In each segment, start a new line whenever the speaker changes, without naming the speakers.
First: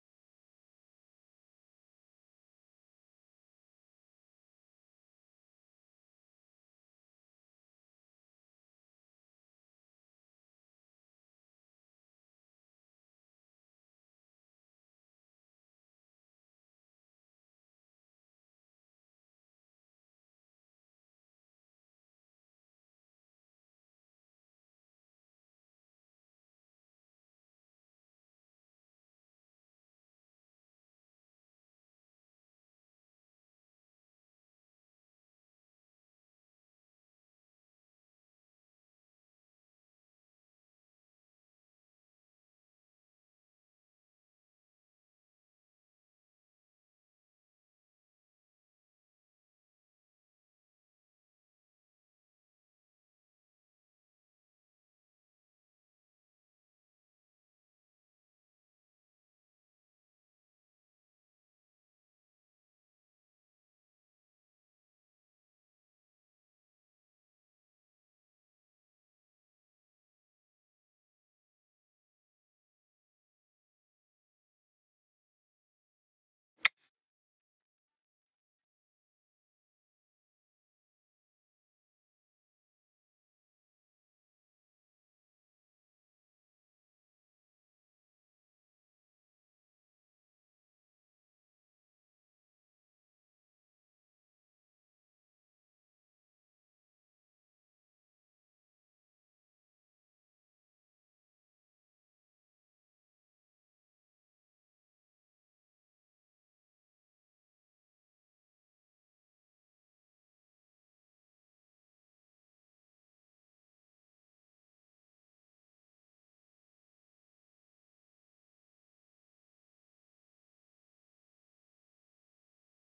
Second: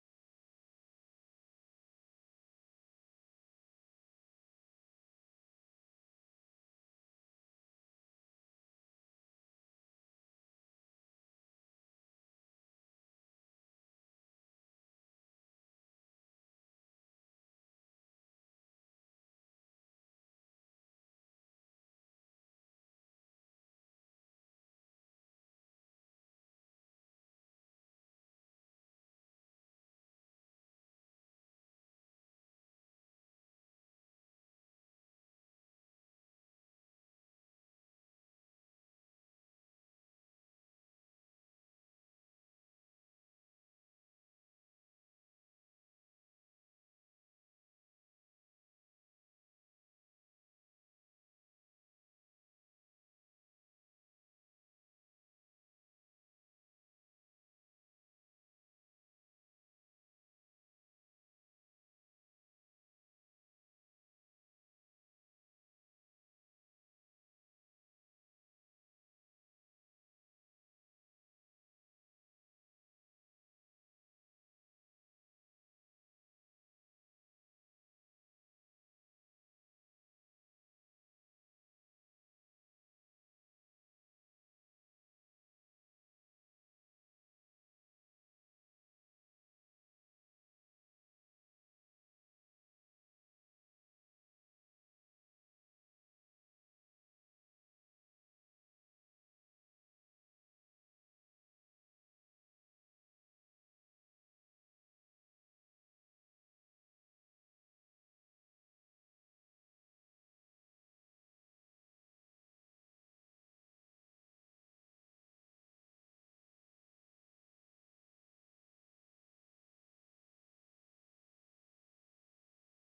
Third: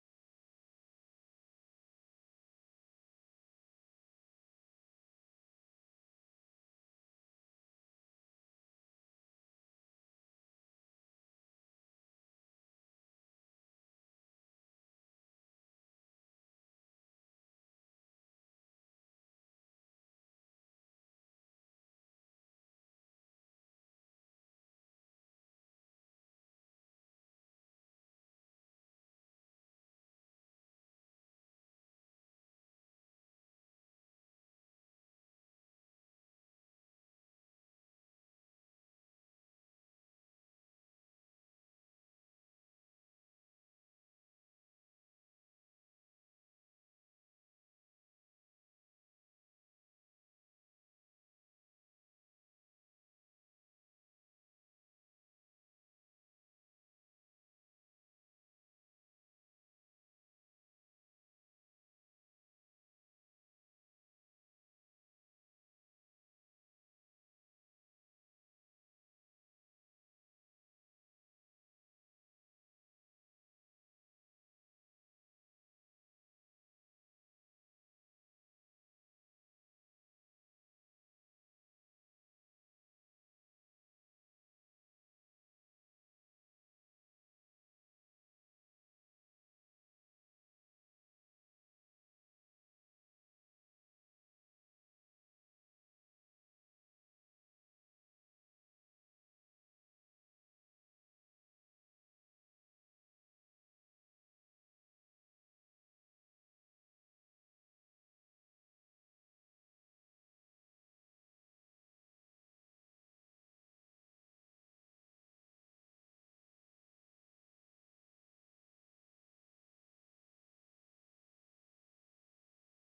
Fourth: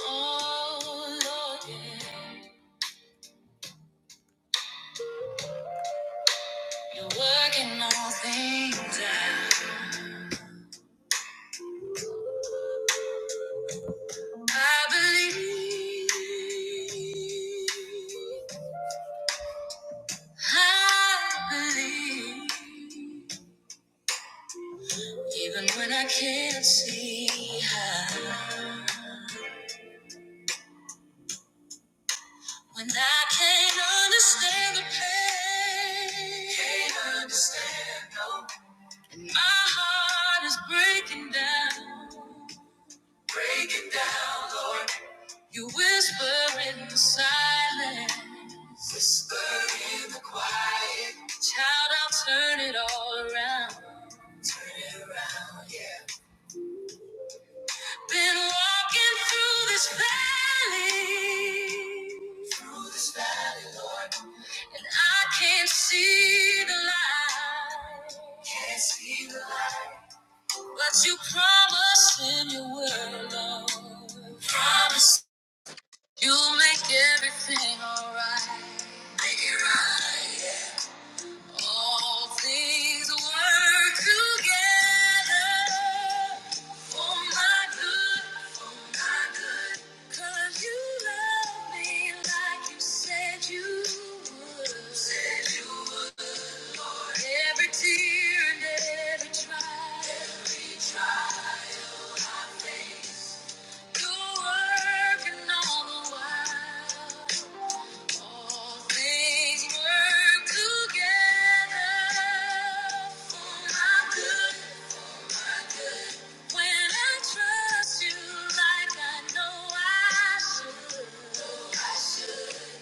Oh, Lord, yeah. You're working all things out. I believe. I believe. Even when I can't see how. When I can't understand the pain. Can't understand, no. And my heart is breaking down. Break it down, Lord. You whisper in the silence. Whisper in the quiet. Child, I'll turn it all around. Been walking through this valley. Through this valley, Lord. And I can't see the light. Can't see the light. But you promised in your word, Lord. Promise. You make everything alright. Make it right. All things work together for my good, for my good. 'Cause you love me like you said you would. Said you would. For Every tear and every trial. Every trial. I face, You're working all the while. All things work together for my good when I trust you like I know I should.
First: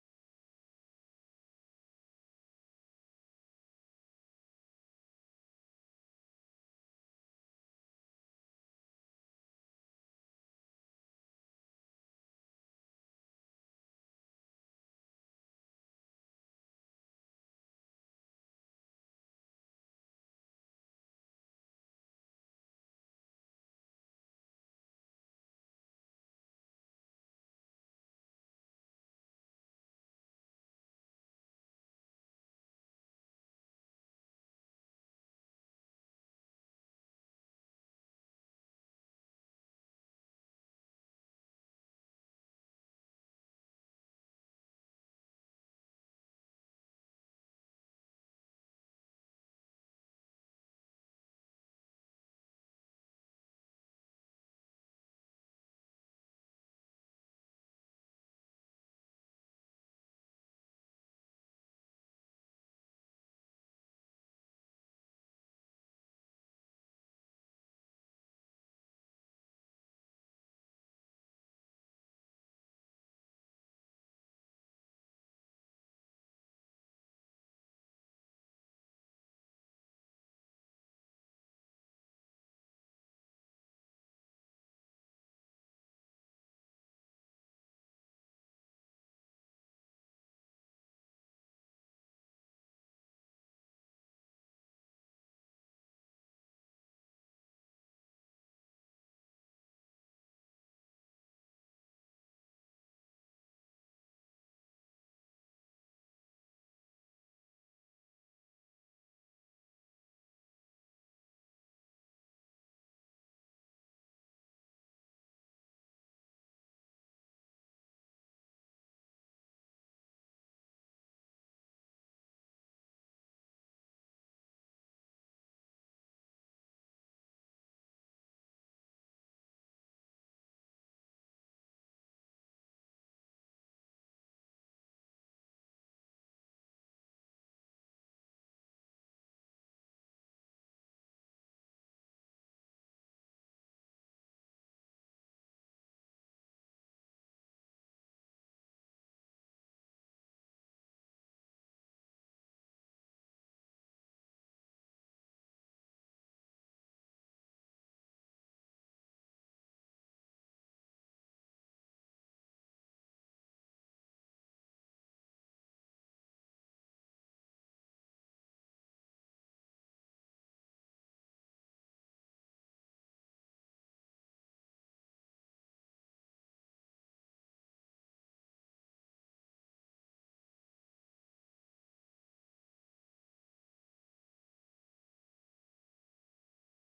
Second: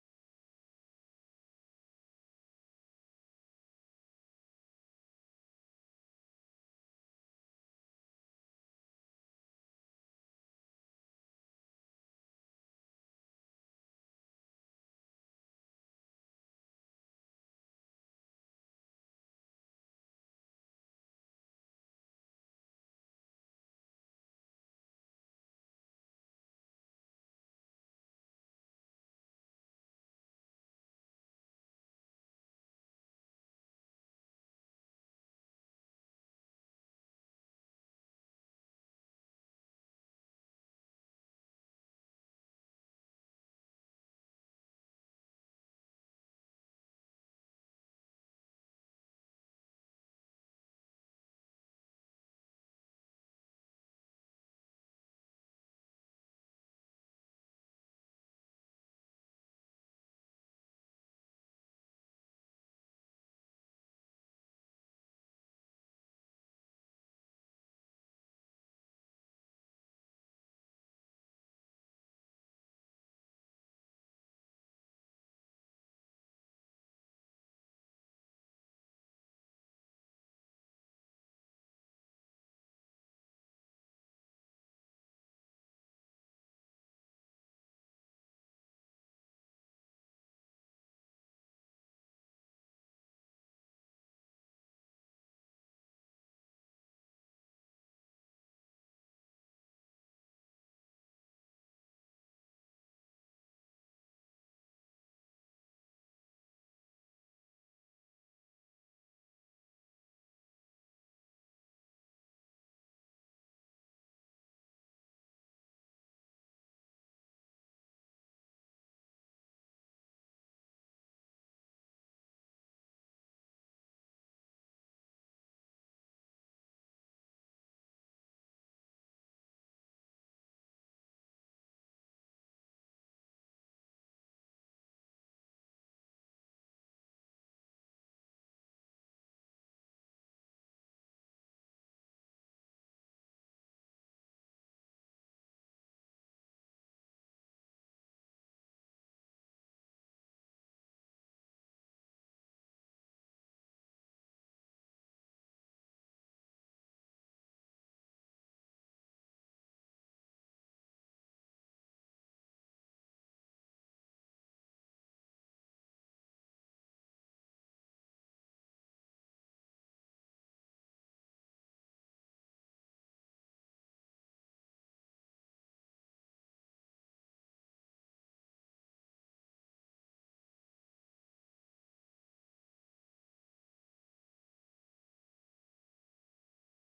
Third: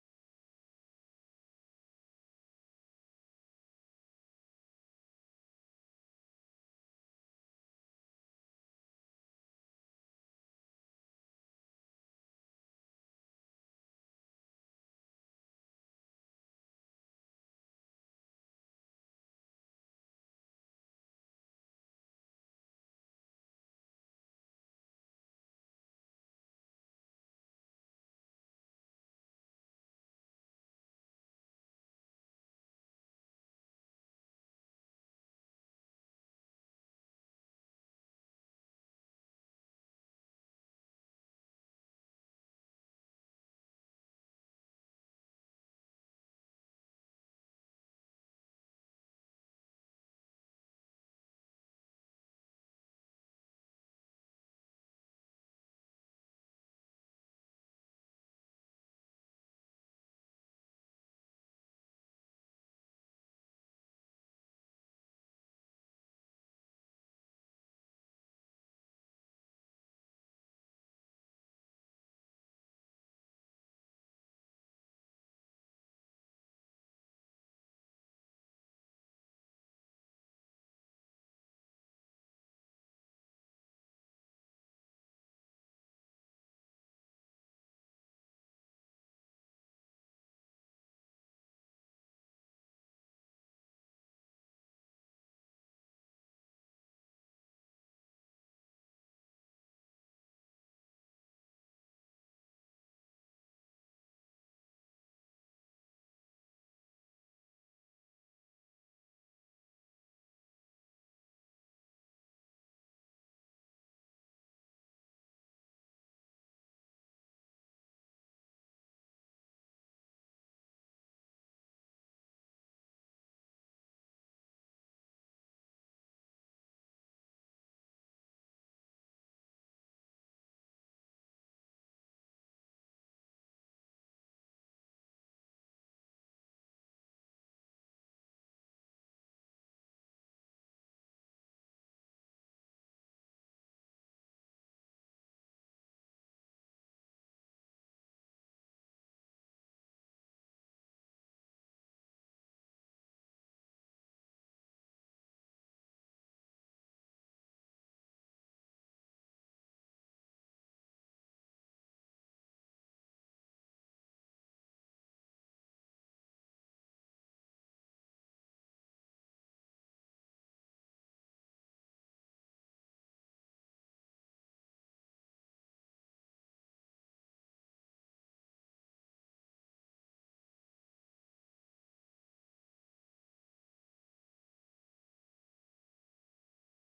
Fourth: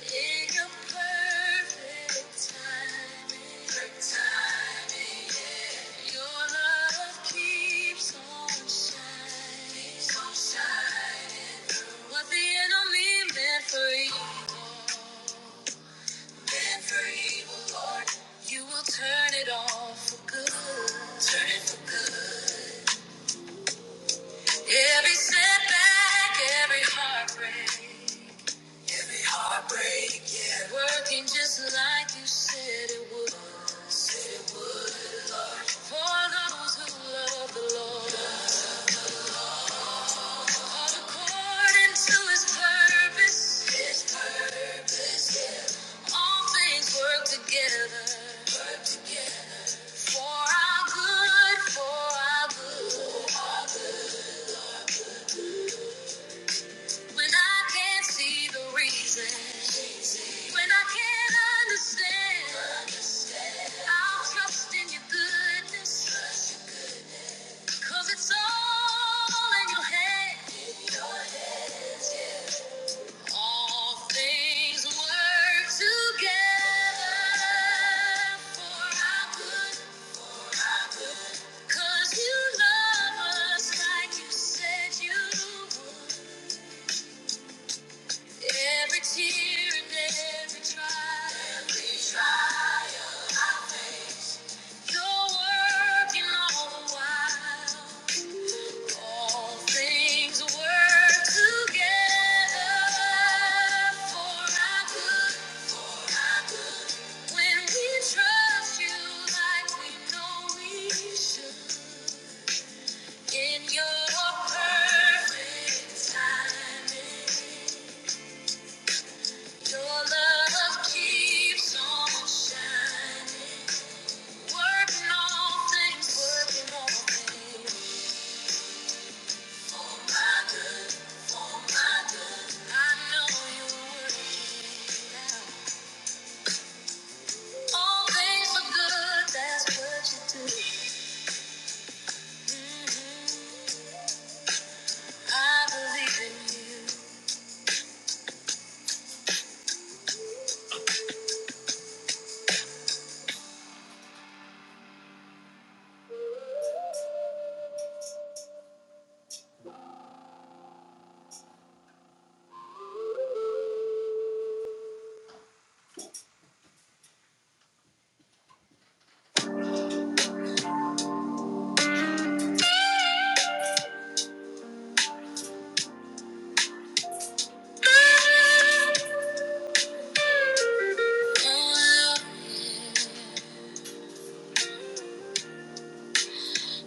In your perfect timing, your love keeps on shining, keeps the enemy meant for evil. Been for evil, Lord. You will turn it all for good. Turn it for good. Every setback, every heartbreak. Every heartbreak, yeah. Working just like you said it would. For those who love the Lord. Called according to his purpose. Yes. All things work together. For our good, for our good. When I can't see the reason. When I can't understand, I'll trust in your goodness. it's all in your hands, yes. All things work together for our you love us like you said you would. Every tear and every trial. Every trial. You're working all the while. All things work together for our good, When we trust you like we know we should. In your perfect timing, your love keeps on shining. Working all things, working all things.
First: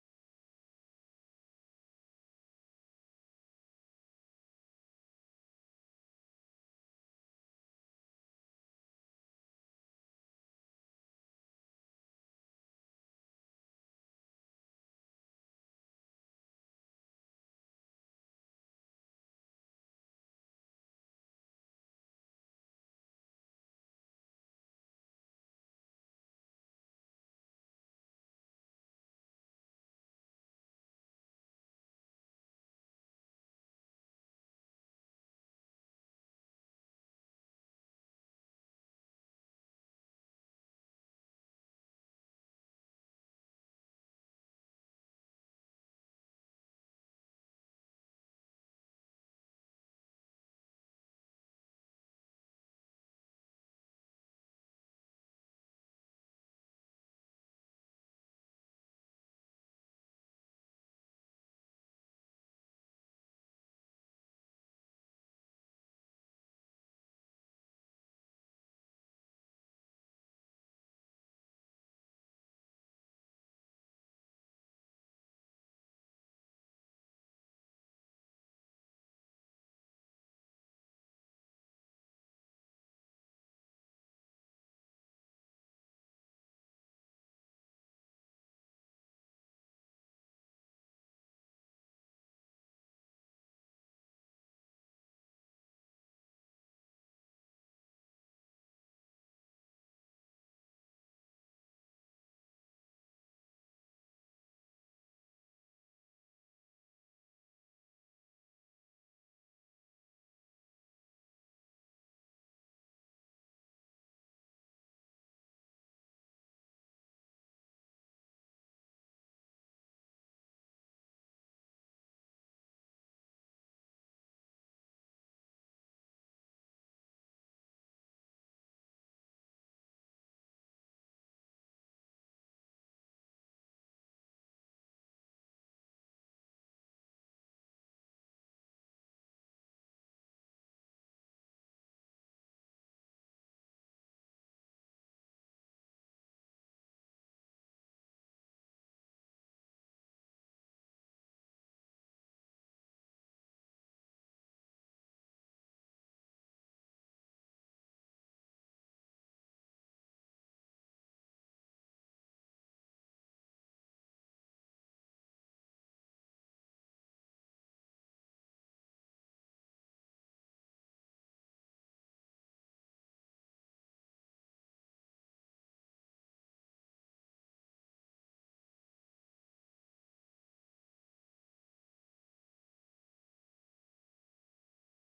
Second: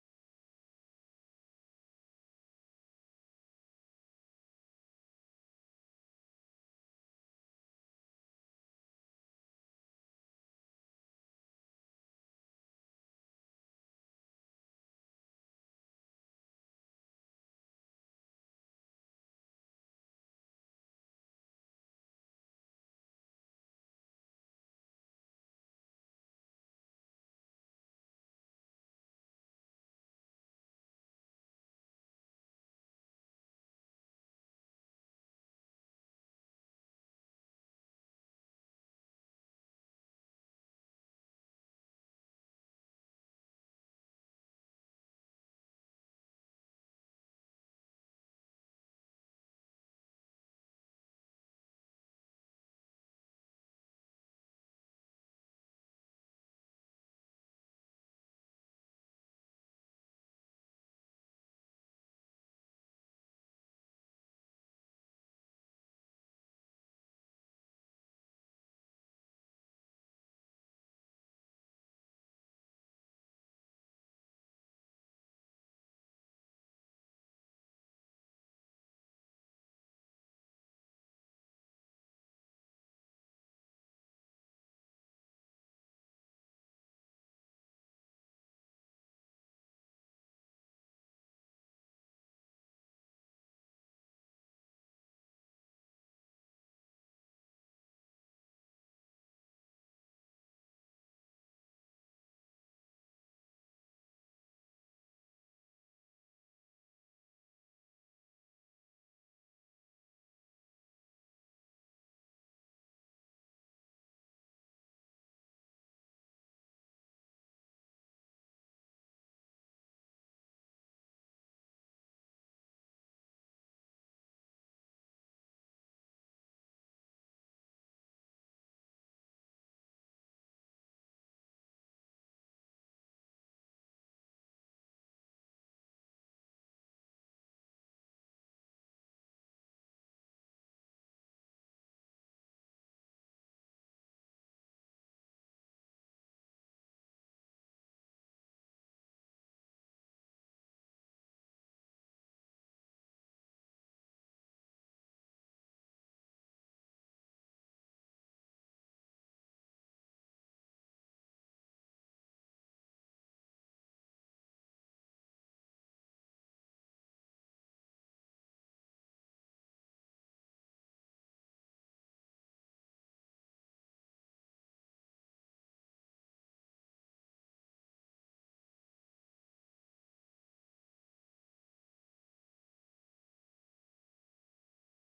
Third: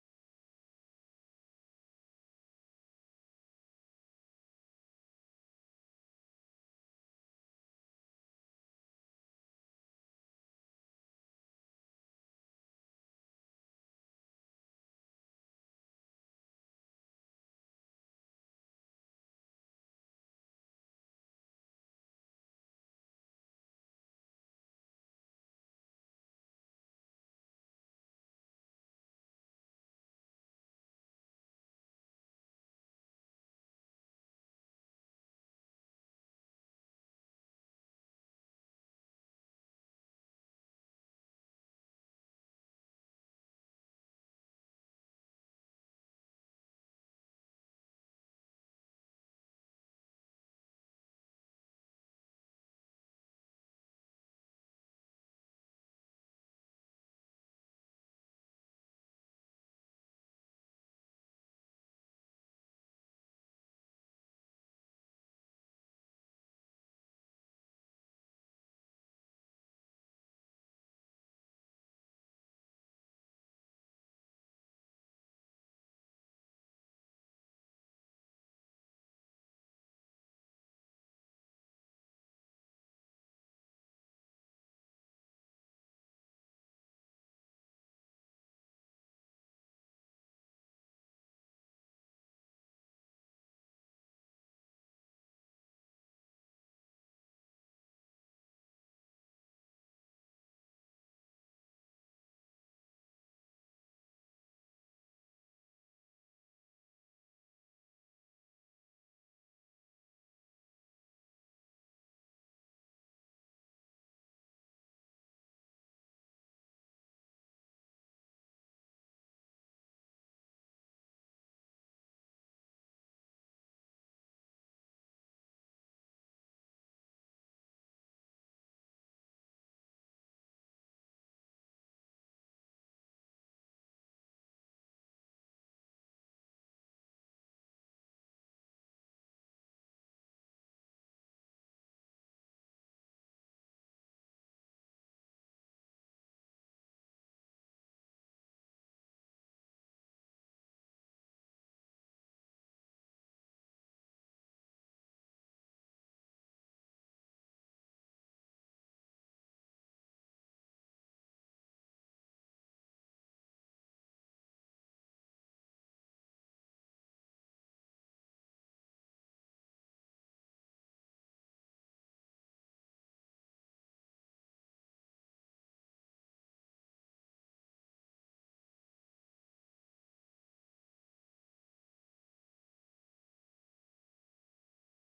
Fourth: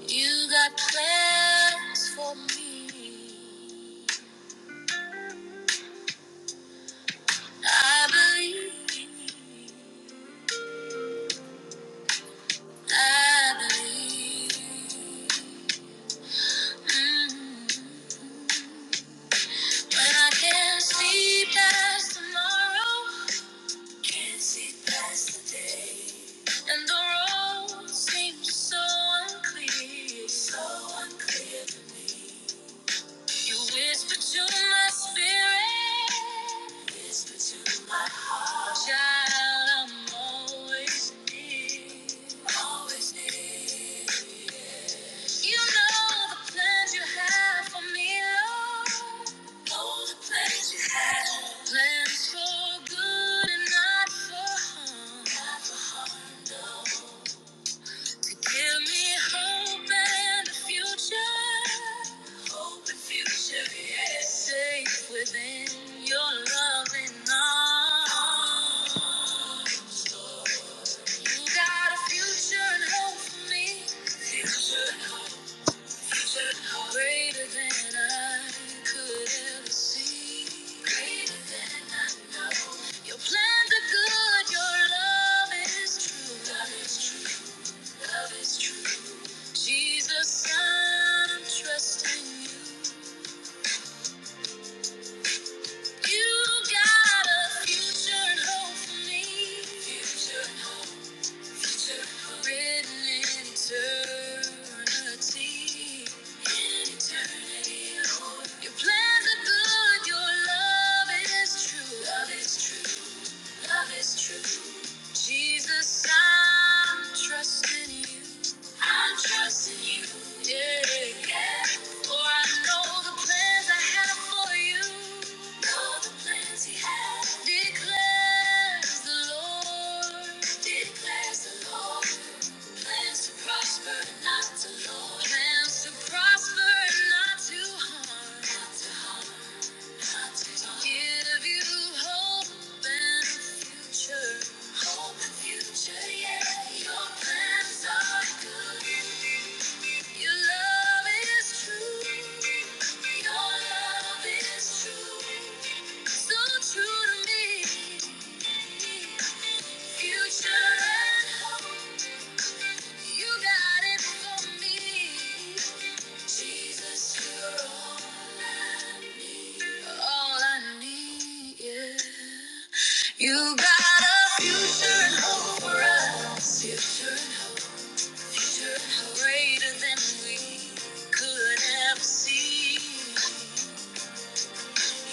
You got plans for me. I believe, I believe. Mm. But I can't see past tomorrow. Can't see past the day. And the road seems so unclear. So unclear to me. You whisper to my spirit. Whisper to my heart. Child, I'm always near. Always near. You know the plans you have for me, Lord. Know the plans you have. Plans for good and not for harm. no. Give me hope and a future. Hope and future, yes. Safe within your loving arms. You got a future and hope for me. Future and hope. Greater than I could ever see. Greater than I know. Your plans are good. Your love is true. Love is true. Love is true. Jesus, I'm trusting you. You got a future and hope for me. Future and hope. Written in eternity. Your plans are good, your love is true. Love is true. Love is true. Jesus, I'm trusting you. I'm trusting you. Yeah. yeah. For I know the plans I have for you. Know the plans he has. Declares the Lord. Declares the Lord. Plans to prosper, and not to Lord. Plans to prosper, and not to harm. Not to harm. Give you hope and future. Hope and future, yeah. Your plans are good. Your love is true. Your love is true. So true to me. Future and hope. You got it for me. Jesus, you're all I need. All I need, yeah. You got a future and hope for us. Future and hope, future and hope. Greater than we could ever see.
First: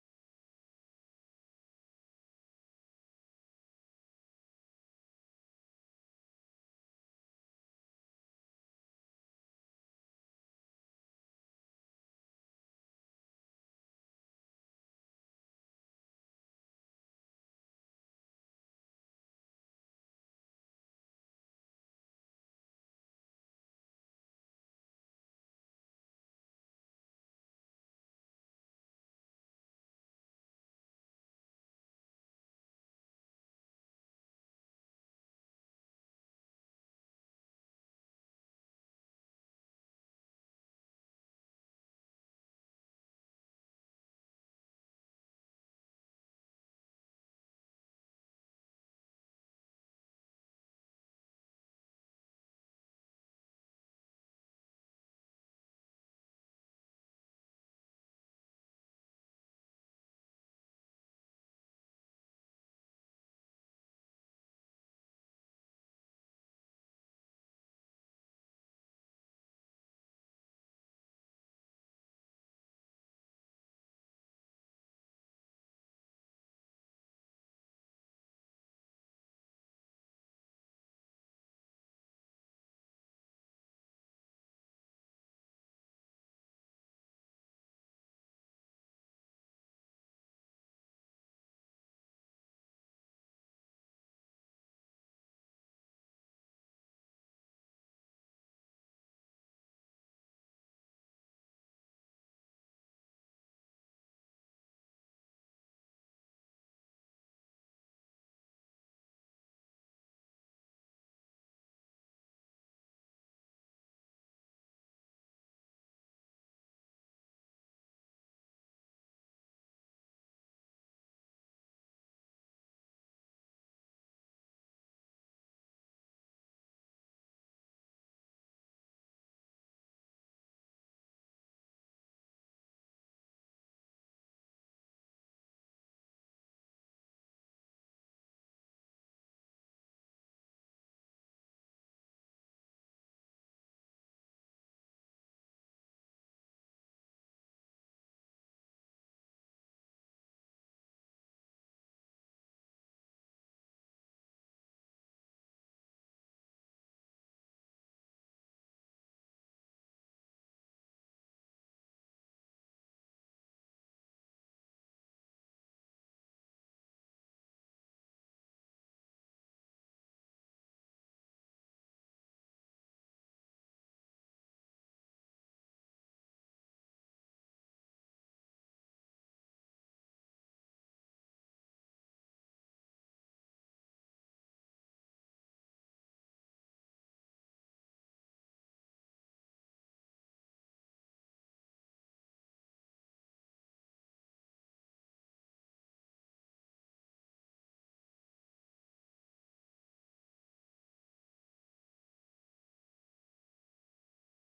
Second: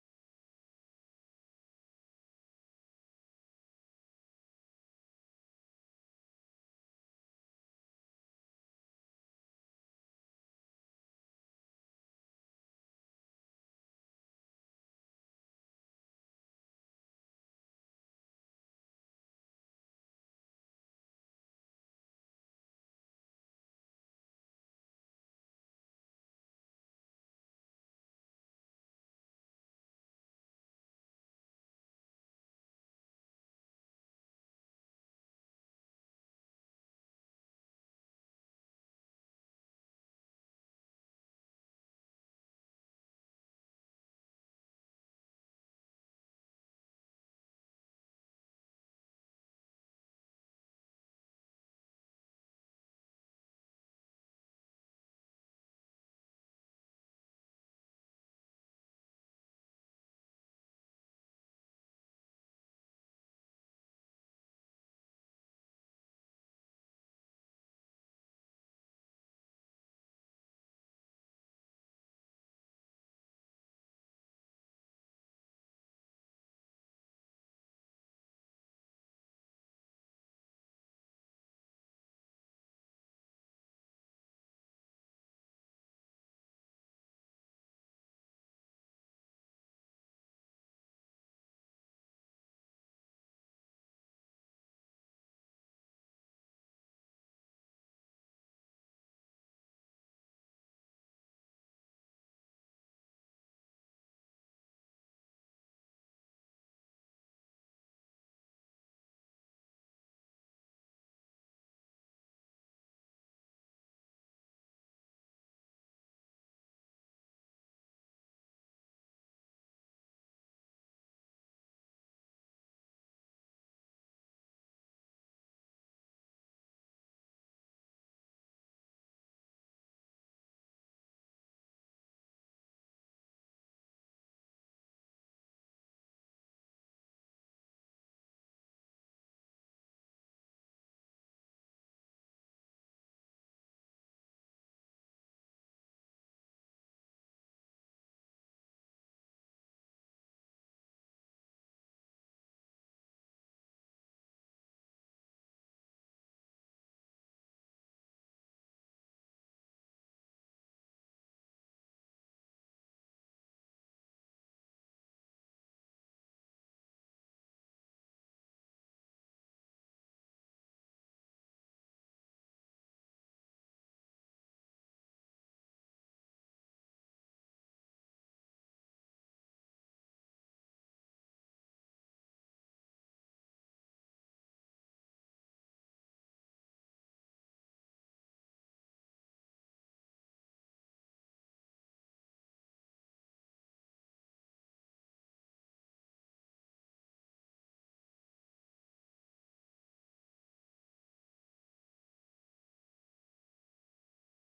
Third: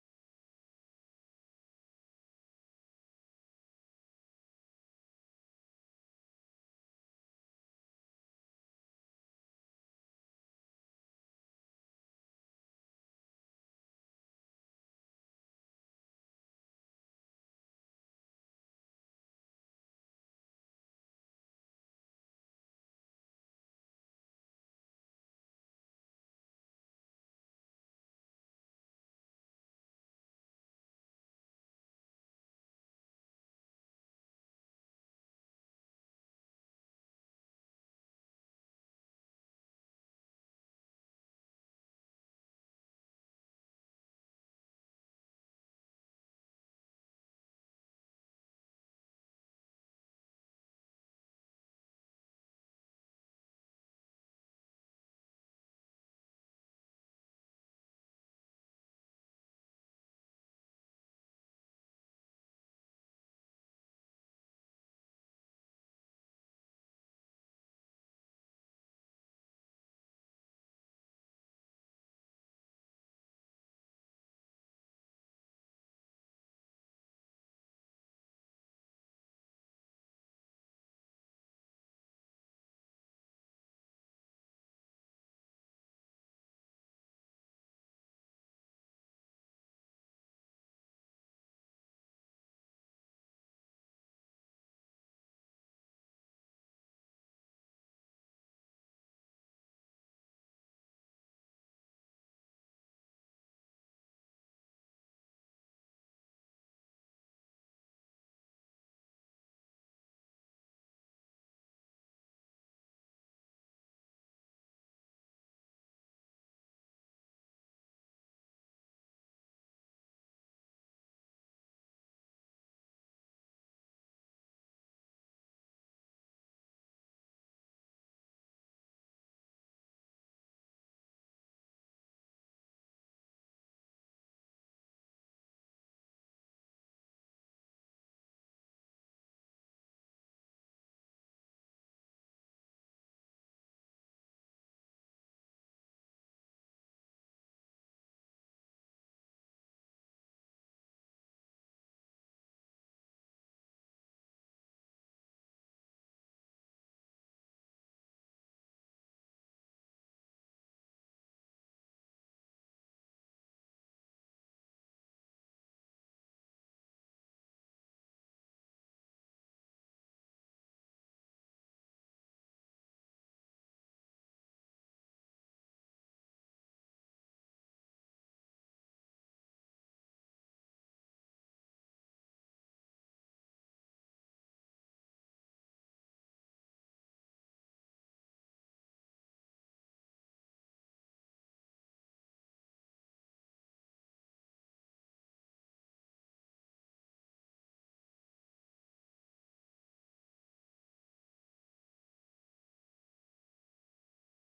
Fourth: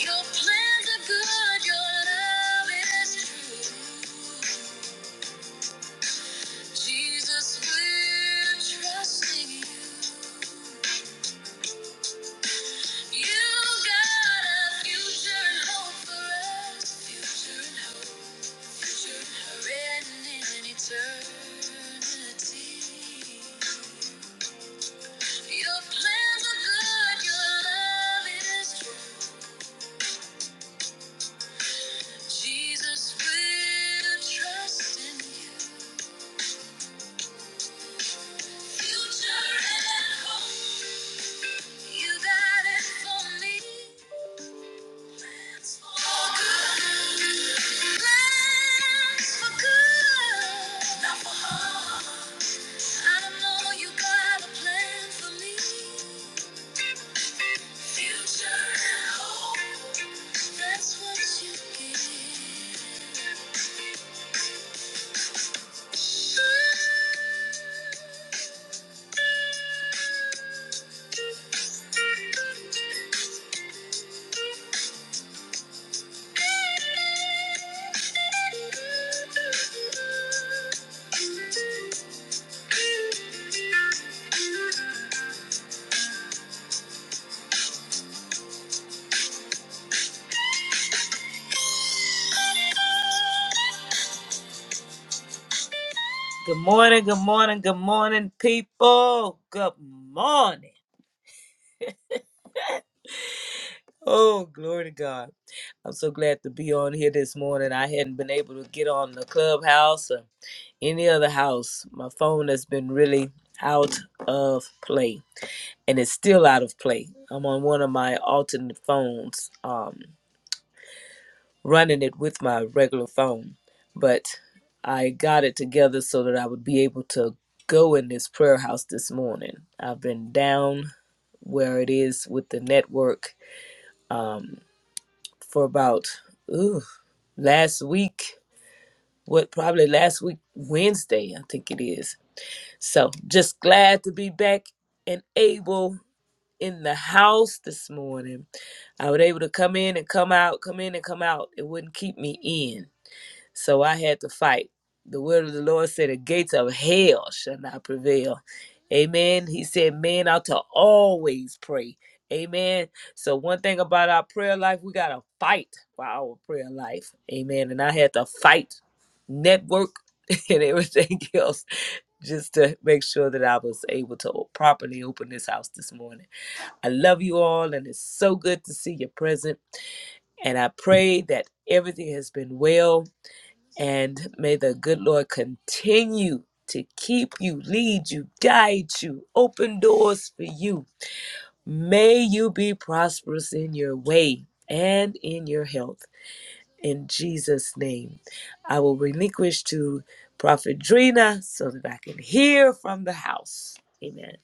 Your plans are good, your love is true. Jesus, we're trusting you. You got a future and hope for us. Future and hope, future and hope. Written in eternity. Your plans are good, your love is true. Jesus will trust in you. Future and hope, you got it for me. Thank you. Good morning, good morning, good morning, people. Good morning. Oh, glory to God. I'm so glad to be on here this morning. I hadn't been able to get on the clubhouse or any other house. My phone has been really out of play, and it's still out of play. I'm on one of my alternate phones, um, running it with my regular phone, but I got it together so that I would be able to go in this prayer house this morning. I've been down where it is with the network um, for about ooh, last week. What probably last week Wednesday, I think it is. So just glad to be back and able in the house this morning. I was able to come in and come out, come in and come out. It wouldn't keep me in. So I had to fight. The word of the Lord said, The gates of hell shall not prevail. Amen. He said, Men ought to always pray. Amen. So, one thing about our prayer life, we got to fight for our prayer life. Amen. And I had to fight network and everything else just to make sure that I was able to properly open this house this morning. I love you all, and it's so good to see you present. And I pray that everything has been well and may the good Lord continue to keep you, lead you, guide you, open doors for you. May you be prosperous in your way and in your health. In Jesus' name, I will relinquish to Prophet Drina so that I can hear from the house. Amen.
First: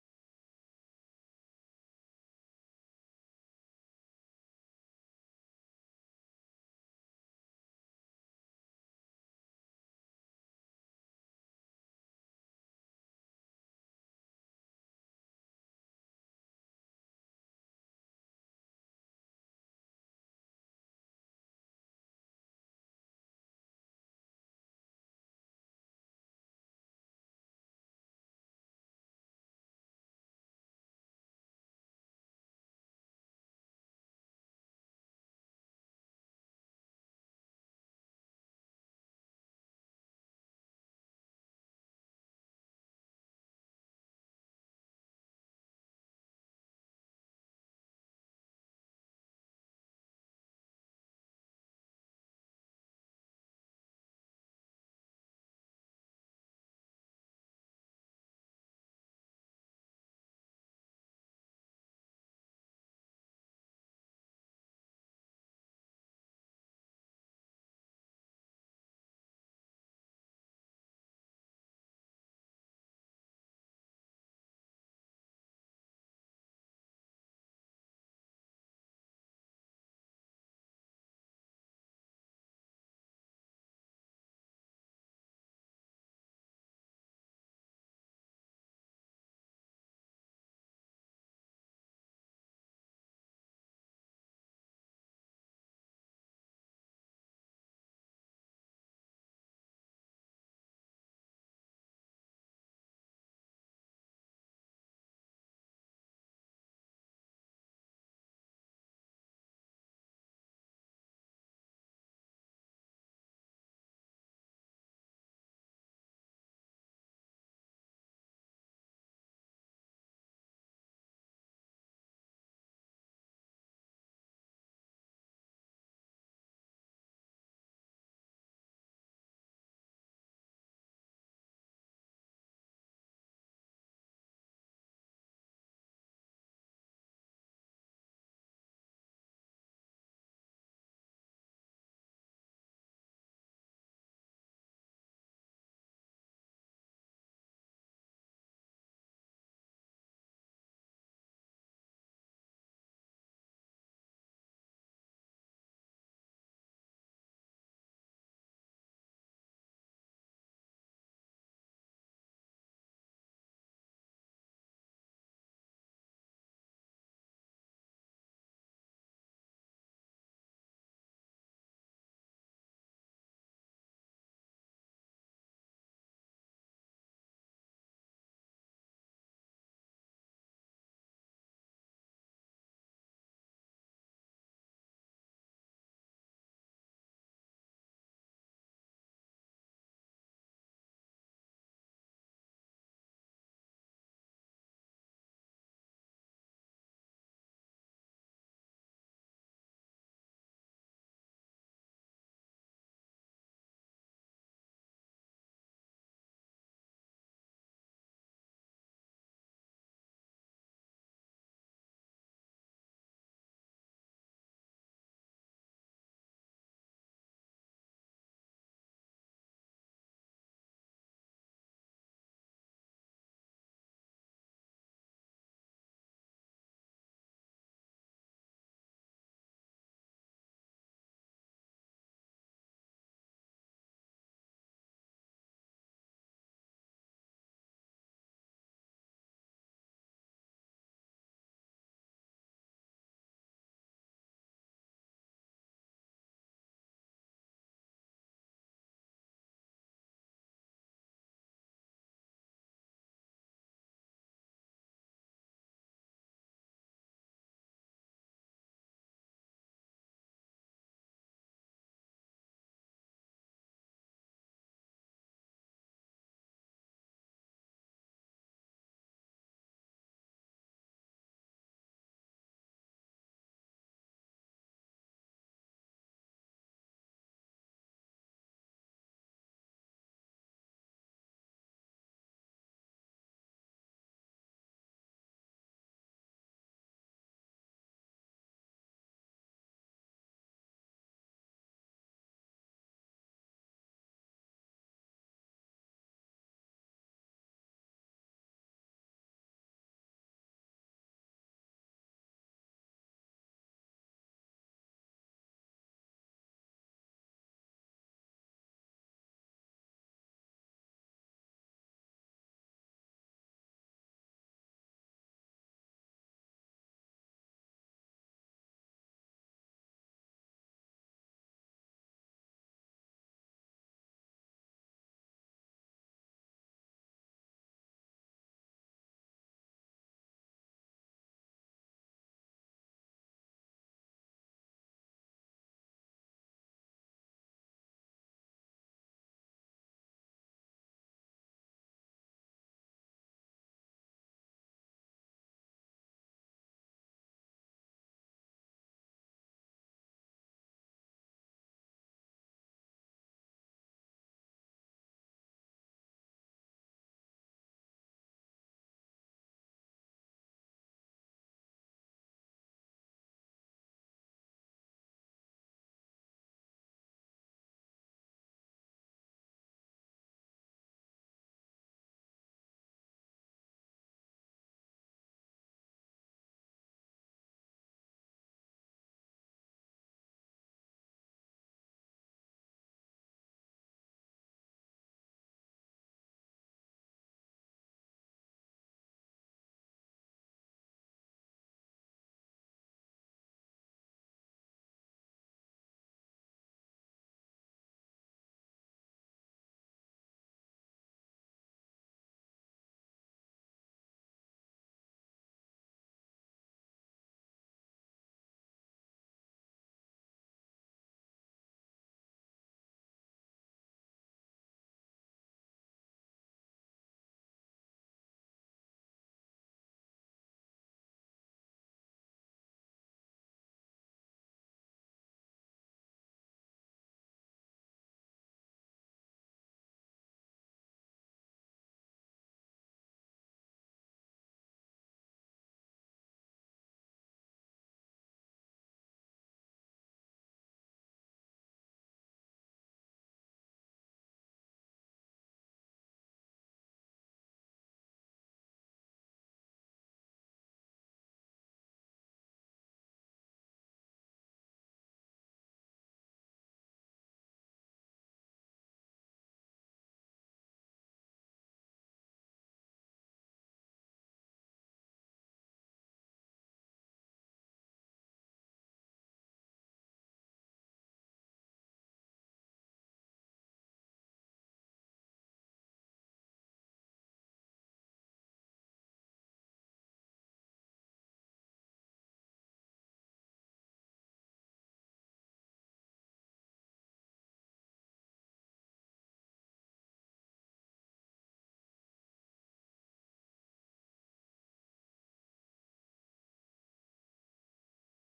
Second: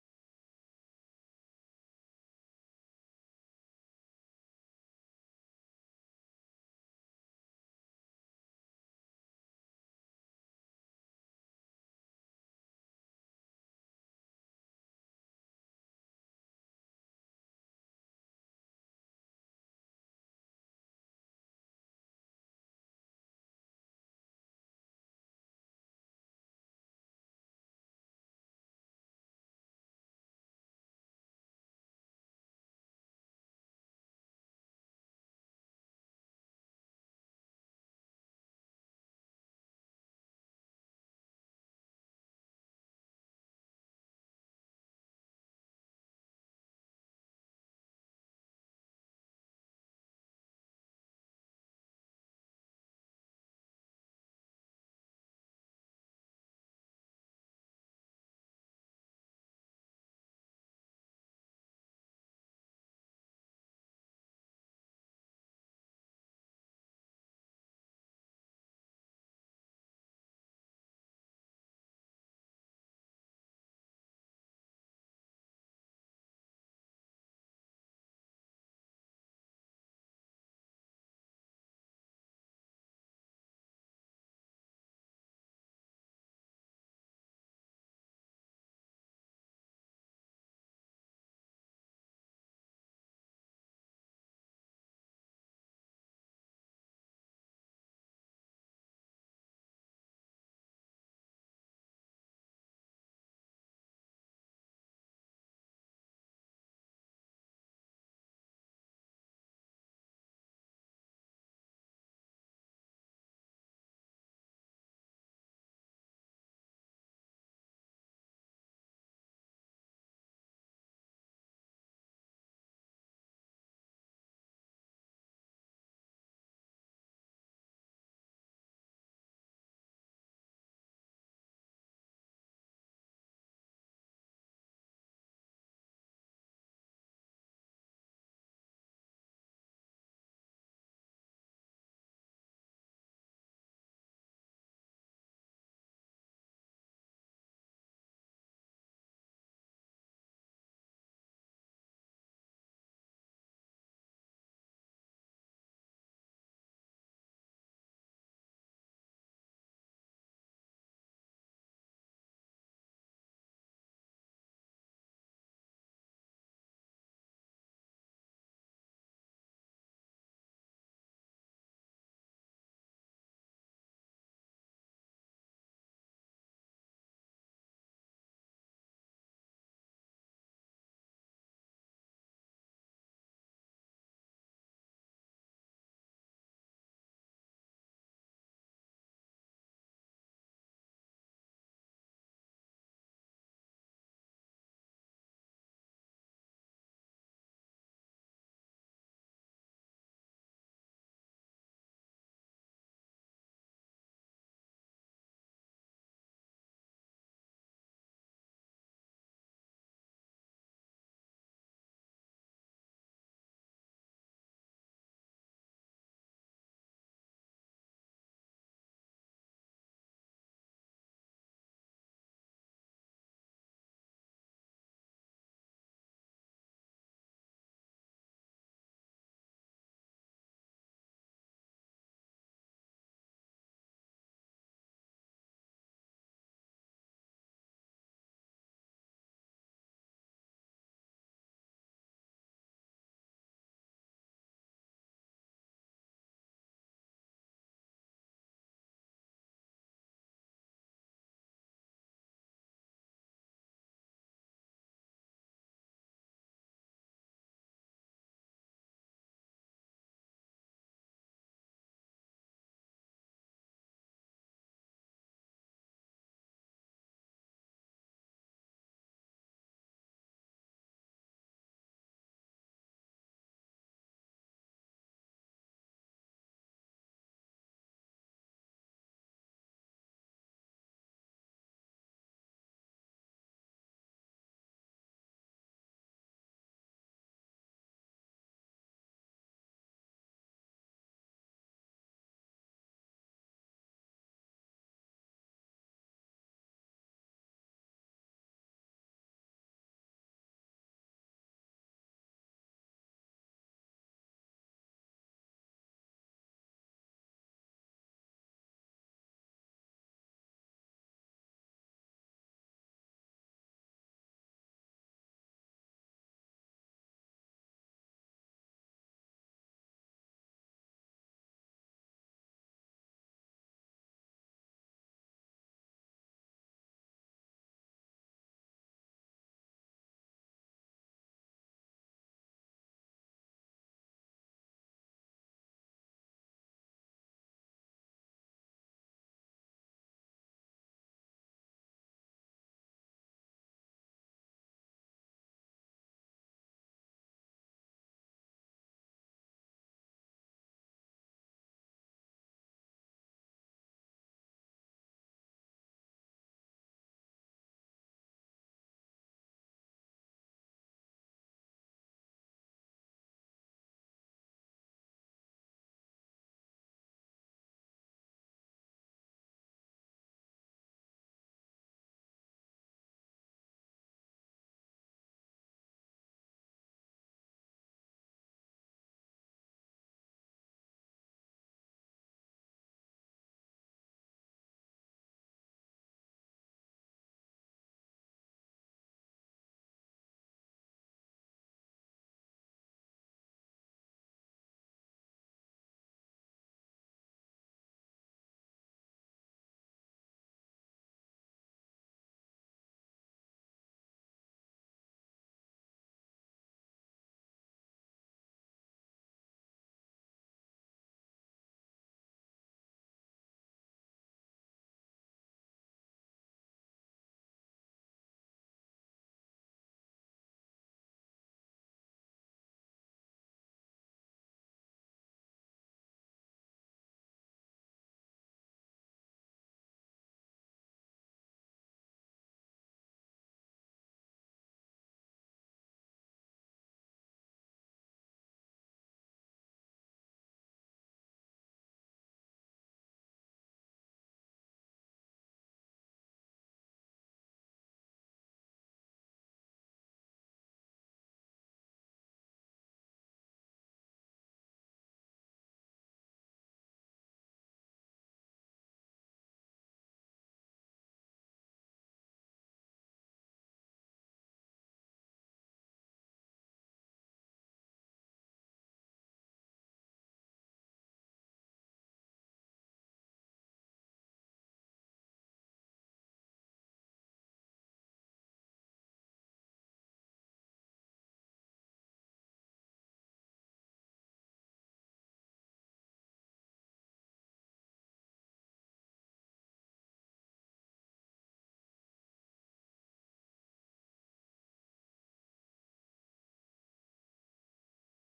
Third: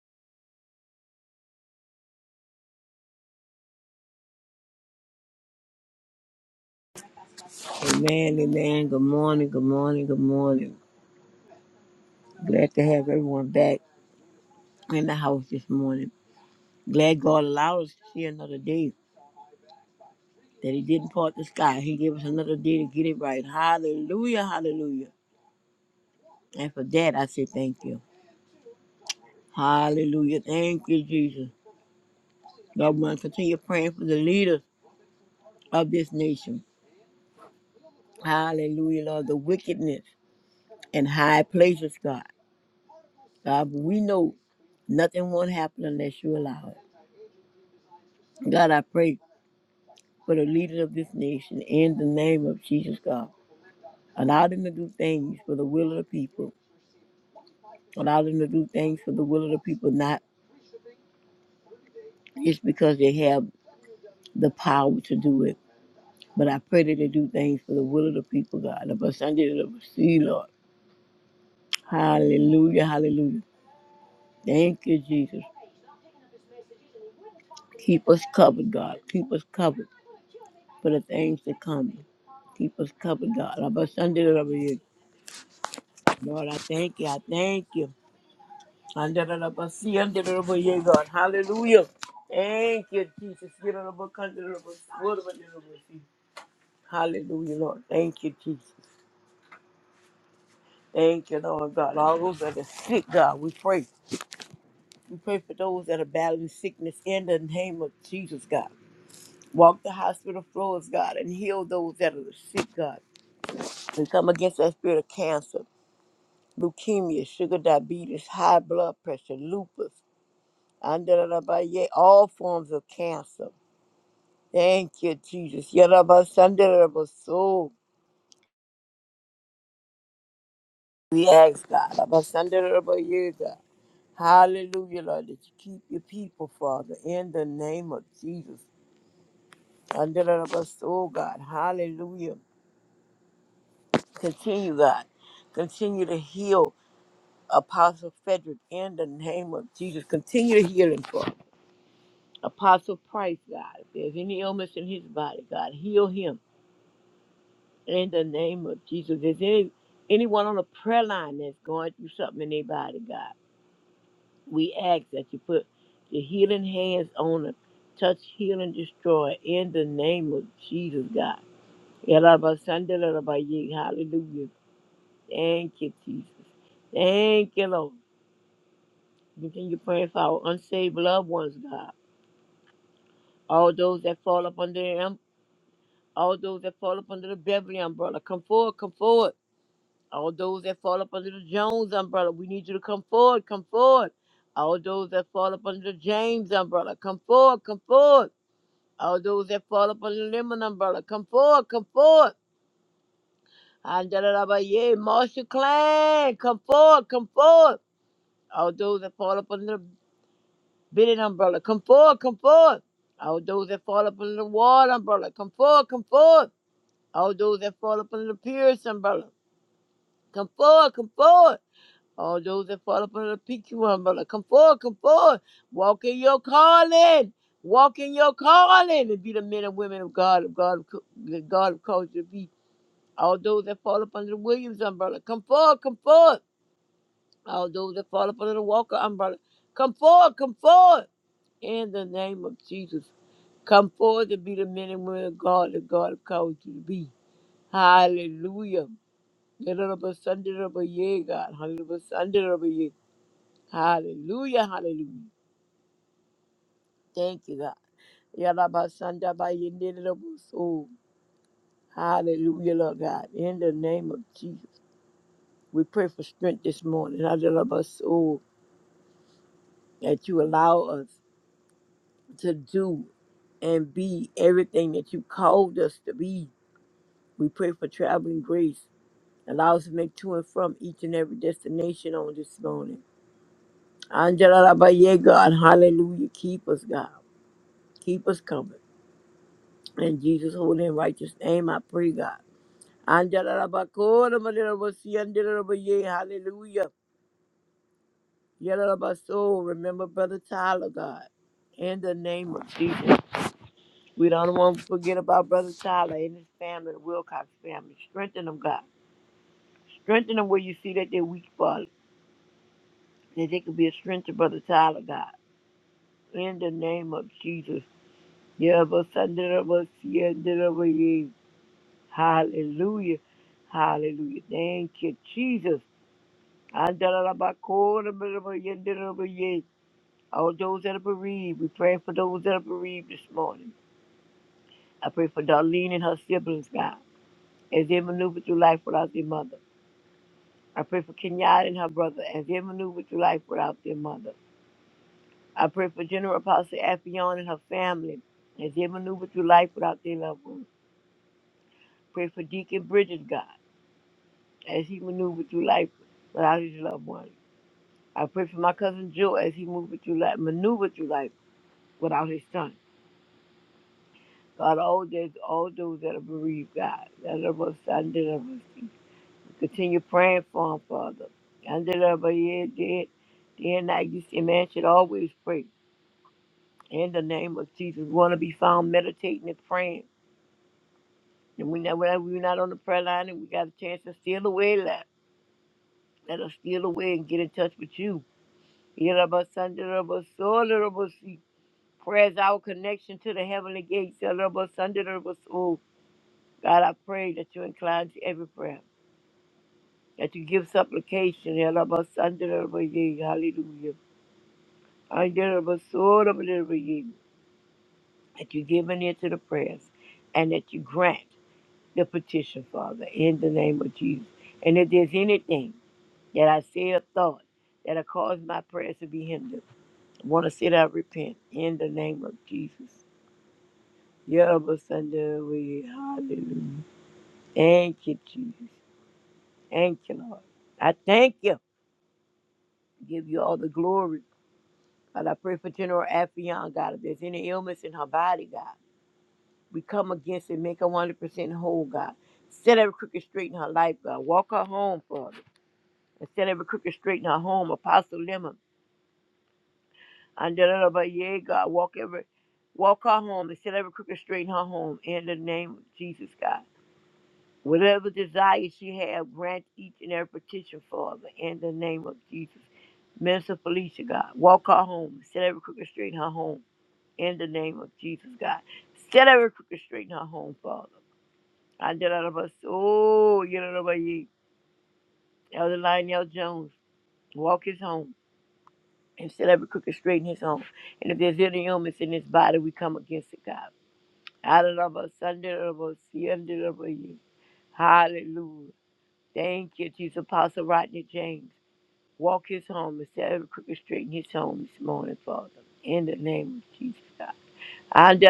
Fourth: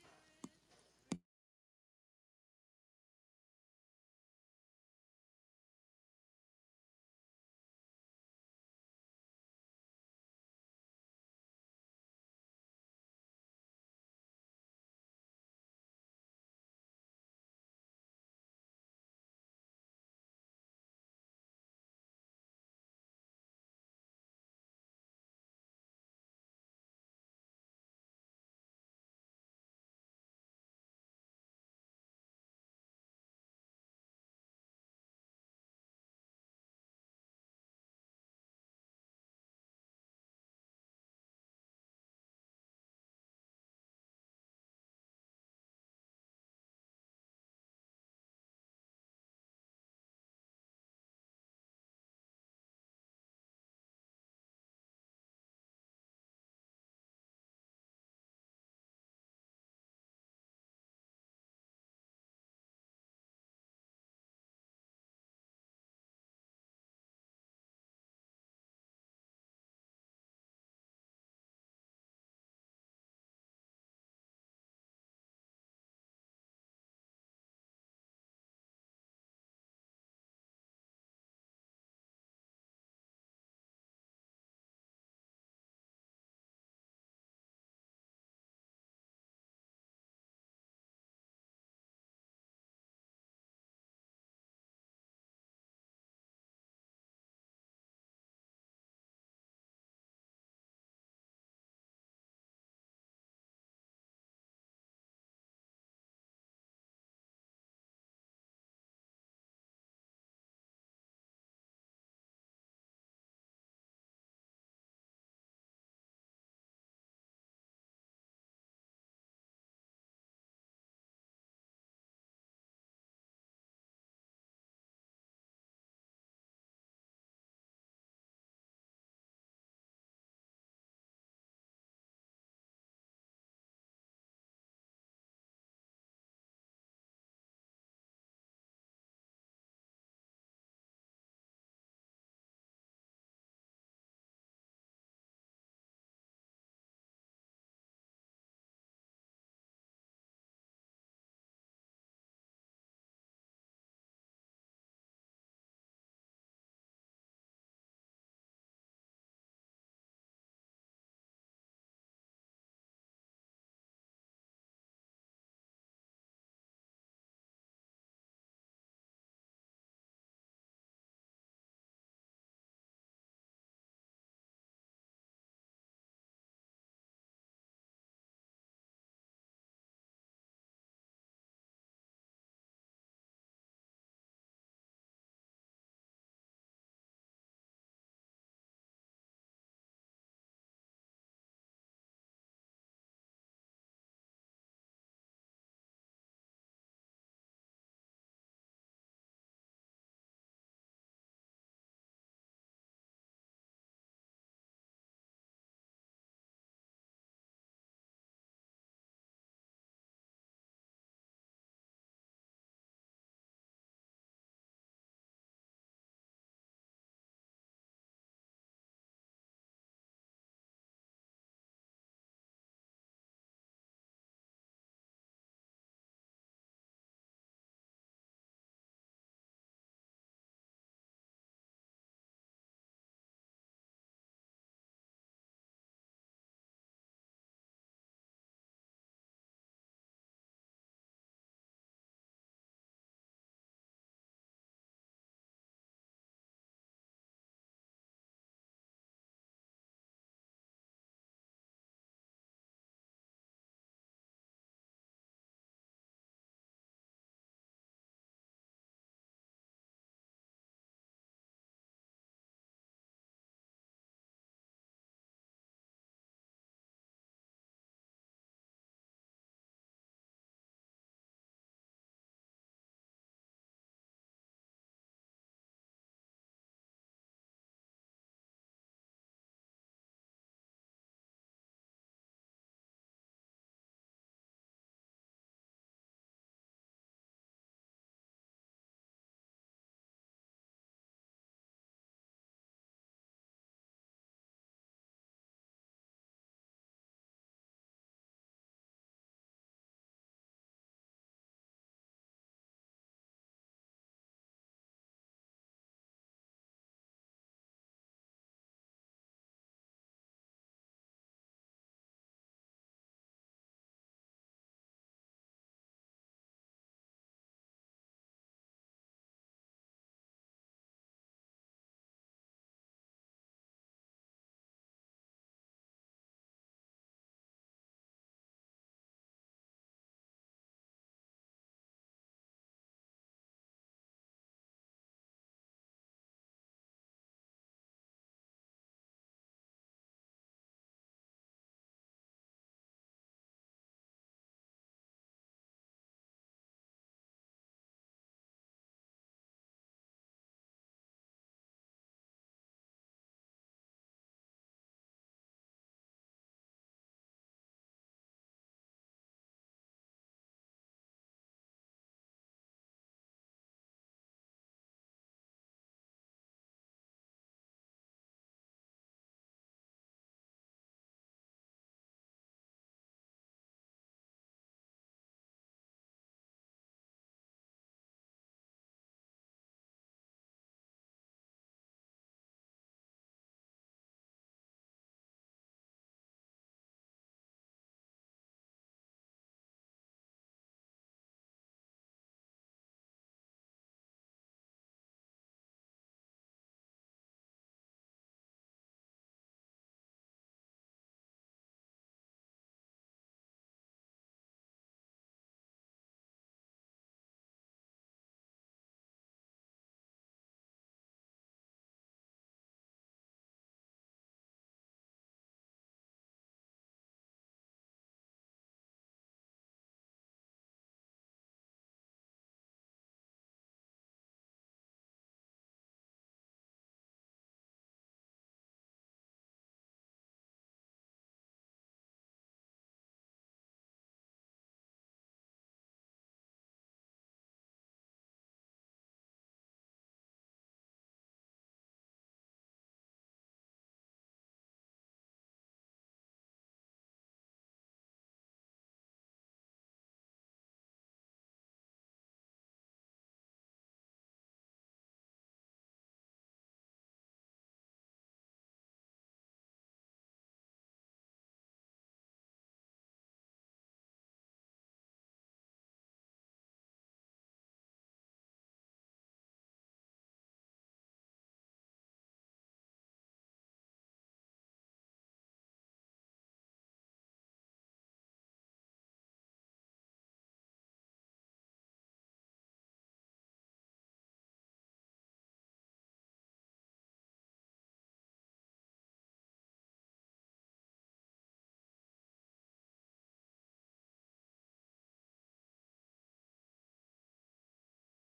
Amen, amen. Good morning, good morning, good morning. Glad to have everyone back in the house this morning. Glad God allowed us to see another day, that He didn't part the sky. He gave us another day to get it right. Hallelujah, hallelujah. And for that, I say thank you. Hallelujah. Thank you, Jesus. Lord, we want to continue praying for the leaders of this nation. Hallelujah, Lord. The wickedness in high places, God. God, we know nothing won't happen unless you allow it. God, I pray for the leaders of this nation in the name of Jesus God. Allow them to do things for the will of the people. Allow them to do things for the will of the people, not just because they have the power to do it. But I pray that they do things for the will of the people, God. Of us under the sea, Lord. Hallelujah, hallelujah. Thank you, Jesus. Keep us covered, God. Keep us covered for the things that come. Keep us covered, God. Of us under the Lord, I thank you. I thank you. Andarabasi, andarabo, yea, God. Hallelujah. Thank you, Jesus. Yarabo, kandarabo, warabo, yarabo, see. Hallelujah, Lord. Thank you, Jesus. Thank you, Lord God. All those that are sick, God, we pray. We pray for those that are battling sickness in the name of Jesus, God. Walk the hospital floors, God, and heal those that are sick, God. And come against that spirit of cancer, leukemia, sugar diabetes, high blood pressure, lupus, andarabo, yea, all forms of cancer. Thank you, Jesus. Yarabasandarabo. We ask God, Abasandarabo, you, God. Hallelujah, Lord, that you keep your people, Father, in the name of Jesus. Under the us, oh God, hallelujah. Continue, God. Continue to heal Apostle Frederick in the name of Jesus. Continue to heal him, Father. Apostle Price, God. If there's any illness in his body, God, heal him. In the name of Jesus, is any, anyone on the prayer line that's going through something in their body, God, we ask that you put the healing hands on them, touch, heal, and destroy in the name of Jesus, God. Yalabasandalarabaya. Hallelujah. Thank you, Jesus. Thank you, Lord. Continue praying for our unsaved loved ones, God. All those that fall up under the, um- all those that fall up under the Beverly umbrella, come forward, come forward. All those that fall up under the Jones umbrella, we need you to come forward, come forward. All those that fall up under the James umbrella, come forward, come forward. All those that fall up under the Lemon umbrella, come forward, come forward. Andalabaye, Marshall Clan, come forward, come forward. All those that fall up under the Bennett umbrella, come forward, come forward. All those that fall up under the Ward umbrella, come forward, come forward. All those that fall up under the Pierce umbrella, come forward, come forward. All those that fall upon the PQ umbrella, come forward, come forward. Walk in your calling. Walk in your calling and be the men and women of God, of God, of the God of culture. to Be all those that fall up under the Williams umbrella, come forward, come forward. All those that fall up under the Walker umbrella, come forward, come forward. In the name of Jesus, come forward and be the men and women of God, the God of culture. to Be hallelujah. Little of a Sunday of a year, God. Hundred of a Sunday Hallelujah, hallelujah. Thank you, God. Yalabasanda ba yendeleboso. Hallelujah, Lord God. In the name of Jesus, we pray for strength this morning. Yalabaso, That you allow us to do and be everything that you called us to be. We pray for traveling grace. Allow us to make to and from each and every destination on this morning. Angela, ba yeah, God. Hallelujah. Keep us, God. Keep us covered. In Jesus' holy and righteous name, I pray, God. Andalalabakora, malalabasi, andalalabaye, Hallelujah. Yalalabaso, Remember Brother Tyler, God. In the name of Jesus. We don't want to forget about Brother Tyler and his family, the Wilcox family. Strengthen them, God. Strengthen them where you see that they're weak, Father. That they could be a strength to Brother Tyler, God. In the name of Jesus. Yalabasi, andalabasi, andalalabaye. Hallelujah. Hallelujah. Thank you, Jesus. Andalalabakor, All those that are bereaved, we pray for those that are bereaved this morning. I pray for Darlene and her siblings, God, as they maneuver through life without their mother. I pray for Kenyatta and her brother as they maneuver through life without their mother. I pray for General Apostle Affion and her family as they maneuver through life without their loved ones. Pray for Deacon Bridges, God, as he maneuvers through life without his loved ones. I pray for my cousin Joe as he maneuvered through life, maneuvered through life without his son. God, all those, all those that are bereaved, God, that are us, I did us. Continue praying for them, Father. I did of us, yeah, did. Day and night, you see, man should always pray. In the name of Jesus, we want to be found meditating and praying. And we know whenever we're not on the prayer line and we got a chance to steal away that, let us steal away and get in touch with you. Yeah, of us, I did of us, all of us. see. Prayer is our connection to the heavenly gates. Yeah, of us, I did of us, oh. God, I pray that you incline to every prayer. that you give supplication. Yalabasandarabaye, Hallelujah. Andarabasorabaye, That you give an ear to the prayers and that you grant the petition, Father, in the name of Jesus. And if there's anything that I said or thought that have caused my prayers to be hindered, I want to say that I repent in the name of Jesus. Yalabasandarabaye, Hallelujah. Thank you, Jesus. Thank you, Lord. I thank you. Give you all the glory. God, I pray for General Affion, God. If there's any illness in her body, God, we come against it. Make her 100% whole, God. Set every crooked straight in her life, God. Walk her home, Father. And set every crooked straight in her home, Apostle Lemon. And da da da yeah, God. Walk every, walk her home and set every crooked straight in her home. In the name of Jesus, God. Whatever desires she have, grant each and every petition, Father. In the name of Jesus. Minister Felicia, God. Walk her home. Set every crooked straight in her home. in the name of Jesus, God. Set every crooked straight in her home, Father. I did out of us. Oh, you know about ye. Elder Lionel Jones, walk his home and set every crooked straight in his home. And if there's any illness in his body, we come against it, God. I did of us, under of us, under of ye. Hallelujah. Thank you, Jesus. Apostle Rodney James, walk his home and set every crooked straight in his home this morning, Father. In the name of Jesus, God. I did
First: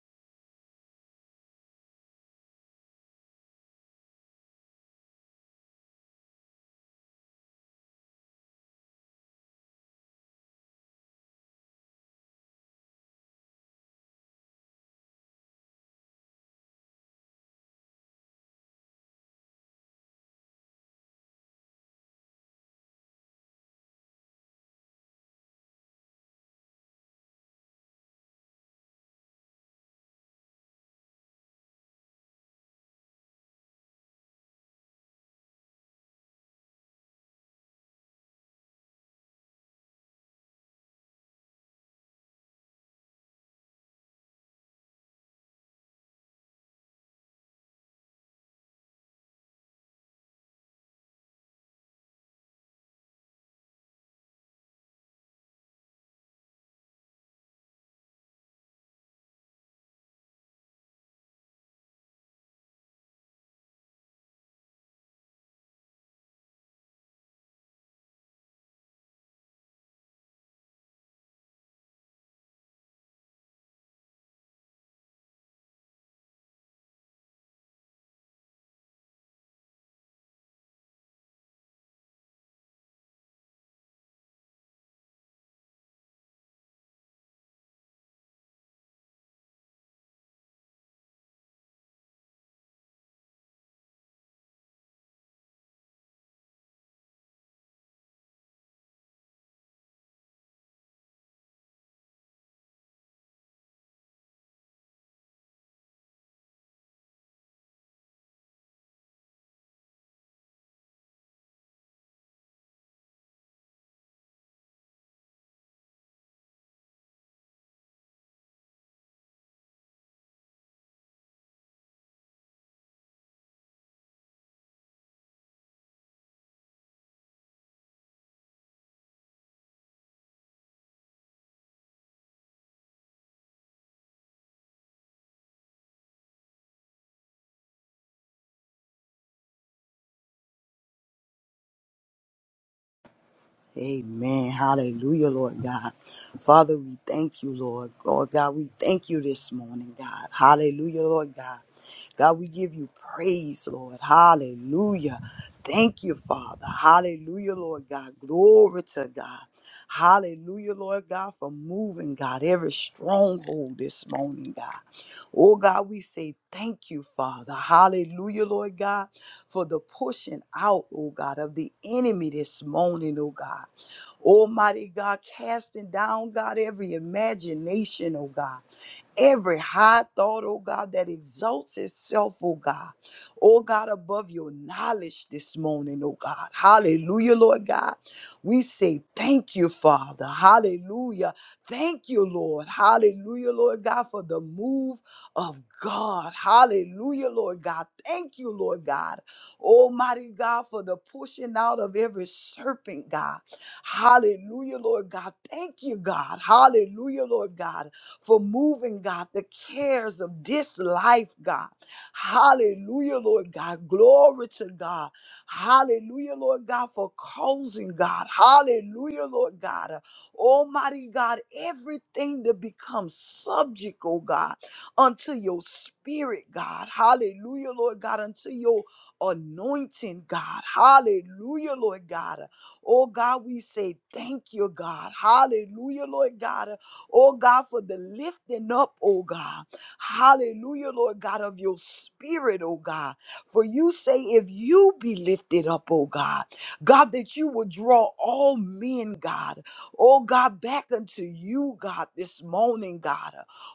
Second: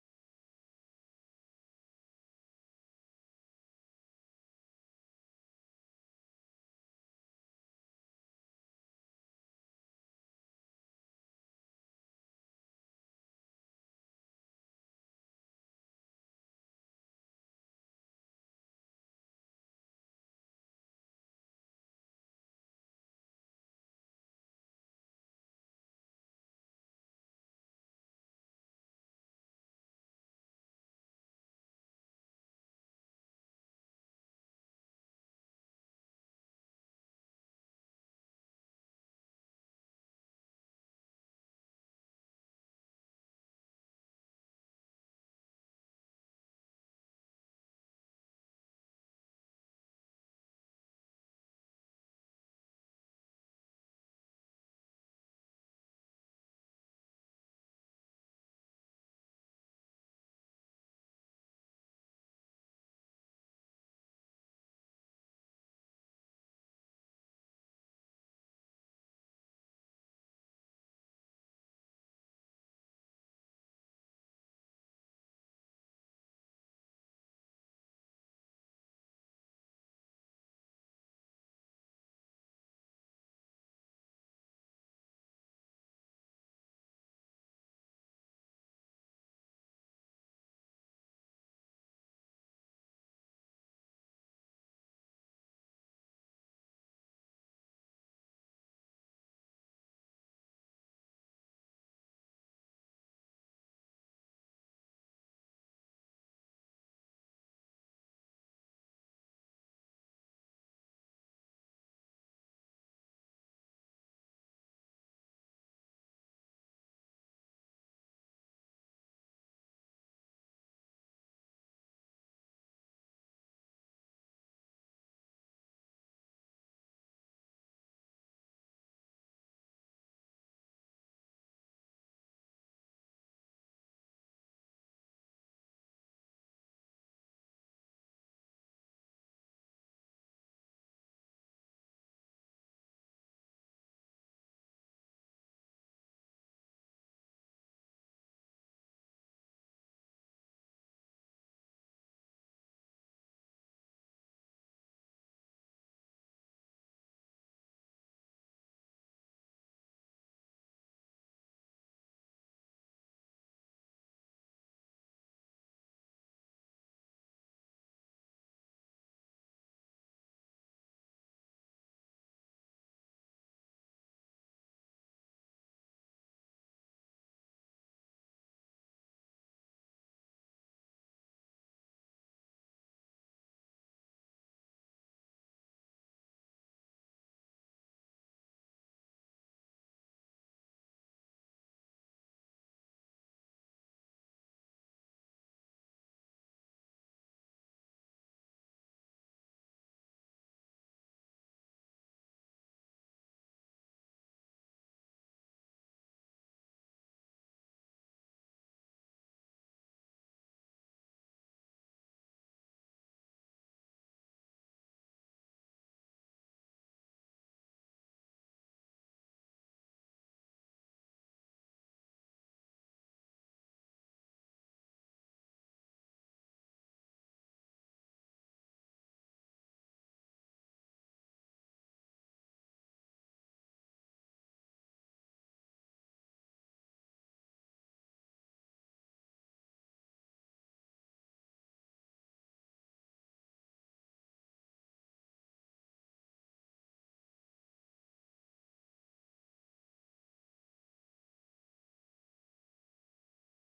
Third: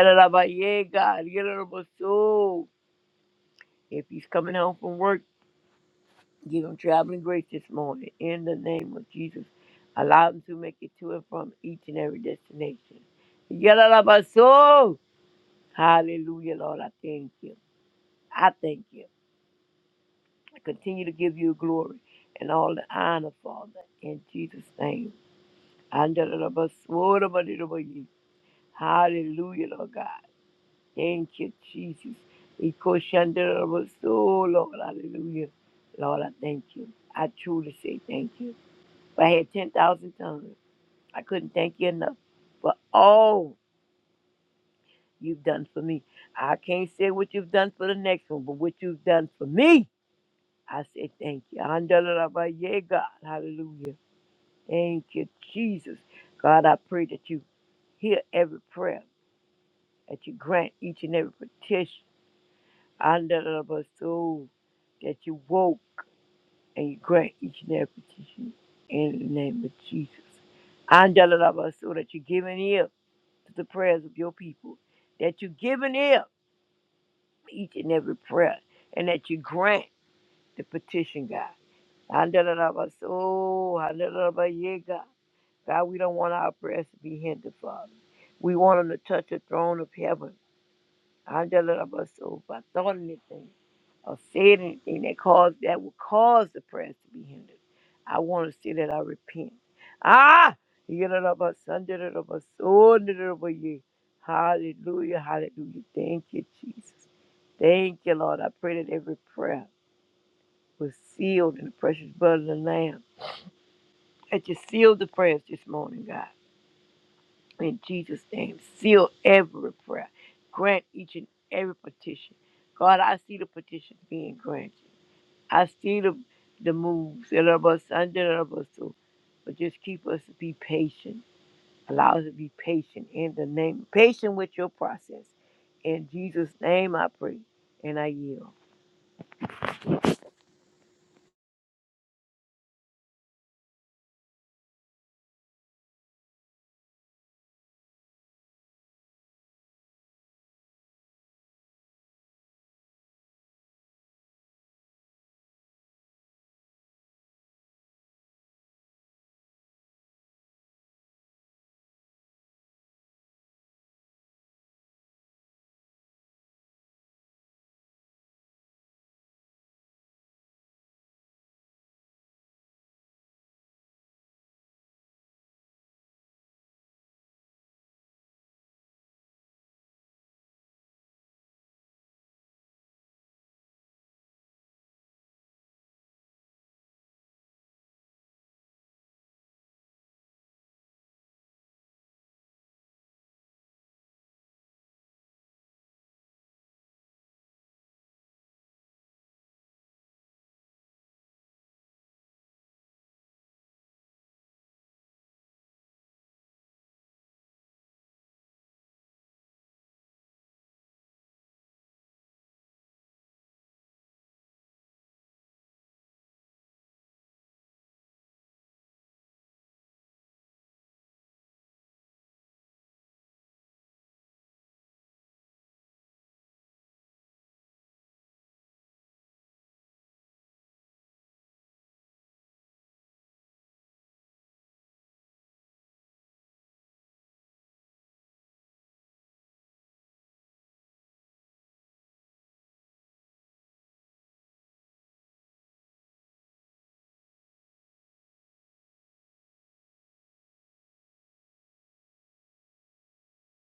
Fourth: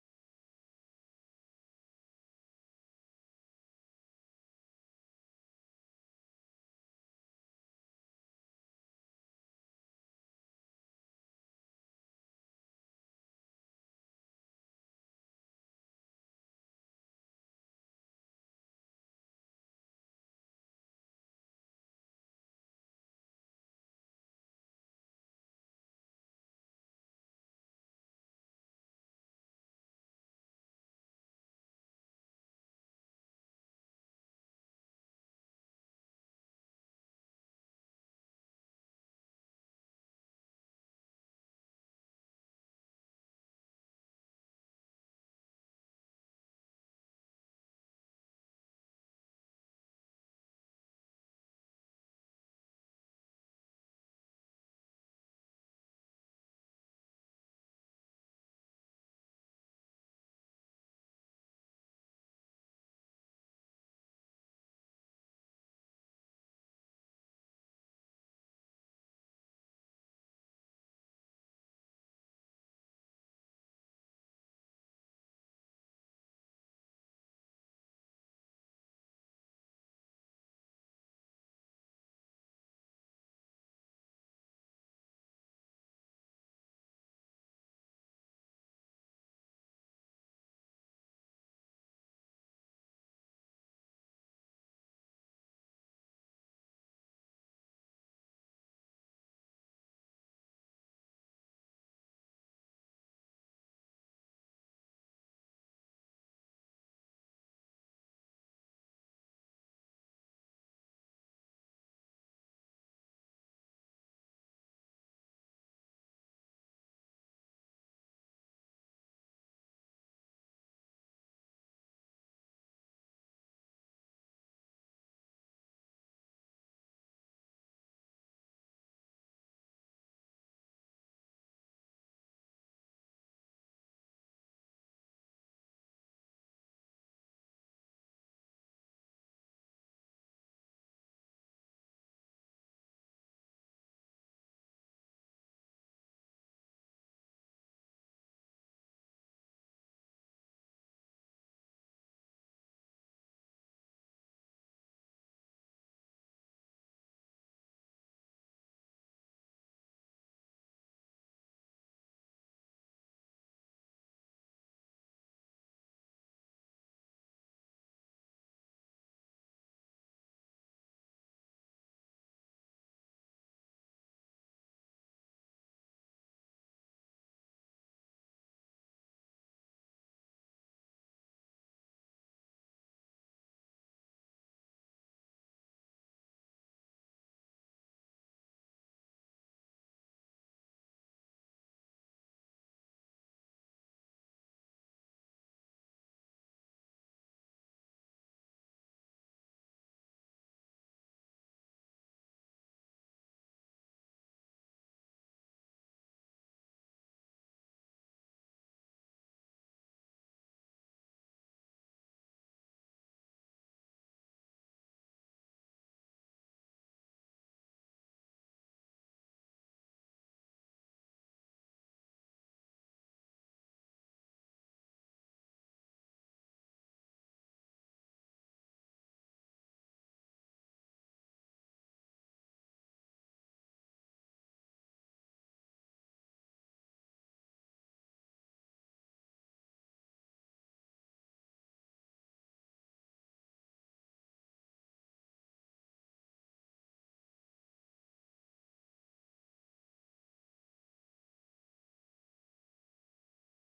ye, God. You know about so. If he's coming home from work, give him traveling grace this morning. In the name of Jesus, allow him to make it to and from each and every destination. Yalabaso! Hallelujah, Lord. I thank you. I thank you. I continue to give you glory and all the honor, Father. In Jesus' name. Andalabaso, rabadidaba. Hallelujah, Lord God. Thank you, Jesus. Ikoshandarabo, So, Lord, hallelujah. Lord, I thank you. I truly say thank you. If I had 10,000 tongues, I couldn't thank you enough for all you've done for me. I can't say what you've done for the next one, but what you've done for me, I say thank you. Andalaraba, Yeah, God, hallelujah. Thank you, Jesus. God, I pray that you hear every prayer, that you grant each and every petition. Under the that you woke and you grant each and every petition in the name of Jesus. Under the that you give an ear to the prayers of your people, that you give an ear to each and every prayer, and that you grant the petition, God. Under the soul, yeah, God. God, we don't want our prayers to be hindered, Father. We want them to touch the throne of heaven. I just love us so. If I thought anything or said anything that caused that would cause the prayers to be hindered, I want to see that I repent. Ah, you know of us, under it of us, under of you. Hallelujah, hallelujah. Thank you, Jesus. Thank you, Lord. I pray that every prayer was sealed in the precious blood of the Lamb. That you sealed the prayers this morning, God in Jesus' name. Seal every prayer. Grant each and every petition. God, I see the petition being granted. I see the the moves that are of us under the of us too. But just keep us to be patient. Allow us to be patient in the name. Patient with your process. In Jesus' name I pray. And I yield.
Amen. Hallelujah, Lord God. Father, we thank you, Lord. Lord God, we thank you this morning, God. Hallelujah, Lord God. God, we give you praise, Lord. Hallelujah. Thank you, Father. Hallelujah, Lord God. Glory to God. Hallelujah, Lord God, for moving, God, every stronghold this morning, God. Oh, God, we say thank you, Father. Hallelujah, Lord God for the pushing out, oh God, of the enemy this morning, oh God. Almighty God, casting down, God, every imagination, oh God every high thought, oh God, that exalts itself, oh God, oh God, above your knowledge this morning, oh God. Hallelujah, Lord God. We say thank you, Father. Hallelujah. Thank you, Lord. Hallelujah, Lord God, for the move of God. Hallelujah, Lord God. Thank you, Lord God. Almighty God, for the pushing out of every serpent, God. Hallelujah, Lord God. Thank you, God. Hallelujah, Lord God, for moving, God, the cares of this life, God. Hallelujah, Lord God. Glory to God. Hallelujah, Lord God, for causing, God. Hallelujah, Lord God. Uh, Almighty God, everything to become subject, oh God, unto your spirit, God. Hallelujah, Lord God, unto your anointing, God. Hallelujah, Lord God. Oh God, we say thank you, God. Hallelujah, Lord God. Oh God, for the lifting up, oh God. Hallelujah, Lord God, of your spirit, oh God. For you say, if you be lifted up, oh God, God, that you will draw all men, God. Oh God, back unto you, God, this morning, God.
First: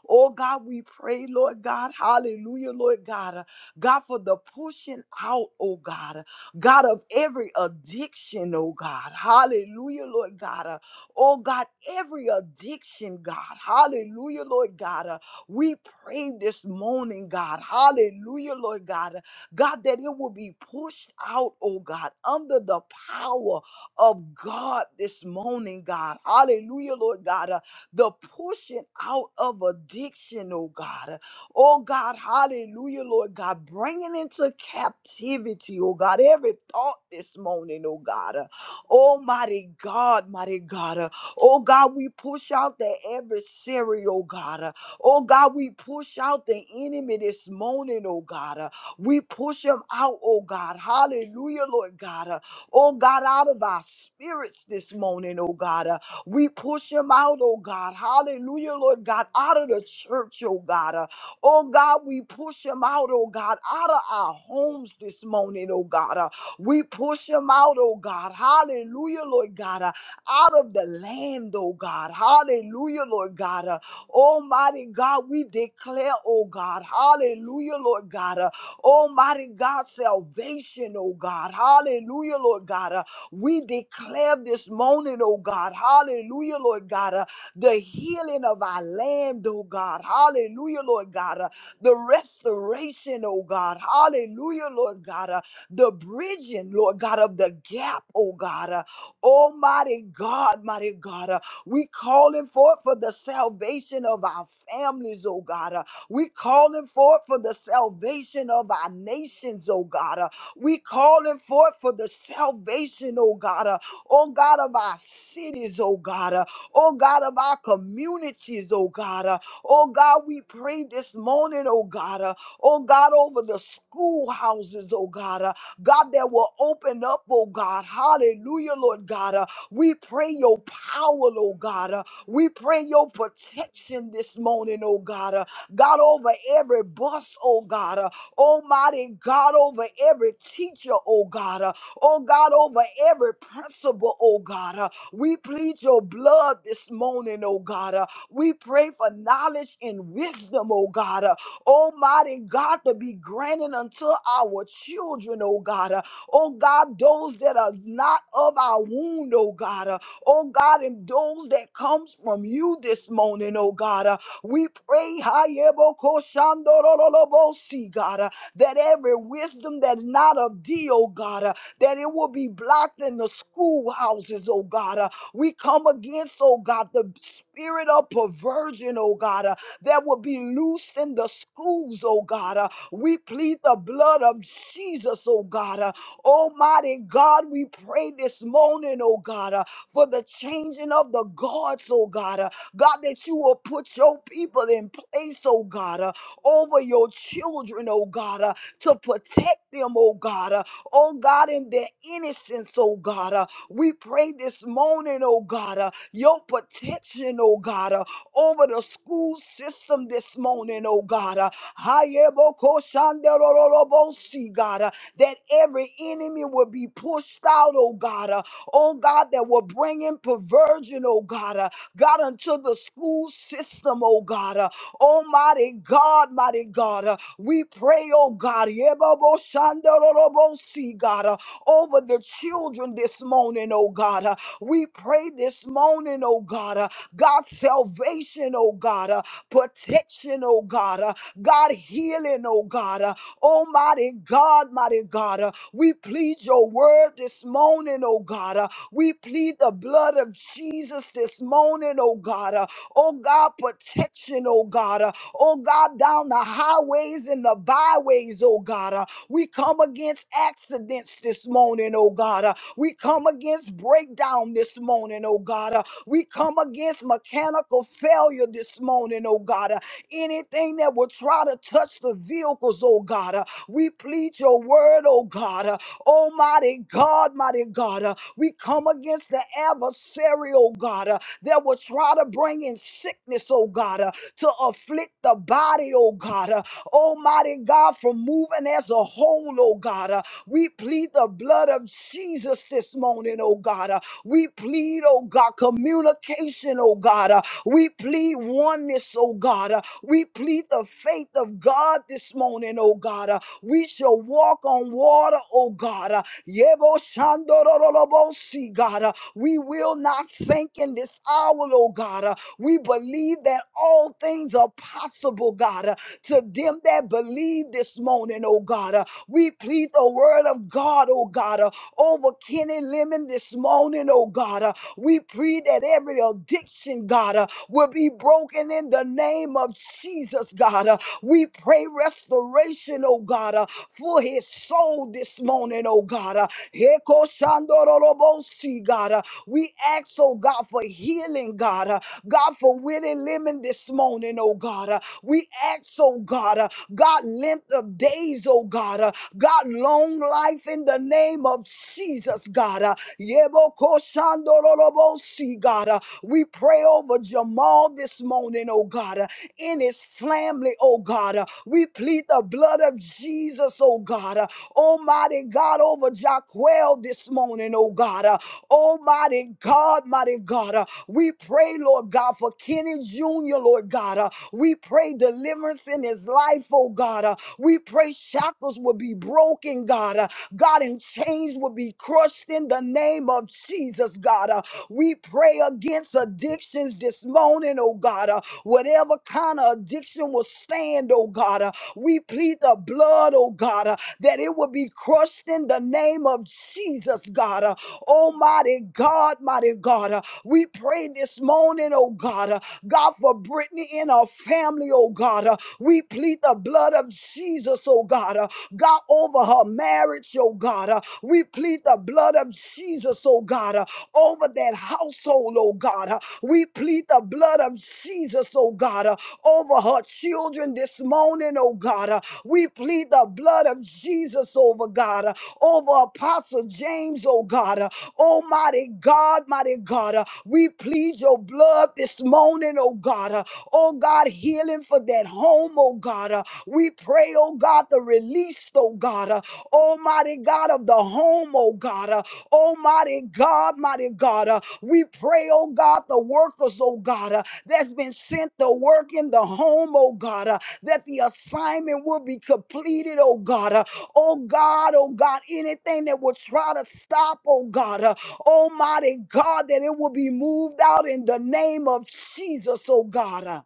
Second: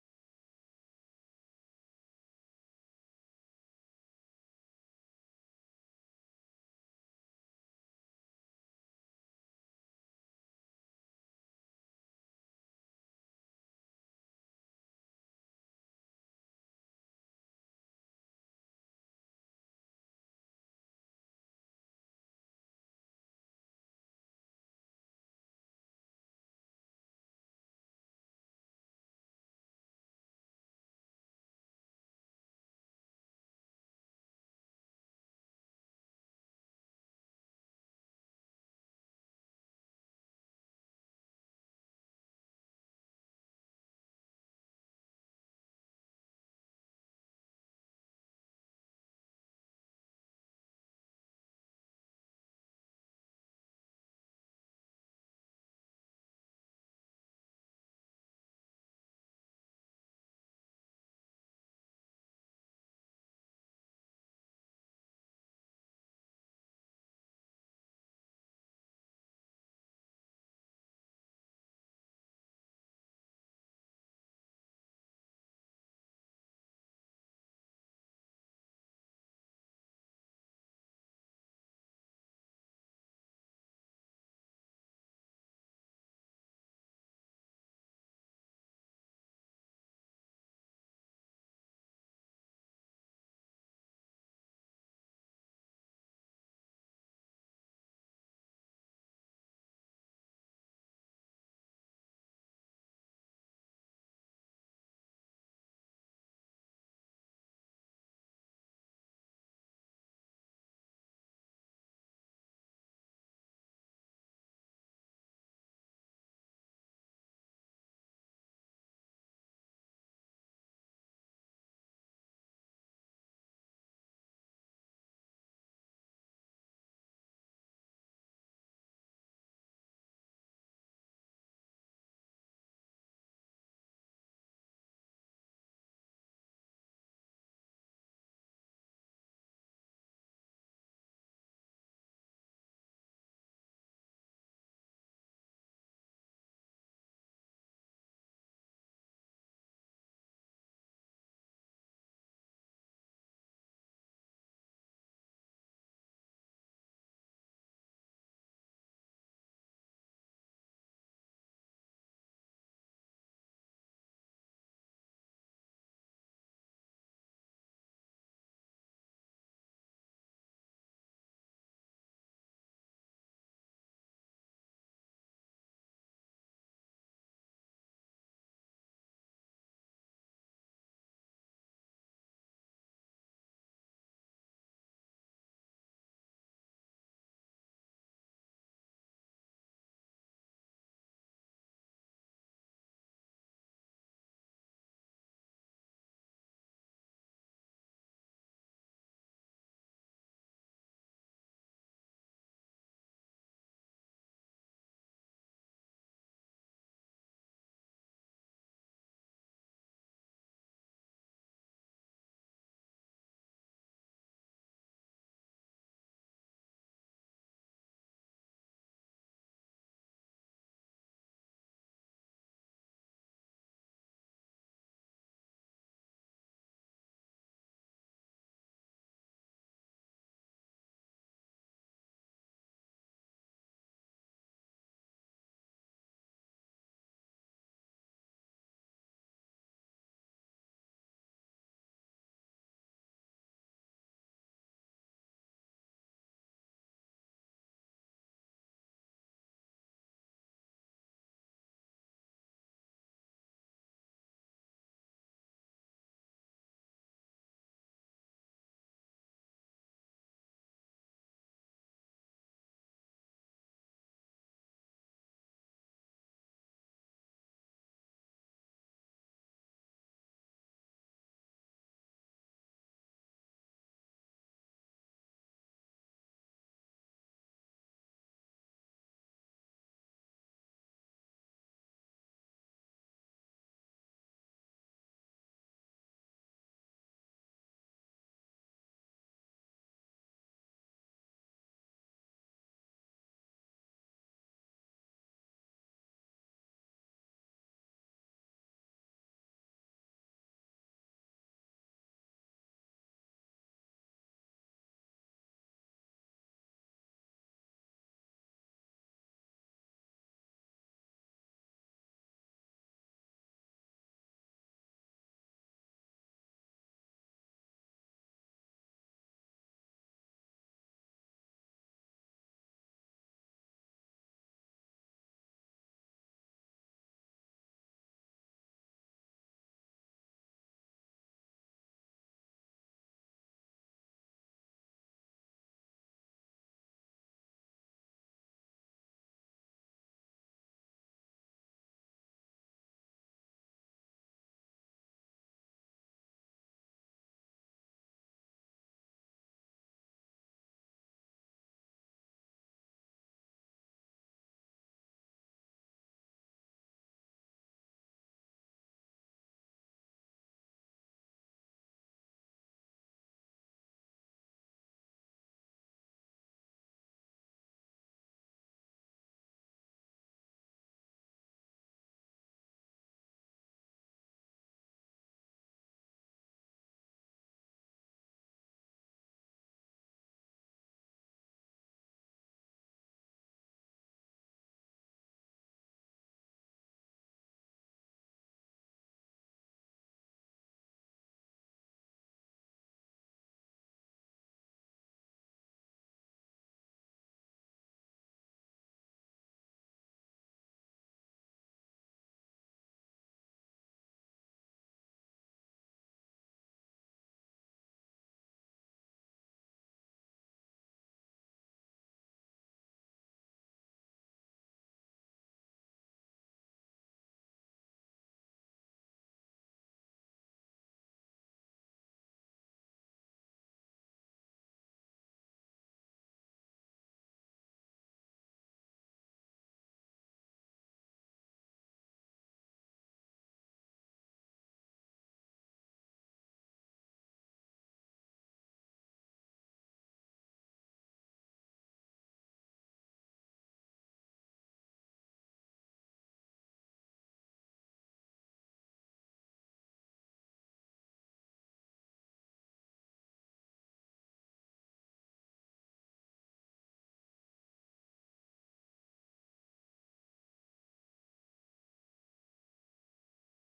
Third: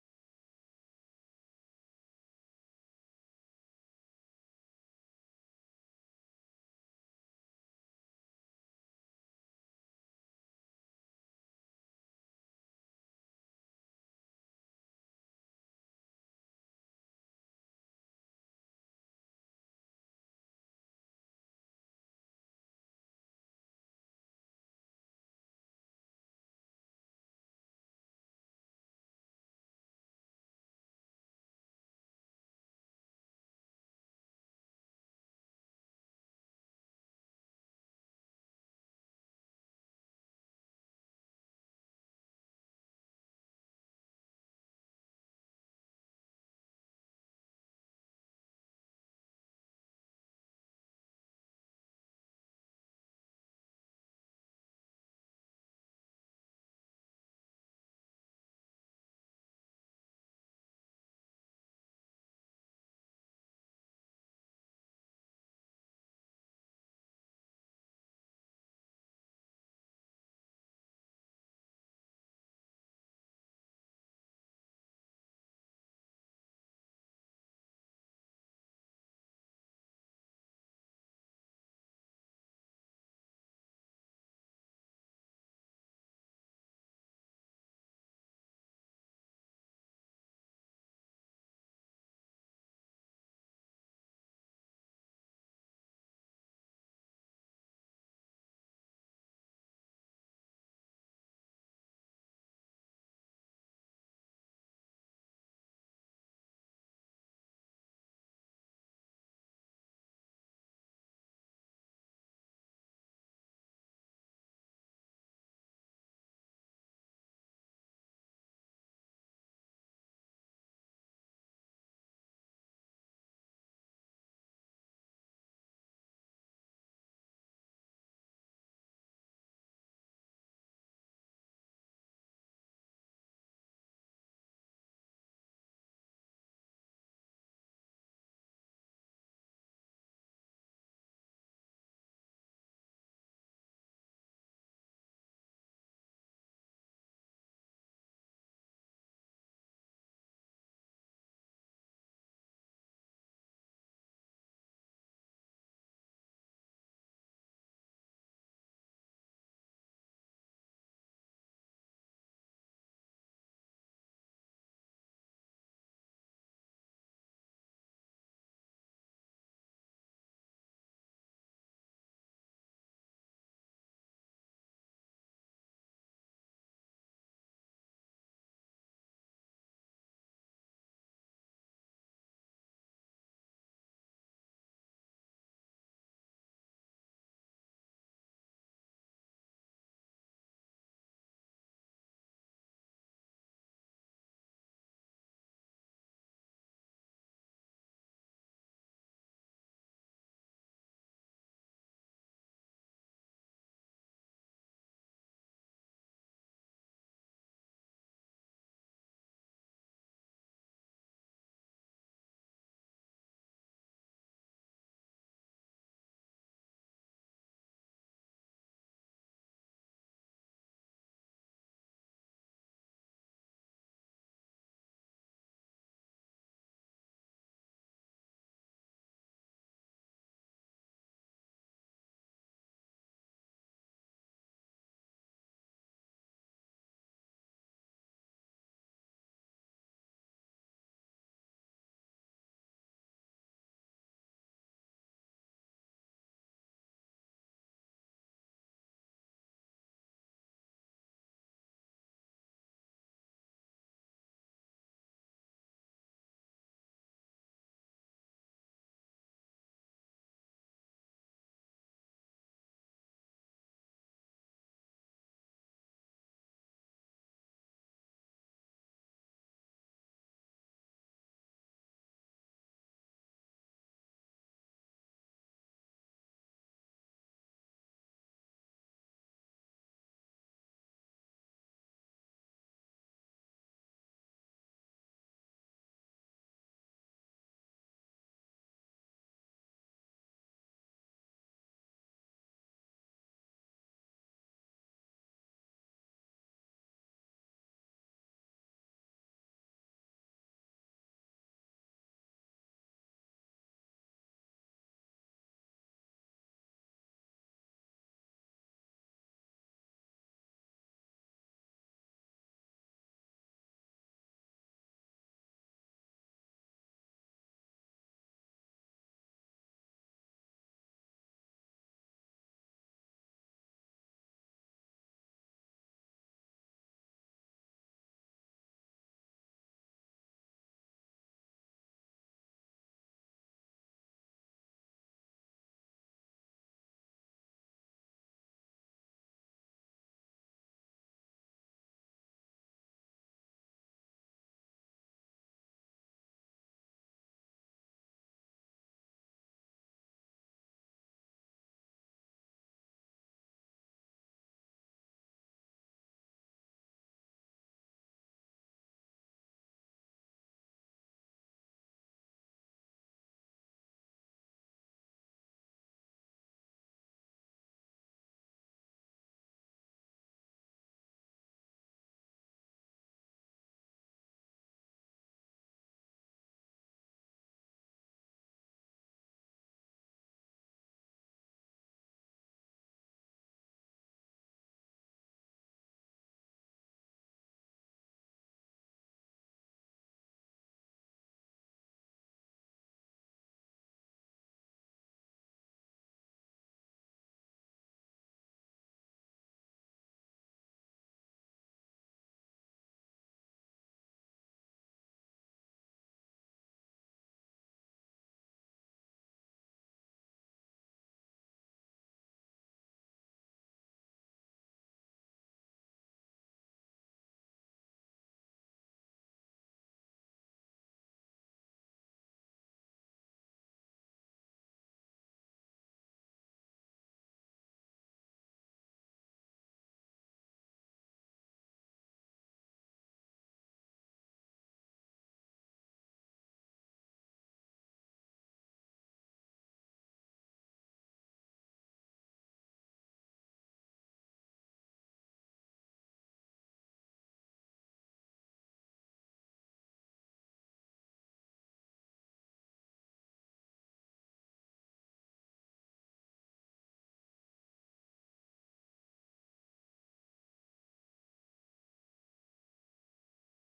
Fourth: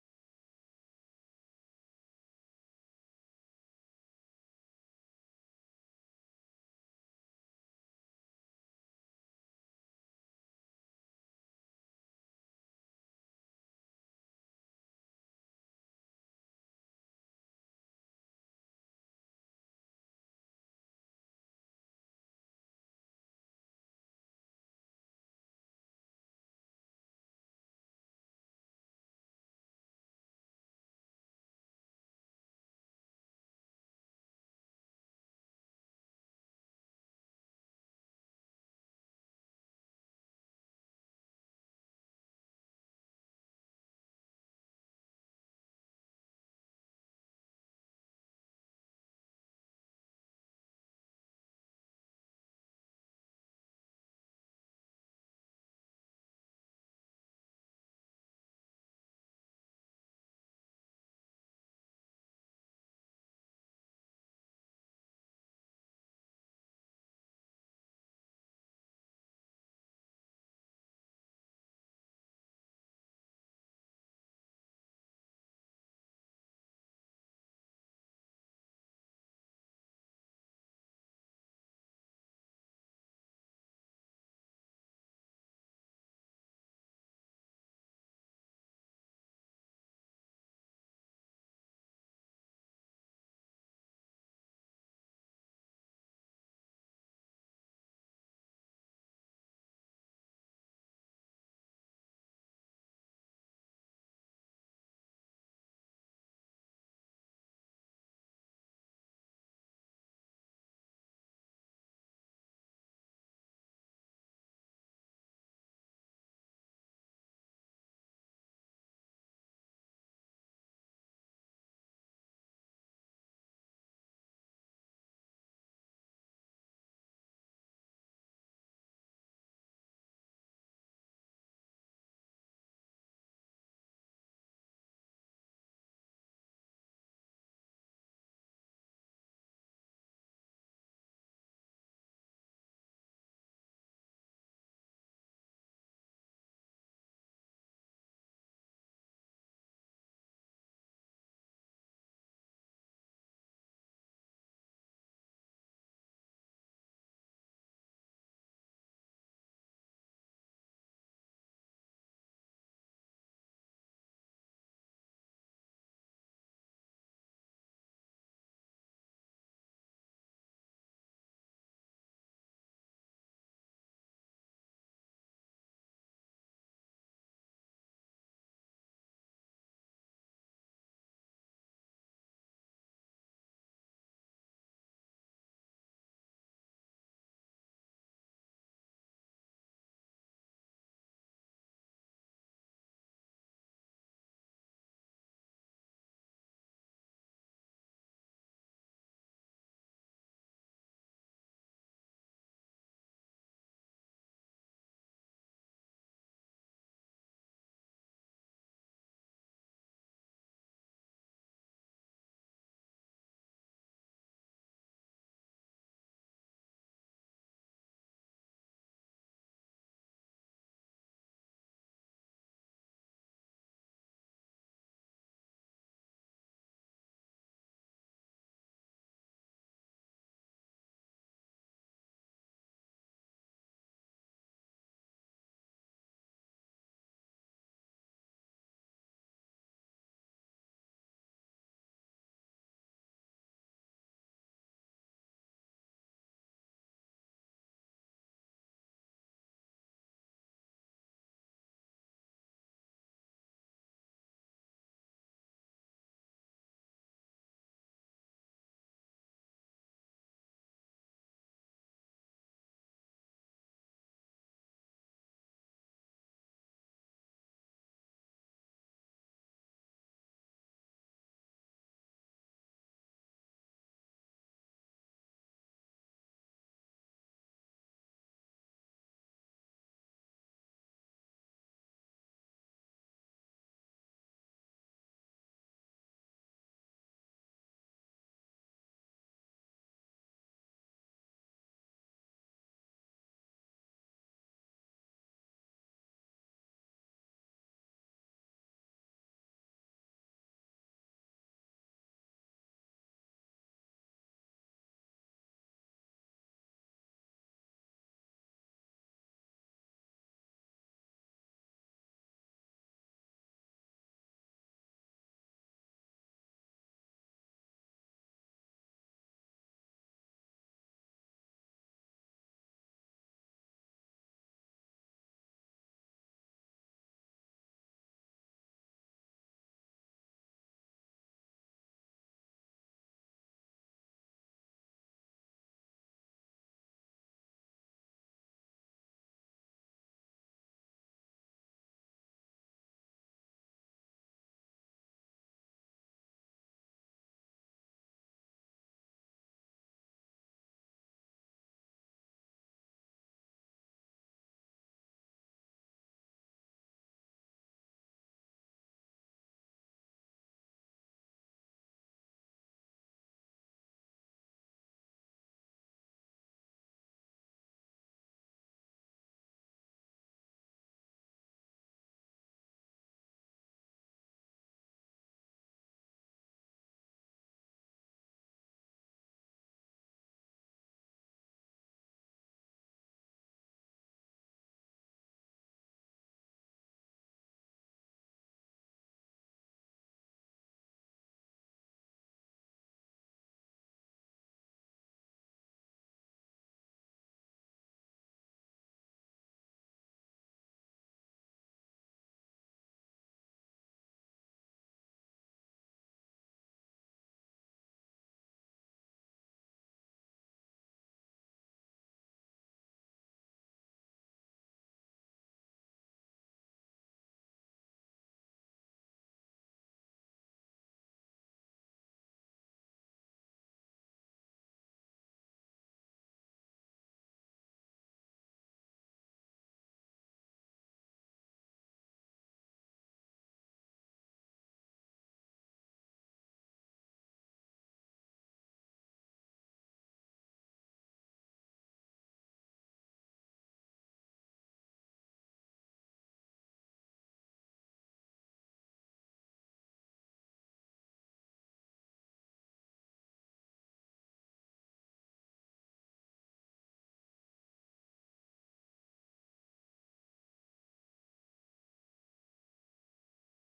Oh God, we pray, Lord God. Hallelujah, Lord God. God, for the pushing out, oh God, God of every addiction, oh God. Hallelujah, Lord God. Uh, Oh God, every addiction, God. Hallelujah, Lord God. Uh, We pray this morning, God. Hallelujah, Lord God. Uh, God, that it will be pushed out, oh God, under the power of God this morning, God. Hallelujah, Lord God. Uh, The pushing out of addiction, oh God. Oh God, hallelujah, Lord God, bringing into captivity, oh God, every thought this morning, oh God. Uh, Almighty God, mighty God. Uh, Oh God, we push out the adversary, oh God. Uh, Oh God, we push out the enemy this morning, oh God. Uh, We push him out, oh God. Hallelujah, Lord God. Uh, Oh God, out of our spirits this morning, oh God. Uh, We push him out, oh God. Hallelujah, Lord God, out of the church, oh God. Oh God, we push them out, oh God, out of our homes this morning, oh God. Uh, We push them out, oh God. Hallelujah, Lord God. Uh, Out of the land, oh God. Hallelujah, Lord God. Uh, Almighty God, we declare, oh God. Hallelujah, Lord God. Uh, Almighty God, salvation, oh God. Hallelujah, Lord God. Uh, We declare this morning, oh God. Hallelujah, Lord God. uh, the healing of our land, oh God. Hallelujah, Lord God. Uh, The restoration, oh God. Hallelujah, Lord God. Uh, The bridging, Lord God, of the gap, oh God. Uh, Almighty God, mighty God. Uh, We calling forth for the salvation of our families, oh God. Uh, We calling forth for the salvation of our nations, oh God. Uh, We calling forth for the salvation, oh God. Uh, oh God of our cities, oh God oh God, of our communities, oh God. Uh, oh God, we pray this morning, oh God, uh, oh God, over the schoolhouses, oh God, uh, God, that will open up, oh God. Hallelujah, Lord God. Uh, we pray your power, oh God. Uh, we pray your protection this morning, oh God. Uh, God, over every bus, oh God. Uh, Almighty God, over every teacher, oh God. Uh, oh God, over every principal, oh God. uh, we plead your blood this morning, oh God. Uh, We pray for knowledge and wisdom, oh God. Uh, Almighty God, to be granted unto our children, oh God. Uh, Oh God, those that are not of our wound, oh God. Uh, Oh God, and those that comes from you this morning, oh God. Uh, We pray, Hayebokoshandorolobosi, God, uh, that every wisdom that is not of thee, oh God, uh, that it will be blocked in the schoolhouses, oh God. Uh, we come against, oh God, the spirit of perversion, oh God, uh, that will be loosed in the schools, oh God. Uh, we plead the blood of Jesus, oh God. Uh, Almighty God, we pray this morning, oh God, uh, for the changing of the guards, oh God. Uh, God, that you will put your people in place, oh God, uh, over your children, oh God, uh, to protect them, oh God. uh, oh God, in their innocence, oh God. Uh, we pray this morning, oh God, uh, your protection, oh God, uh, over the school system this morning, oh God. Uh, Hayebokoshanderororobosi, God, uh, that every enemy will be pushed out, oh God. Uh, oh God, that will bring in perversion, oh God. Uh, God, unto the school system, oh God. uh, Almighty God, mighty God, uh, we pray, oh God, yeboboshandororobosi, God, uh, over the children this morning, oh God. uh, We pray this morning, oh God, uh, God, salvation, oh God, uh, protection, oh God, uh, God, healing, oh God, uh, Almighty God, mighty God, uh, we plead your word this morning, oh God. uh, We plead the blood of Jesus this morning, oh God. uh, Oh God, protection, oh God. Uh, Oh God, down the highways and the byways, oh God. Uh, We come against accidents this morning, oh God. Uh, We come against breakdown this morning, oh God. Uh, We come against mechanical failure this morning, oh God. Uh, Anything that will try to touch the vehicles, oh God. Uh, We plead your word, oh God. Uh, Almighty God, mighty God. Uh, We come against the adversary, oh God. Uh, that will try to bring in sickness, oh God, uh, to afflict the body, oh God. uh, Almighty God, from moving as a whole, oh God. Uh, we plead the blood of Jesus this morning, oh God. Uh, we plead, oh God, communication, oh God. Uh, we plead oneness, oh God. Uh, we plead the faith of God this morning, oh God. Uh, we shall walk on water, oh God. Uh, Yebo shandorolobosi, God. Uh, we will not sink in this hour, oh God. Uh, we believe that all things things are possible, God, uh, to them that believe this morning, oh God. Uh, we plead the word of God, oh God, uh, over Kenny Lemon this morning, oh God. Uh, we plead that every addiction, God, uh, will be broken in the name of Jesus, God. Uh, we pray restoration, oh God, uh, for his soul this morning, oh God. Uh, Heko shandorolobosi, God. Uh, we ask, oh God, for healing, God. Uh, God, for Willie Lemon this morning, oh God. Uh, we ask, oh God, uh, God, length of days, oh God. Uh, God, long life in the name of Jesus, God. Uh, Yebokoshandorolobosi, God. Uh, we pray over Jamal this morning, oh God. Uh, in his family, oh God. Uh, we plead the blood of Jesus, oh God. Uh, Almighty God, over Jaquel this morning, oh God. Uh, Almighty God mighty God. Uh, We pray, Lord God, for Kenny Jr., Lord God. Uh, We pray deliverance in his life, oh God. Uh, We pray shackles will be broken, God. Uh, God, and chains will be crushed in the name of Jesus, God. Uh, We pray against addictions this morning, oh God. Uh, Whatever kind of addiction will stand, oh God. Uh, We plead the blood, oh God, uh, that it will be crushed in the name of Jesus, God. Uh, Oh, mighty God, mighty God. uh, We pray this morning, oh God. uh, God, for Brittany and her family, oh God. uh, We plead the blood of Jesus, oh God. uh, God, over her marriage, oh God. uh, We plead the blood of Jesus, oh God. uh, Over that household, oh God. uh, We plead the blood of Jesus, oh God. uh, Over her children this morning, oh God. uh, We plead the blood of Jesus over God. uh, Over over Apostle James, oh God. Uh, Almighty God, mighty God, uh, we plead your blood this morning, oh God. Uh, Oh God, healing for that home, oh God. Uh, We pray, oh God, the release, oh God. Uh, Almighty God of the home, oh God. Uh, Almighty God, mighty God. Uh, We pray, oh God, the workers, oh God, uh, that's been sent to work in the home, oh God, uh, that the assignment will be completed, oh God. Uh, Oh God, oh God, anything that will try to stop, oh God, uh, Almighty God, that it will be moved out in the name of Jesus, oh God. uh.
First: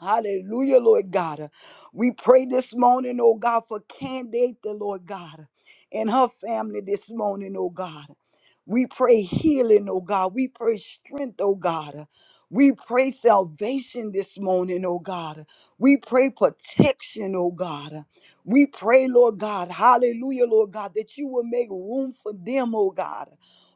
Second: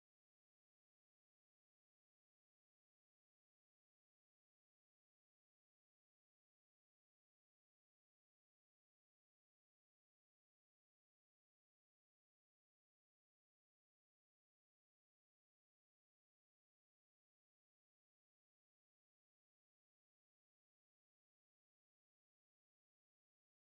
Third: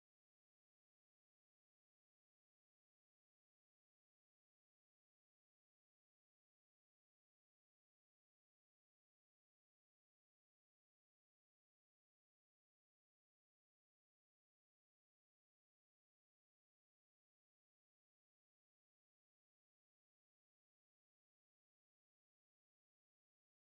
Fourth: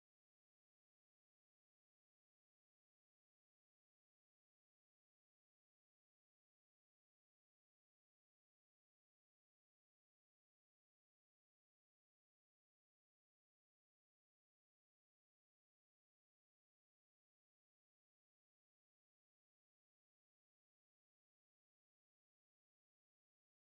Hallelujah, Lord God. We pray this morning, oh God, for Candate, the Lord God, and her family this morning, oh God. We pray healing, oh God. We pray strength, oh God. We pray salvation this morning, oh God. We pray protection, oh God. We pray, Lord God, hallelujah, Lord God, that you will make room for them, oh God.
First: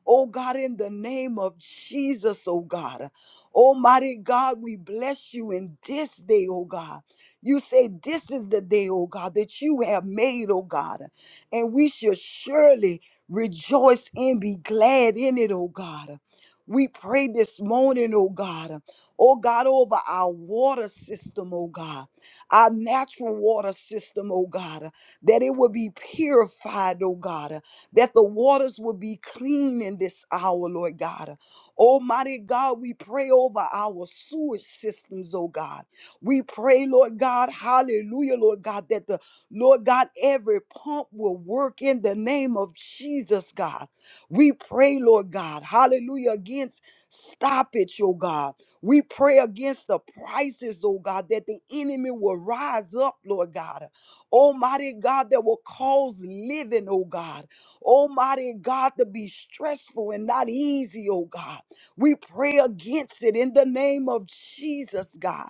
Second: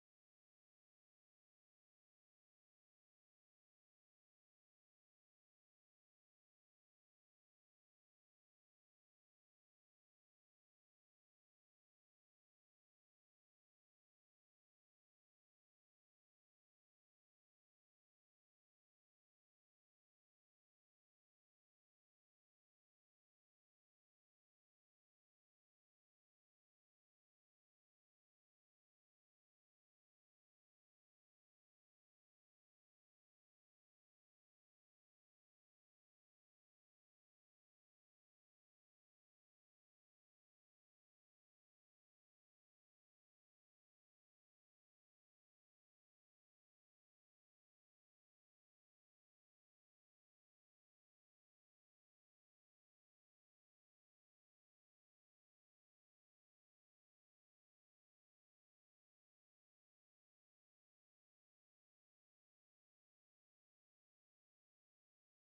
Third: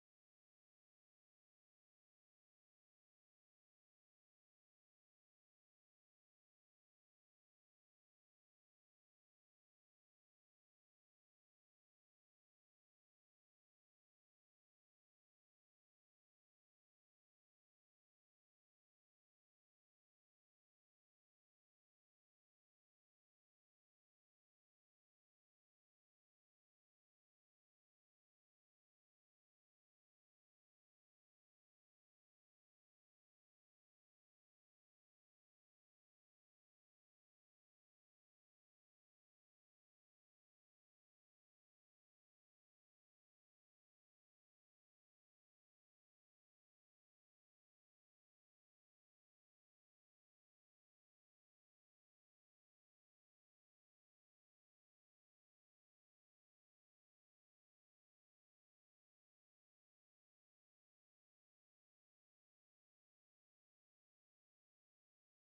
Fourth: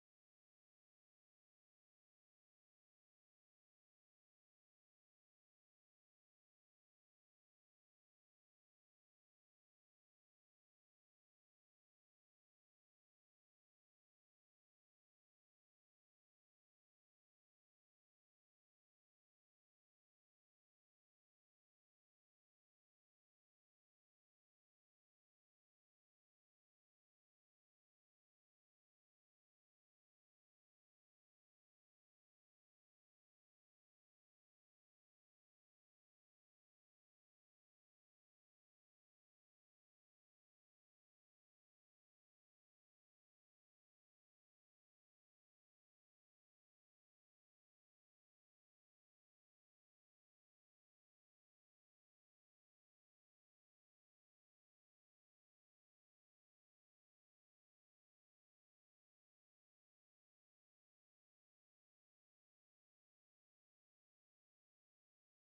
Oh God, in the name of Jesus, oh God. Almighty God, we bless you in this day, oh God. You say this is the day, oh God, that you have made, oh God. And we shall surely rejoice and be glad in it, oh God. We pray this morning, oh God, oh God, over our water system, oh God, our natural water system, oh God, that it will be purified, oh God, that the waters will be clean in this hour, Lord God. Almighty God, we pray over our sewage systems, oh God. We pray, Lord God, hallelujah, Lord God, that the Lord God, every pump will work in the name of Jesus, God. We pray, Lord God, hallelujah, against stoppage, oh God. We pray against the prices, oh God, that the enemy will rise up, Lord God. Almighty God, that will cause living, oh God. Almighty God, to be stressful and not easy, oh God. We pray against it in the name of Jesus, God.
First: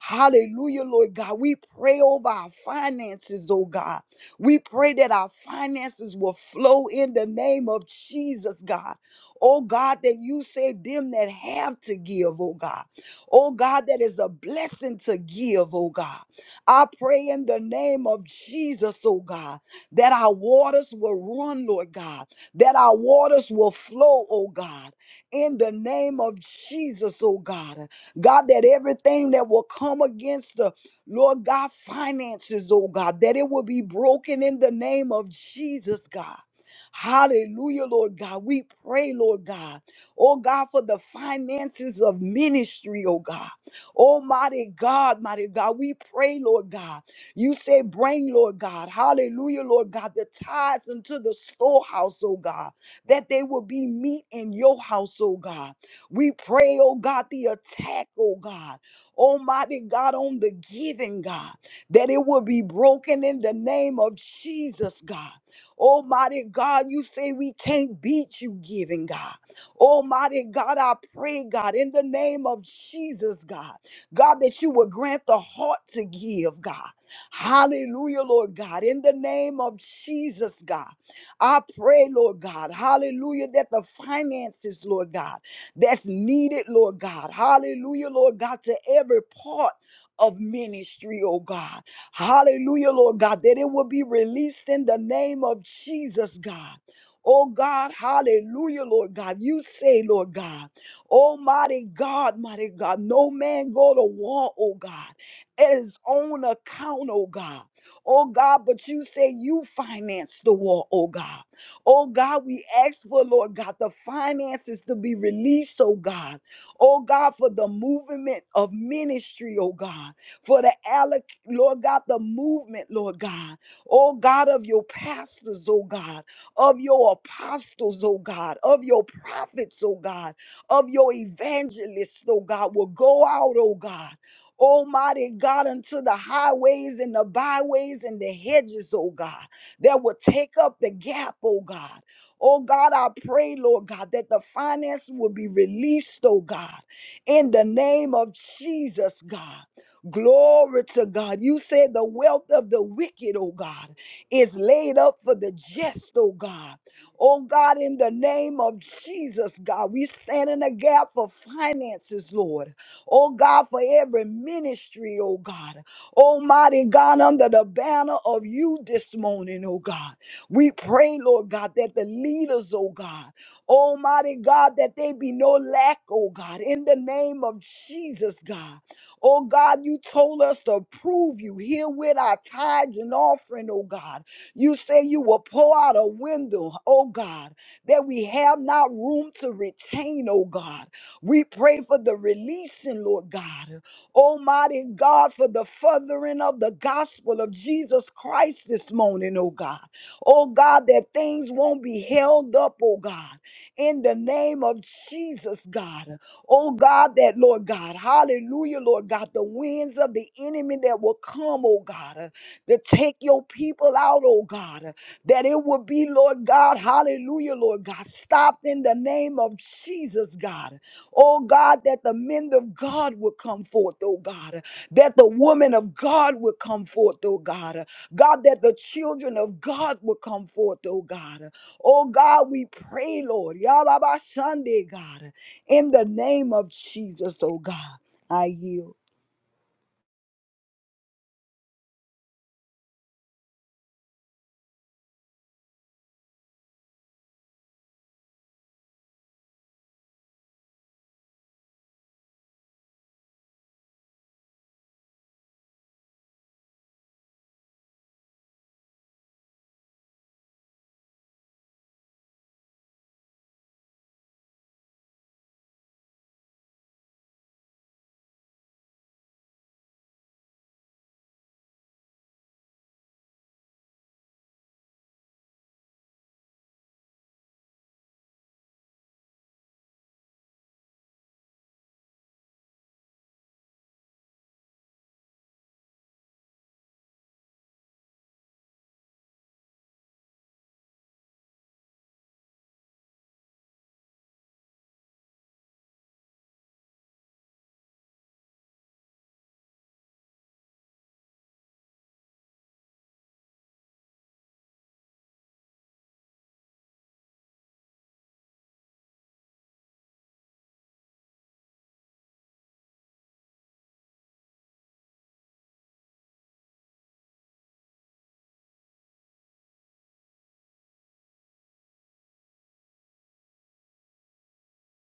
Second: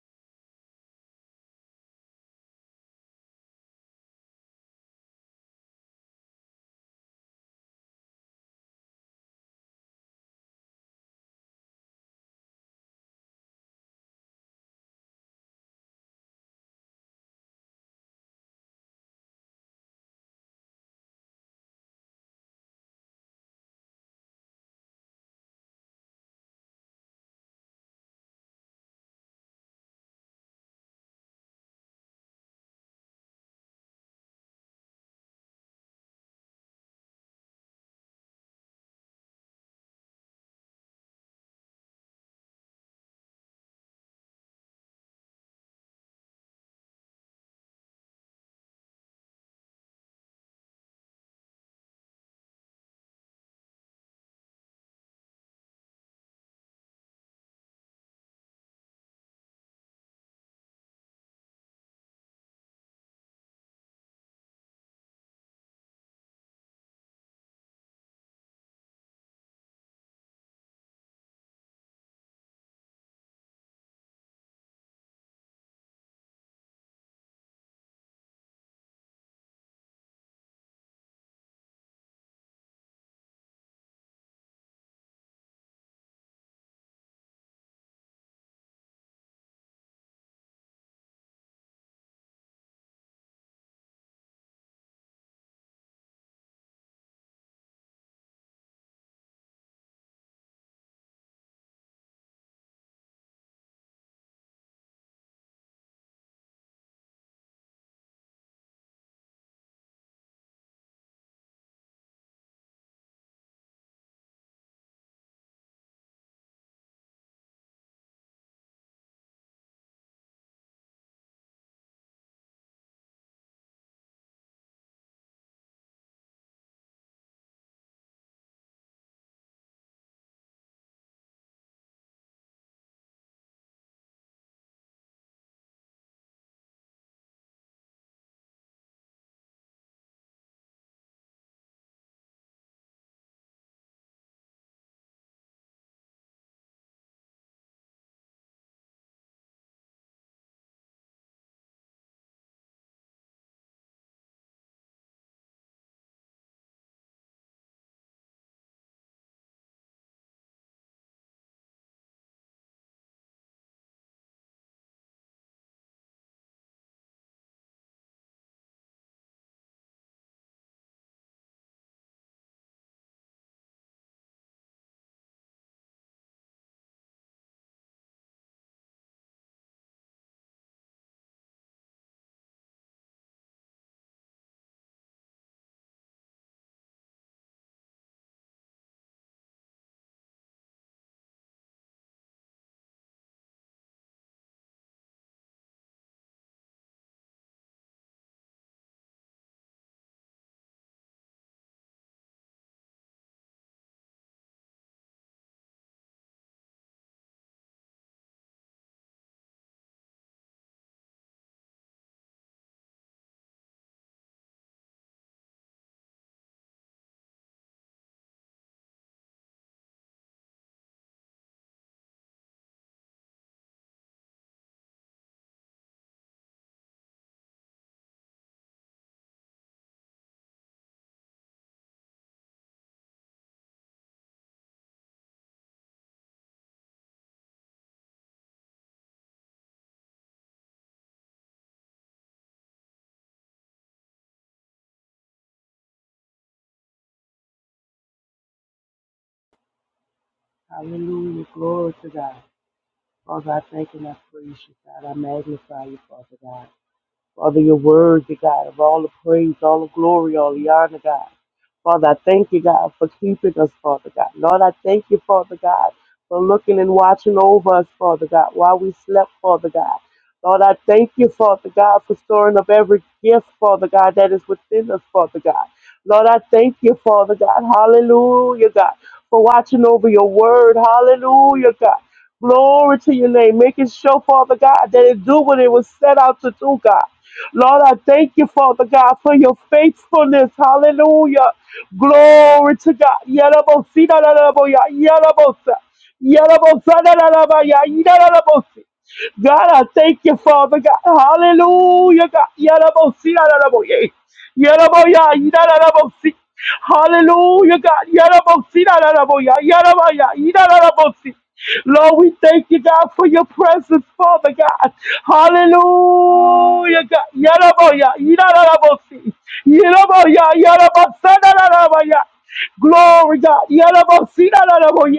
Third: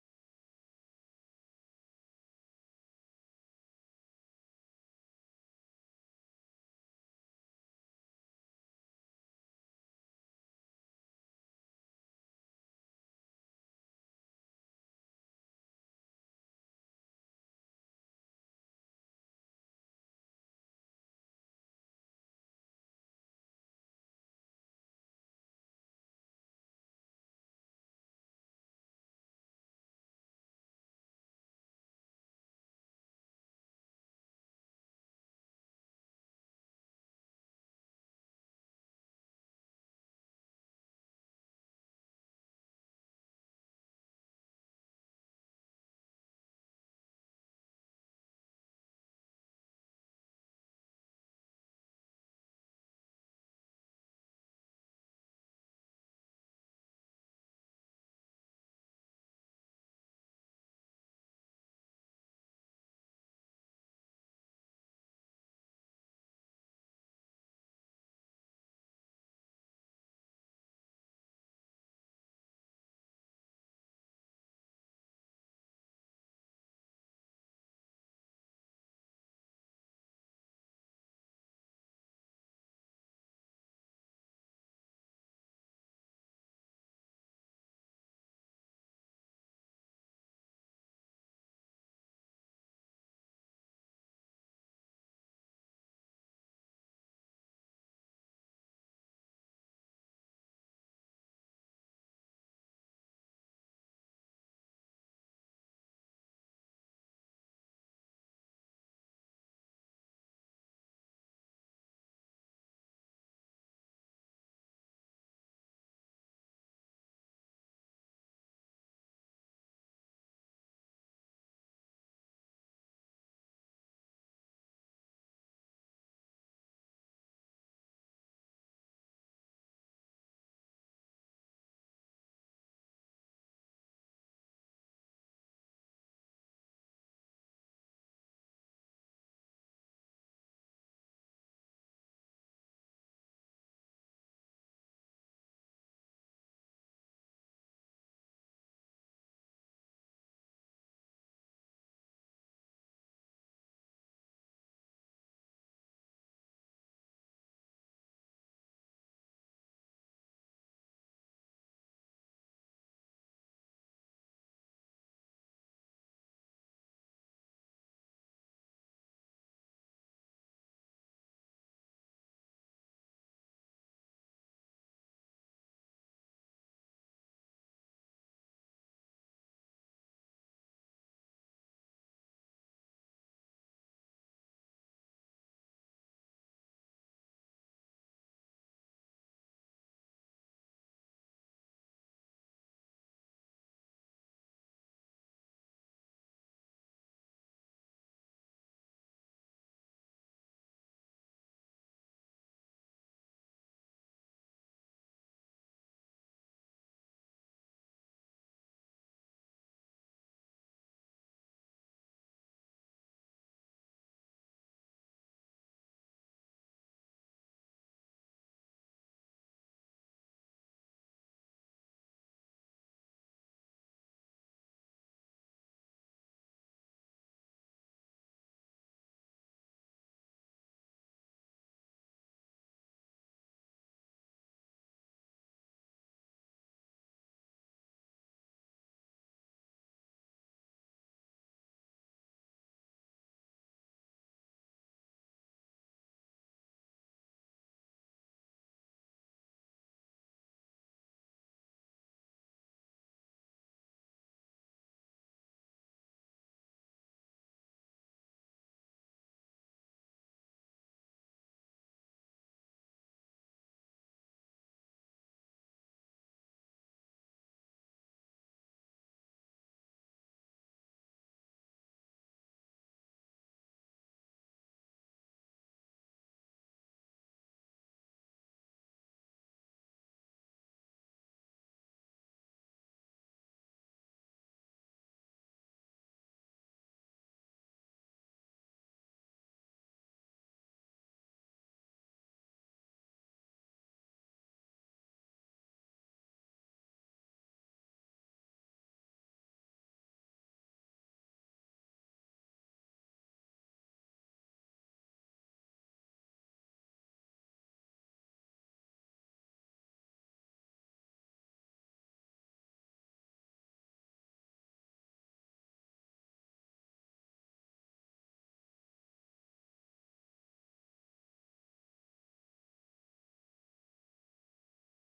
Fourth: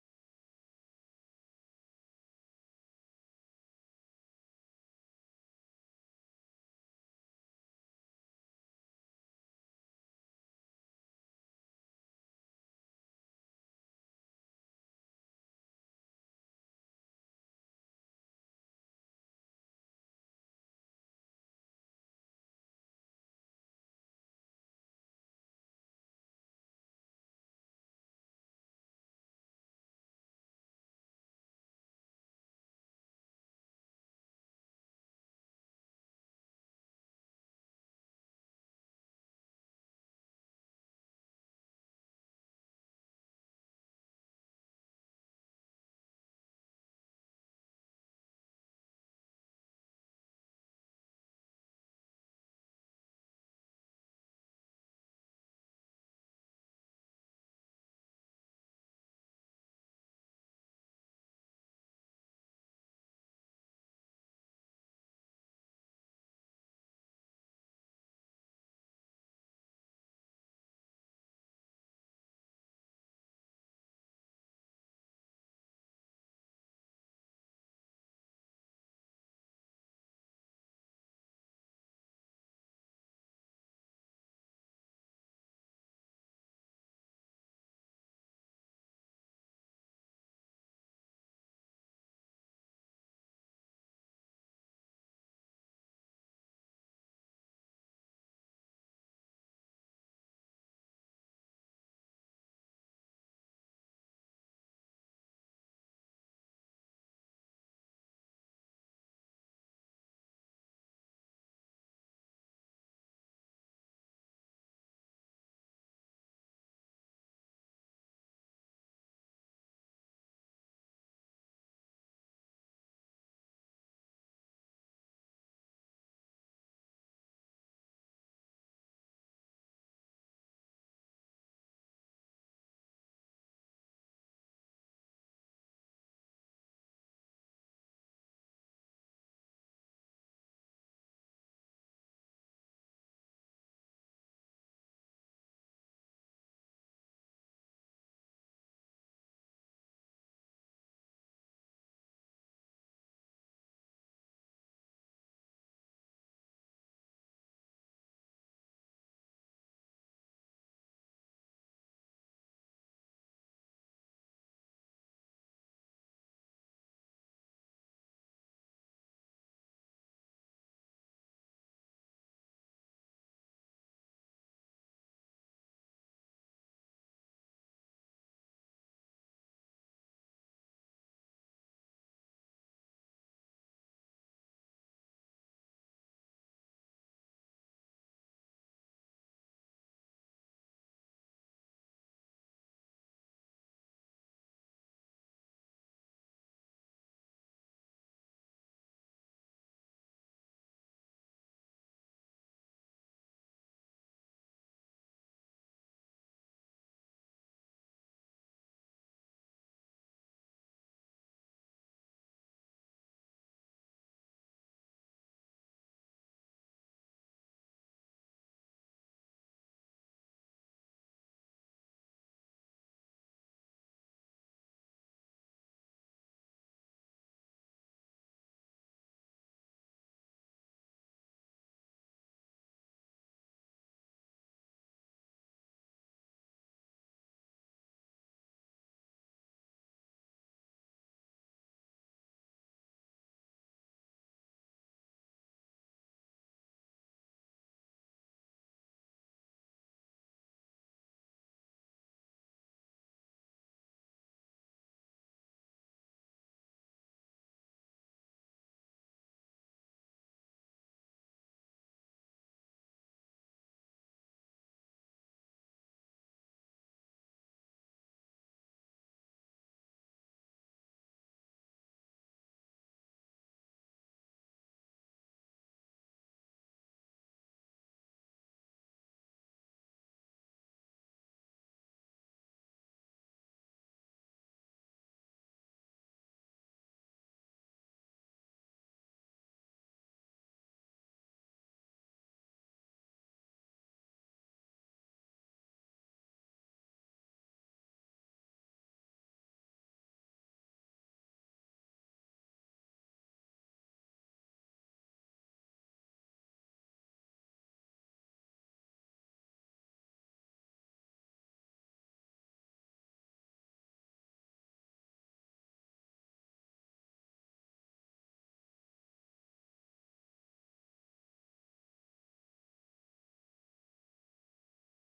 Hallelujah, Lord God. We pray over our finances, oh God. We pray that our finances will flow in the name of Jesus, God. Oh God, that you say them that have to give, oh God. Oh God, that is a blessing to give, oh God. I pray in the name of Jesus, oh God, that our waters will run, Lord God, that our waters will flow, oh God in the name of Jesus, oh God. God, that everything that will come against the Lord God finances, oh God, that it will be broken in the name of Jesus, God. Hallelujah, Lord God. We pray, Lord God. Oh God, for the finances of ministry, oh God. Almighty God, mighty God, we pray, Lord God. You say, bring, Lord God. Hallelujah, Lord God, the tithes into the storehouse, oh God that they will be meat in your house, oh God. We pray, oh God, the attack, oh God, Almighty God, on the giving, God, that it will be broken in the name of Jesus, God. Almighty God, you say we can't beat you giving, God. Almighty God, I pray, God, in the name of Jesus, God, God, that you will grant the heart to give, God. Hallelujah, Lord God, in the name of Jesus, God. I pray, Lord God, hallelujah, that the finances, Lord God, that's needed, Lord God, hallelujah, Lord God, to every part of ministry, oh God, hallelujah, Lord God, that it will be released in the name of Jesus, God. Oh God, hallelujah, Lord God. You say, Lord God, Almighty God, mighty God, no man go to war, oh God, at his own account, oh God. Oh God, but you say you finance the war, oh God. Oh God, we ask for, Lord God, the finances to be released, oh God. Oh God, for the movement of ministry, oh God. For the alloc, Lord God, the movement, Lord God. Oh God, of your pastors, oh God. Of your apostles, oh God. Of your prophets, oh God. Of your evangelists, oh God. Will go out, oh God Almighty God, unto the highways and the byways and the hedges, oh God, that will take up the gap, oh God. Oh God, I pray, Lord God, that the finance will be released, oh God, in the name of Jesus, God. Glory to God. You said the wealth of the wicked, oh God, is laid up for the just, oh God. Oh God, in the name of Jesus, God, we stand in the gap for finances, Lord oh God, for every ministry, oh God. Almighty God, under the banner of you this morning, oh God. We pray, Lord God, that the leaders, oh God, Almighty God, that they be no lack, oh God, in the name of Jesus, God. Oh God, you told us to prove you here with our tithes and offering, oh God. You say you will pour out a window, oh God, that we have not room to retain, oh God. We pray for the releasing, Lord God. Almighty God, for the furthering of the gospel of Jesus Christ this morning, oh God. Oh God, that things won't be held up, oh God, in the name of Jesus, God. Oh God, that Lord God, hallelujah, Lord God, the winds of the enemy that will come, oh God, uh, to take your people out, oh God, uh, that it will be, Lord God, hallelujah, Lord God, stopped in the name of Jesus, God. Oh God, that the men of God would come forth, oh God, that the women of God would come forth, oh God, God, that the children of God would come forth, oh God. Oh God, we pray, Lord, Yababa Sunday, God, in the name of Jesus, oh God, I yield.
Hallelujah. Glory to God. Father, I thank and I praise you, God. I magnify you, Father God. Father, you're worthy, God, of all the praise, all the glory, all the honor, God. Father, I thank you, God, for keeping us, Father God. Lord, I thank you, Father God, for looking and watching over us, Father God, while we slept, Father God. Lord, I thank you, Father God, for storing up every gift, Father God, that is within us, Father God. Lord, I thank you, Father God. Hallelujah, God, for watching over your word. Hallelujah, God. Glory to your name. Making sure, Father God, that it do what it was set out to do, God. Lord, I thank you, Father God, for your faithfulness. Hallelujah. Glory to God. Yarabosi, da, da, da, bo, ya, yarabosa. Yarabosa, da, da, bosi. God, I thank you, Father God. Hallelujah, God. Yarabosi, da, da, da, Yaraboya, Yarabosi. Hallelujah, God. Yarabosi, Yaraboya, Yarabaya, Yarabosi. Lord, we thank you, God, for your presence, Father God. Hallelujah, God. Yaraboya, Yarabosi. Yaraboya, Yarabasa, Yarabaya. Glory, God. Yarabosi, Yaraboya.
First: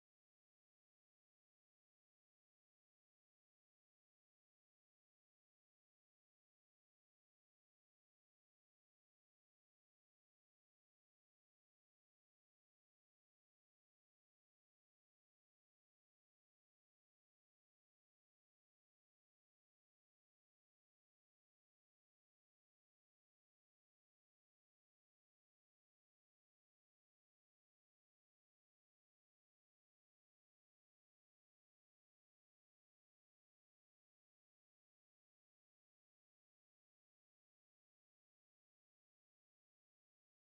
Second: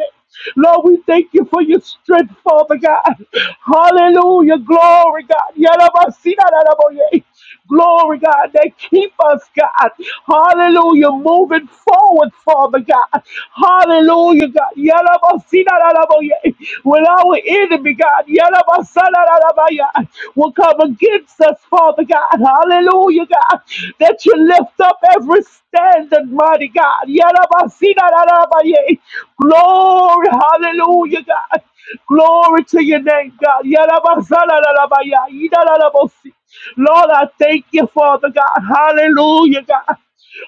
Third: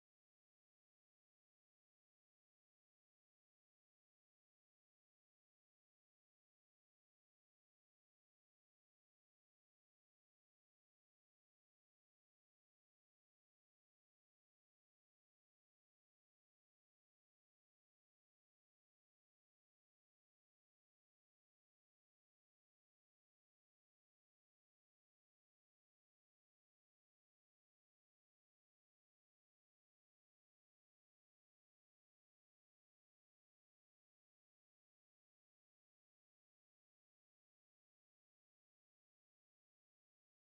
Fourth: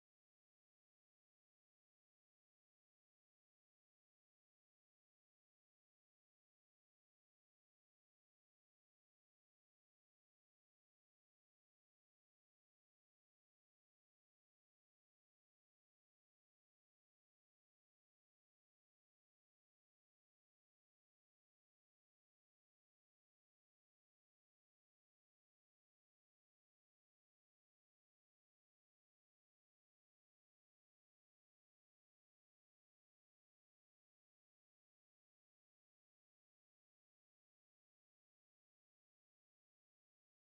Lord, we thank you for your strength, Father God. Hallelujah. Glory, God. Yarabasi, Yaraboya. Glory, God, that keep us, God. Hallelujah. Moving forward, Father God. Hallelujah, God. Yalabasinalalaboye. When our enemy, God, yalabasanalalaboye, will come against us, Father God. Hallelujah, God. That you lift up every standard, mighty God. Yalabasinalalaboye. Glory, hallelujah, God. Glory to your name, God. Yarabazalarabaya, yidarabosi. Lord, I thank you, Father God. Hallelujah, God.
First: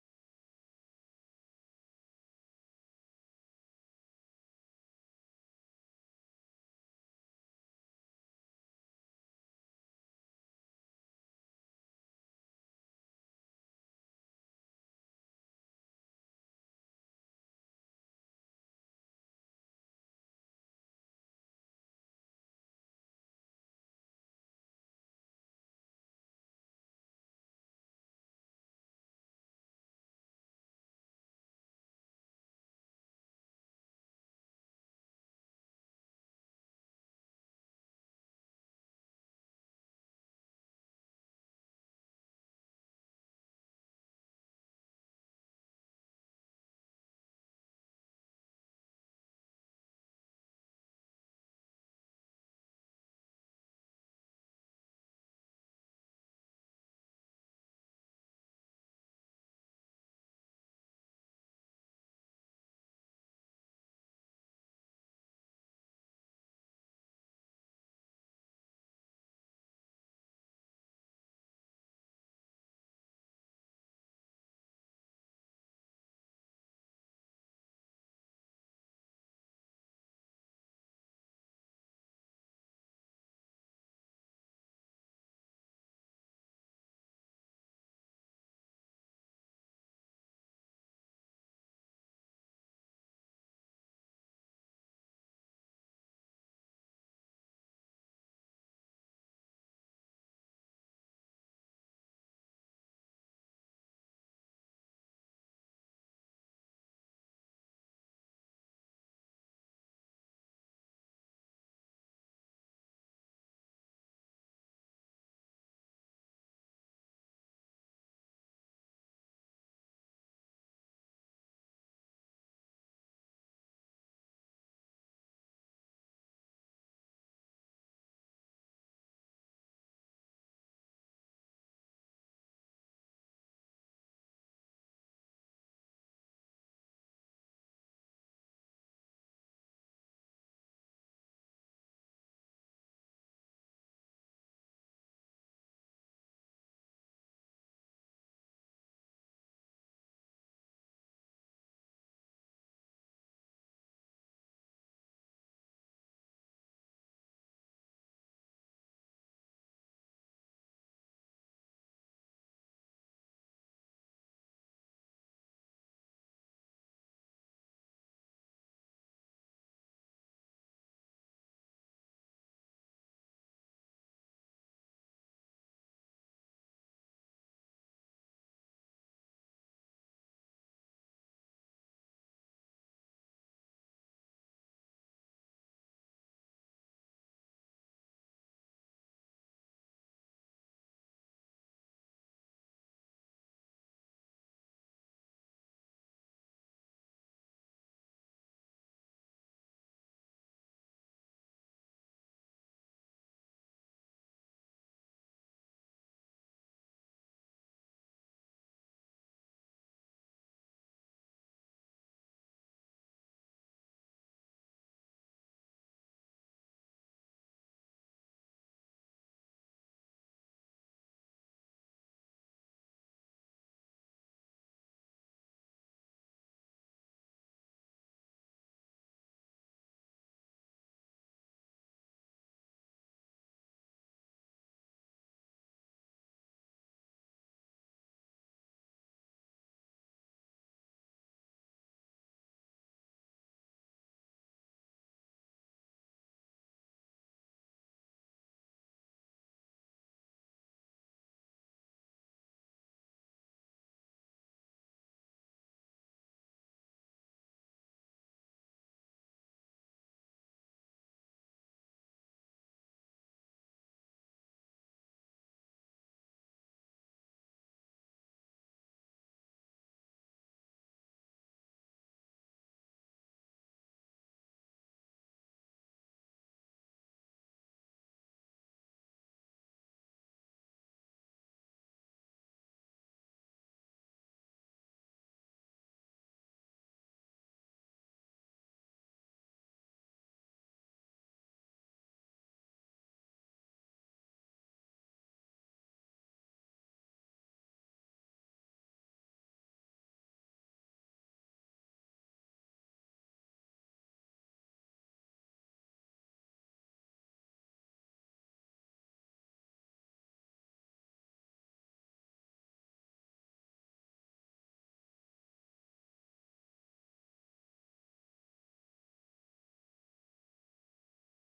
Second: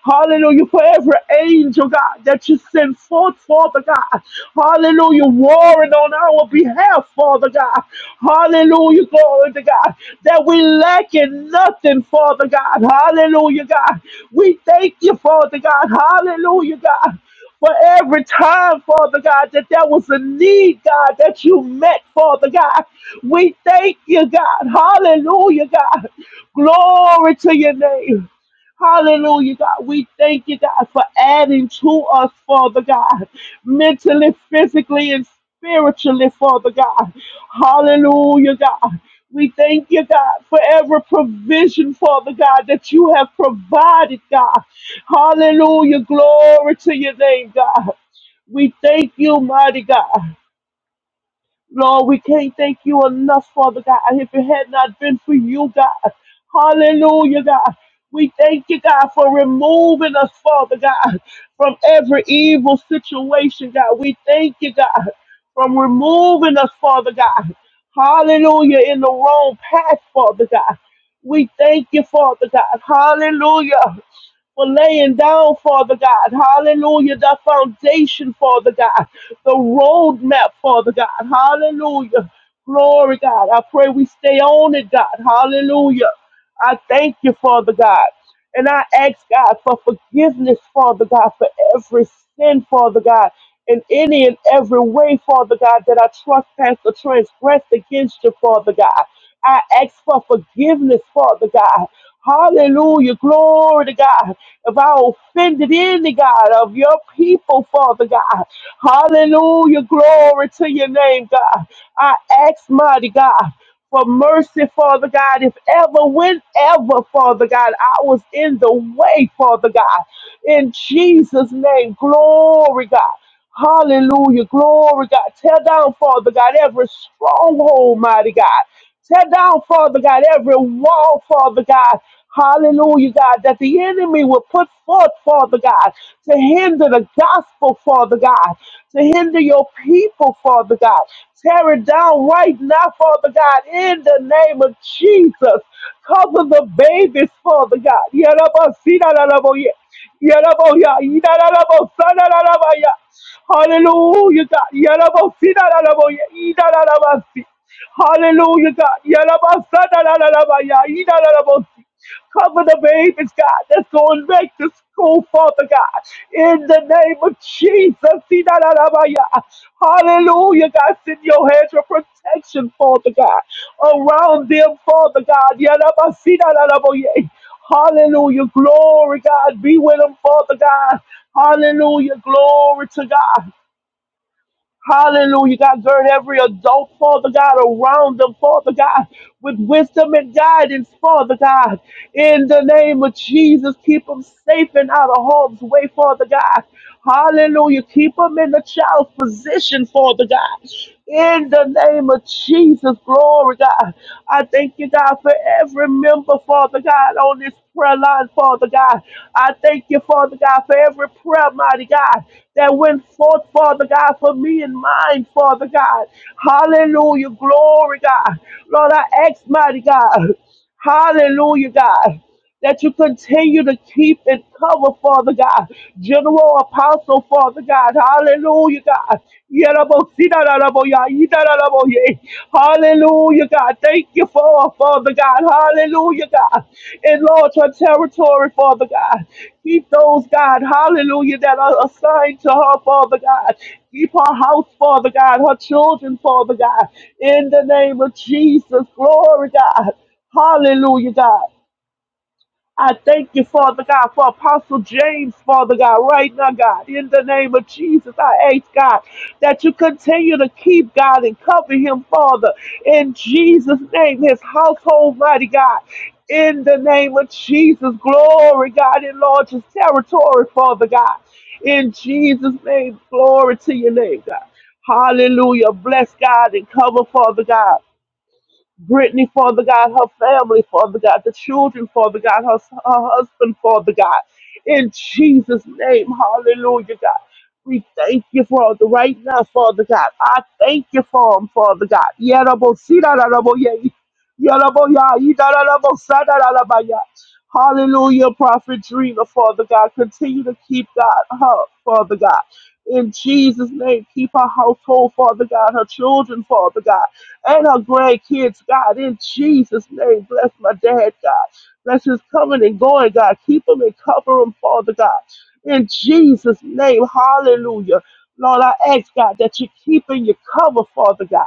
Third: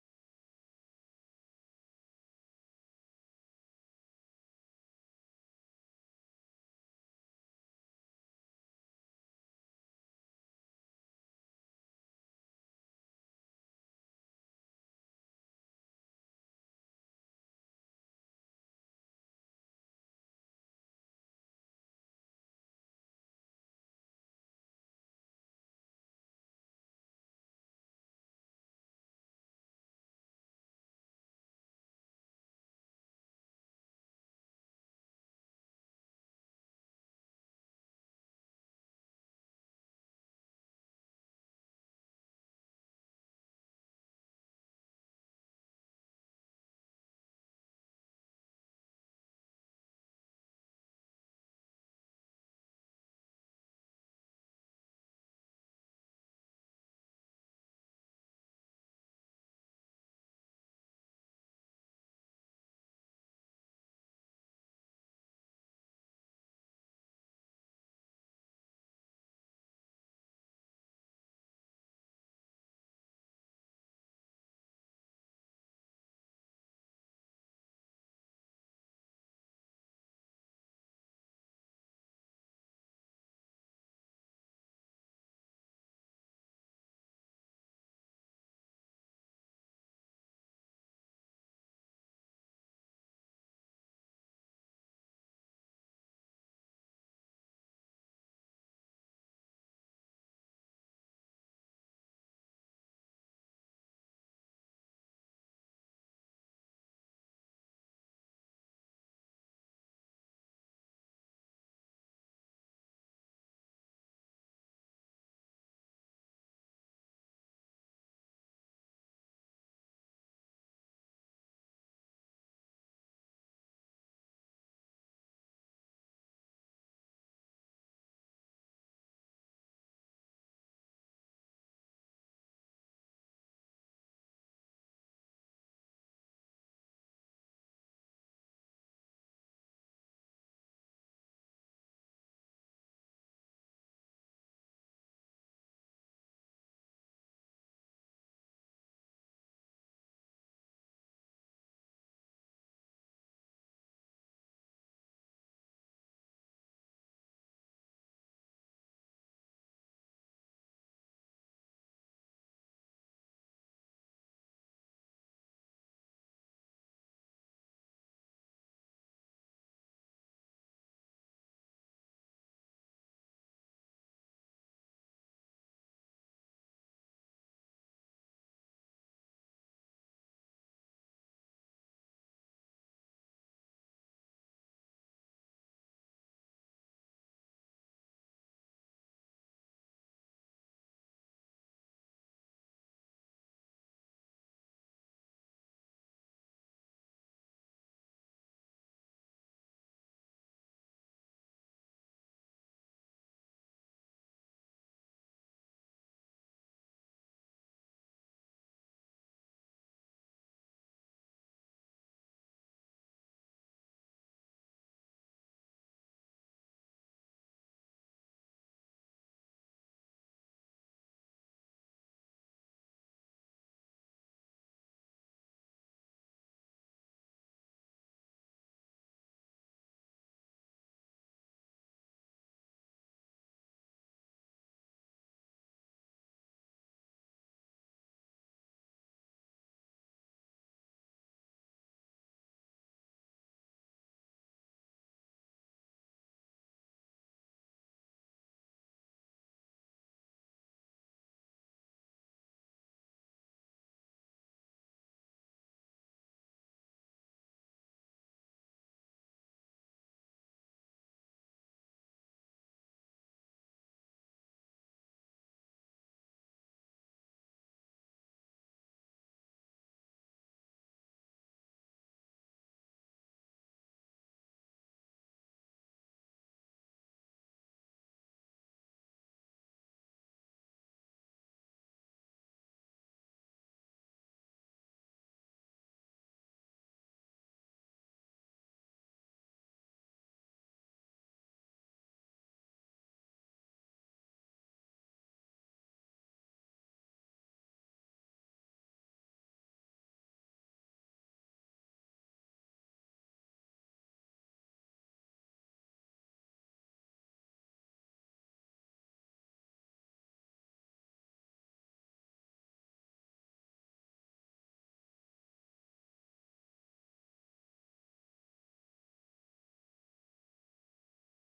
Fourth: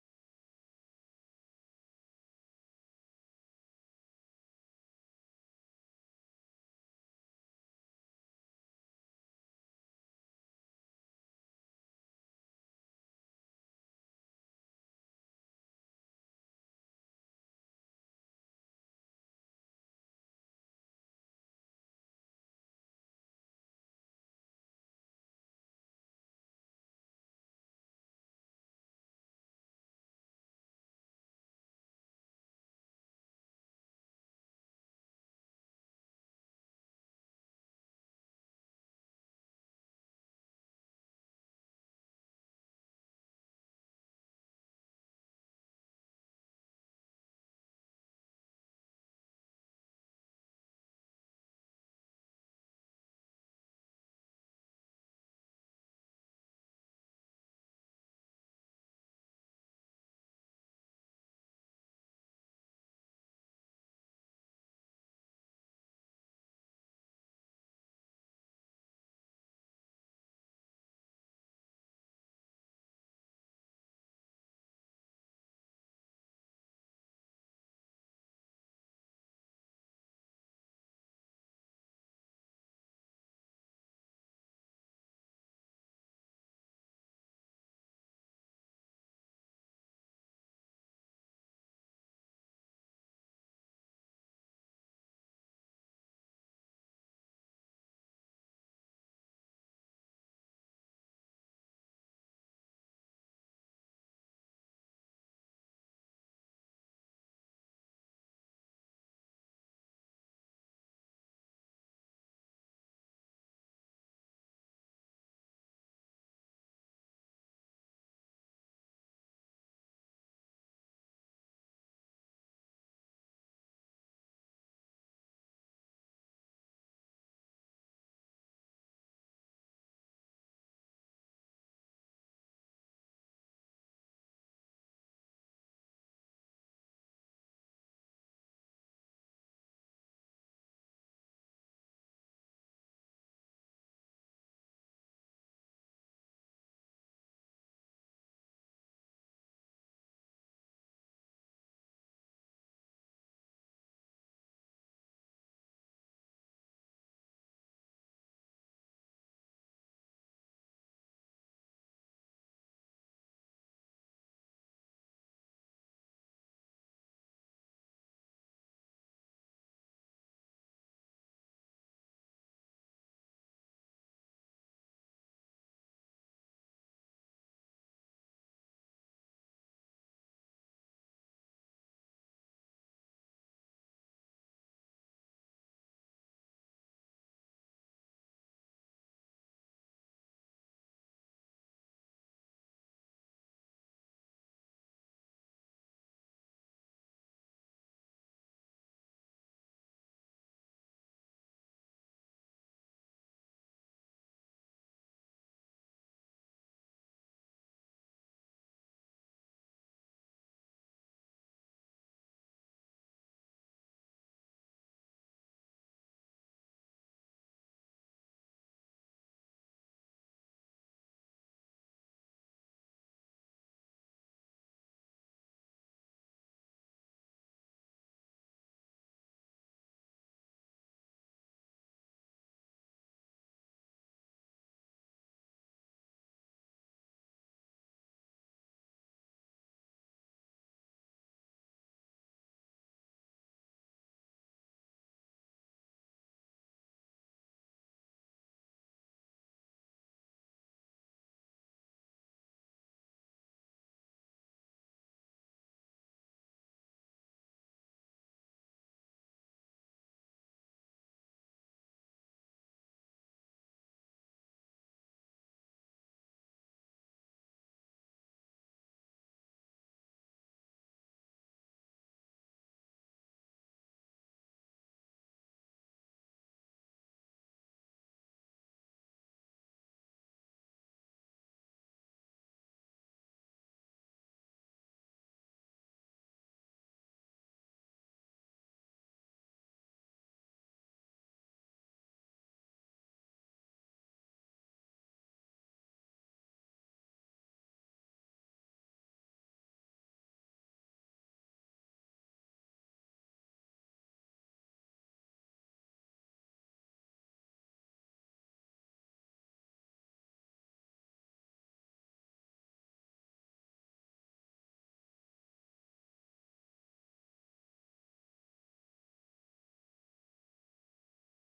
Hallelujah for every angel, God, that you send forth, Father God. Hallelujah, warring on our behalf, Father God. Hallelujah, glory to God, that we lack in nothing, Father God. Hallelujah, God. We thank you, Father God. Hallelujah, God. For every time, Father God, that there was a need, God, that you met, Father God. We thank you, God. Hallelujah, God. Glory to your name. Hallelujah, God. We thank you, God, for adding to us, Father God, mentally, physically, and spiritually, Father God. Hallelujah, God. We thank you, God, for every provision, Father God, that you have provided, God. Hallelujah. Glory to your name, God. We thank you, mighty God. Lord, we can't thank you enough, Father God. If it had not been for you, God, hallelujah, God. We thank you, God, for removing us, Father God, from every evil situation, God. We thank you, God, from removing us, Father God. Hallelujah, in the wrong path, Father God. We thank you, Father God. Hallelujah for laying down, Father God. Hallelujah. The foundation, Father God. The roadmap, Father God. Hallelujah. Glory, God. I pray we stay on it, God. Hallelujah. I thank you, Father God. And I ask God for forgiveness, Father God, for every sin, Father God, in any and every way, Father God, that I trespass or transgress against you, Father God. I ask for forgiveness, Father God. Hallelujah. Glory to God. If I offended any God of your people, Father God. Hallelujah. Glory to your name, God. I ask, mighty God for mercy, Father God. If ever, whenever, Father God, I was in the way, Father God. In Jesus' name, glory, God. Hallelujah, glory, God. Tear down, Father God, every stronghold, mighty God. Tear down, Father God, every wall, Father God. Hallelujah, God, that the enemy will put forth, Father God, to hinder the gospel, Father God, to hinder your people, Father God. Tear it down right now, Father God, in the name of Jesus. Cover the babies, Father God. Yaraboya, Idarabo, Sanarabaya. Hallelujah, God. Yarabo, Sinaraboya, Idarabasi. Hallelujah, God. Yarabo, Sanarabaya, Idarabosi. Cover the babies, God, that's going back to school, Father God. In the name of Jesus, Idarabaya. Hallelujah, God. Send your hands of protection, Father God, around them, Father God. Yarabo, Sinaraboya. Hallelujah. Glory, God. Be with them, Father God. Hallelujah. Glory to God. Hallelujah. God, gird every adult, Father God, around them, Father God, with wisdom and guidance, Father God. In the name of Jesus, keep them safe and out of harm's way, Father God. Hallelujah. Keep them in the child's position, Father God. In the name of Jesus, glory, God. I thank you, God, for every member, Father God, on this prayer line, Father God. I thank you, Father God, for every prayer, mighty God, that went forth, Father God, for me and mine, Father God. Hallelujah. Glory, God. Lord, I ask, mighty God. Hallelujah, God. That you continue to keep and cover, Father God. General Apostle, Father God. Hallelujah, God. Hallelujah, God. Thank you for her, Father God. Hallelujah, God. Enlarge her territory, Father God. Keep those, God, hallelujah, that are assigned to her, Father God. Keep her house, Father God, her children, Father God. In the name of Jesus, glory, God. Hallelujah, God. I thank you, Father God, for Apostle James, Father God, right now, God. In the name of Jesus, I ask, God, that you continue to keep, God, and cover him, Father. In Jesus' name, his household, mighty God. In the name of Jesus, glory, God, enlarge his territory, Father God. In Jesus' name, glory to your name, God. Hallelujah. Bless God and cover, Father God. Brittany, Father God, her family, Father God, the children, Father God, her, her husband, Father God. In Jesus' name, hallelujah, God. We thank you, Father, right now, Father God. I thank you for him, Father God. Yarabo, sidarabo, yay. Yarabo, ya, yidarabo, sadarabo, ya. Hallelujah, prophet dreamer, Father God. Continue to keep God her, Father God. In Jesus' name, keep her household, Father God, her children, Father God and our grandkids, God, in Jesus' name. Bless my dad, God. Bless his coming and going, God. Keep him and cover him, Father God. In Jesus' name, hallelujah. Lord, I ask, God, that you keep in your cover, Father God.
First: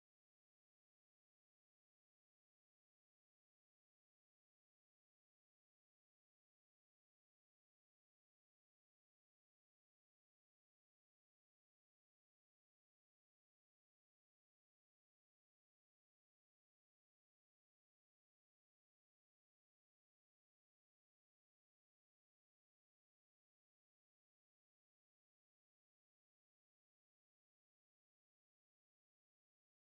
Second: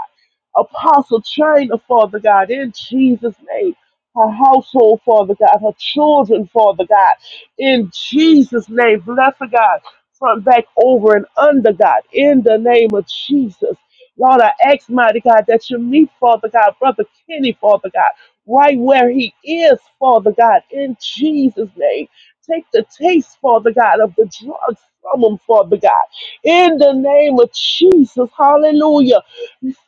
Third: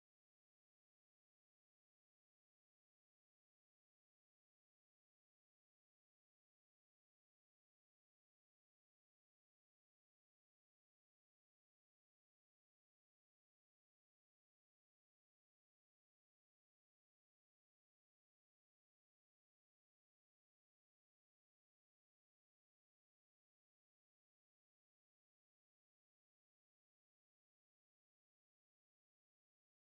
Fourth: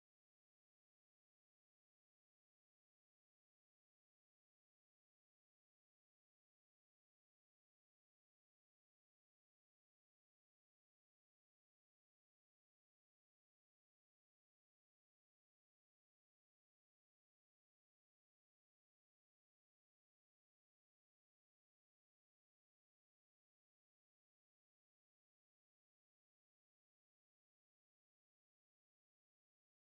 Apostle China, Father God, in Jesus' name. Her household, Father God, her children, Father God, in Jesus' name, bless her, God, front, back, over, and under, God, in the name of Jesus. Lord, I ask, mighty God, that you meet, Father God, Brother Kenny, Father God, right where he is, Father God, in Jesus' name. Take the taste, Father God, of the drugs from him, Father God. In the name of Jesus, hallelujah.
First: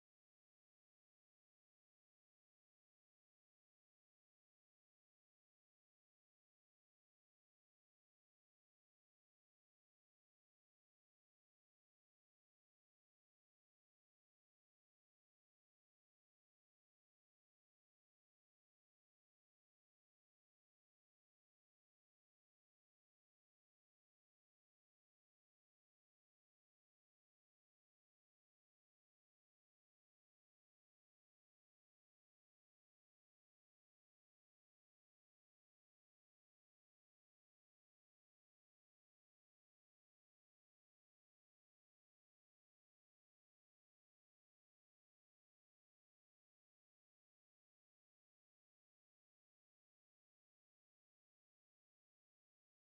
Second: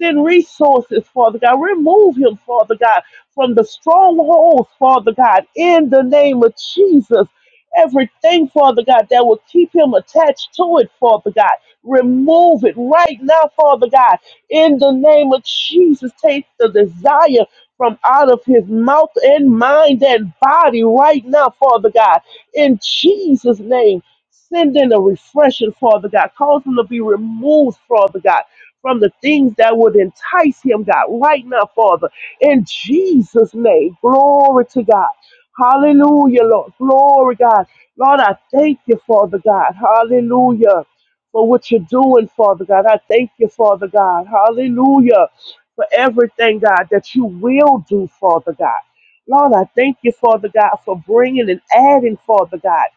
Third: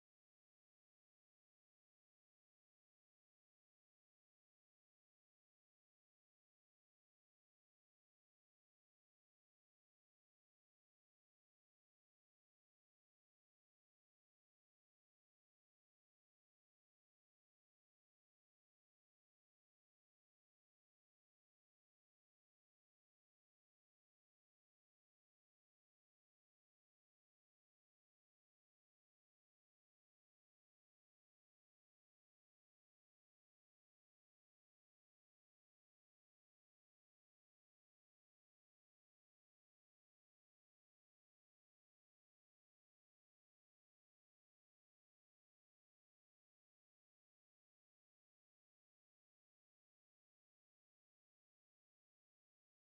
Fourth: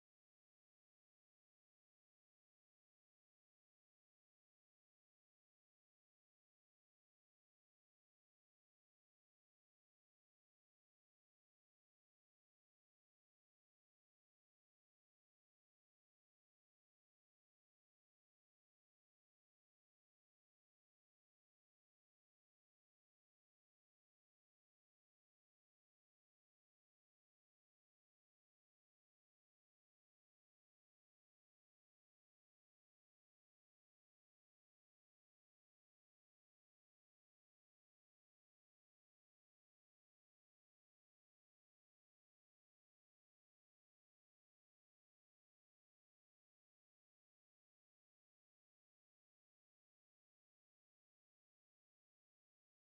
Send resources, Father God. Remove him, Father God, from the strongholds, Father God, in the name of Jesus. Everything, Father God, that will keep him attached to it, Father God. Remove it right now, Father God. In the name of Jesus, take the desire from out of his mouth and mind and body right now, Father God. In Jesus' name, send in a refreshing, Father God. Cause him to be removed, Father God, from the things that would entice him, God, right now, Father. In Jesus' name, glory to God. Hallelujah, Lord. Glory, God. Lord, I thank you, Father God. Hallelujah. For what you're doing, Father God. I thank you, Father God. Hallelujah. For everything, God, that you will do, Father God. Lord, I thank you, Father God, for bringing and adding, Father God.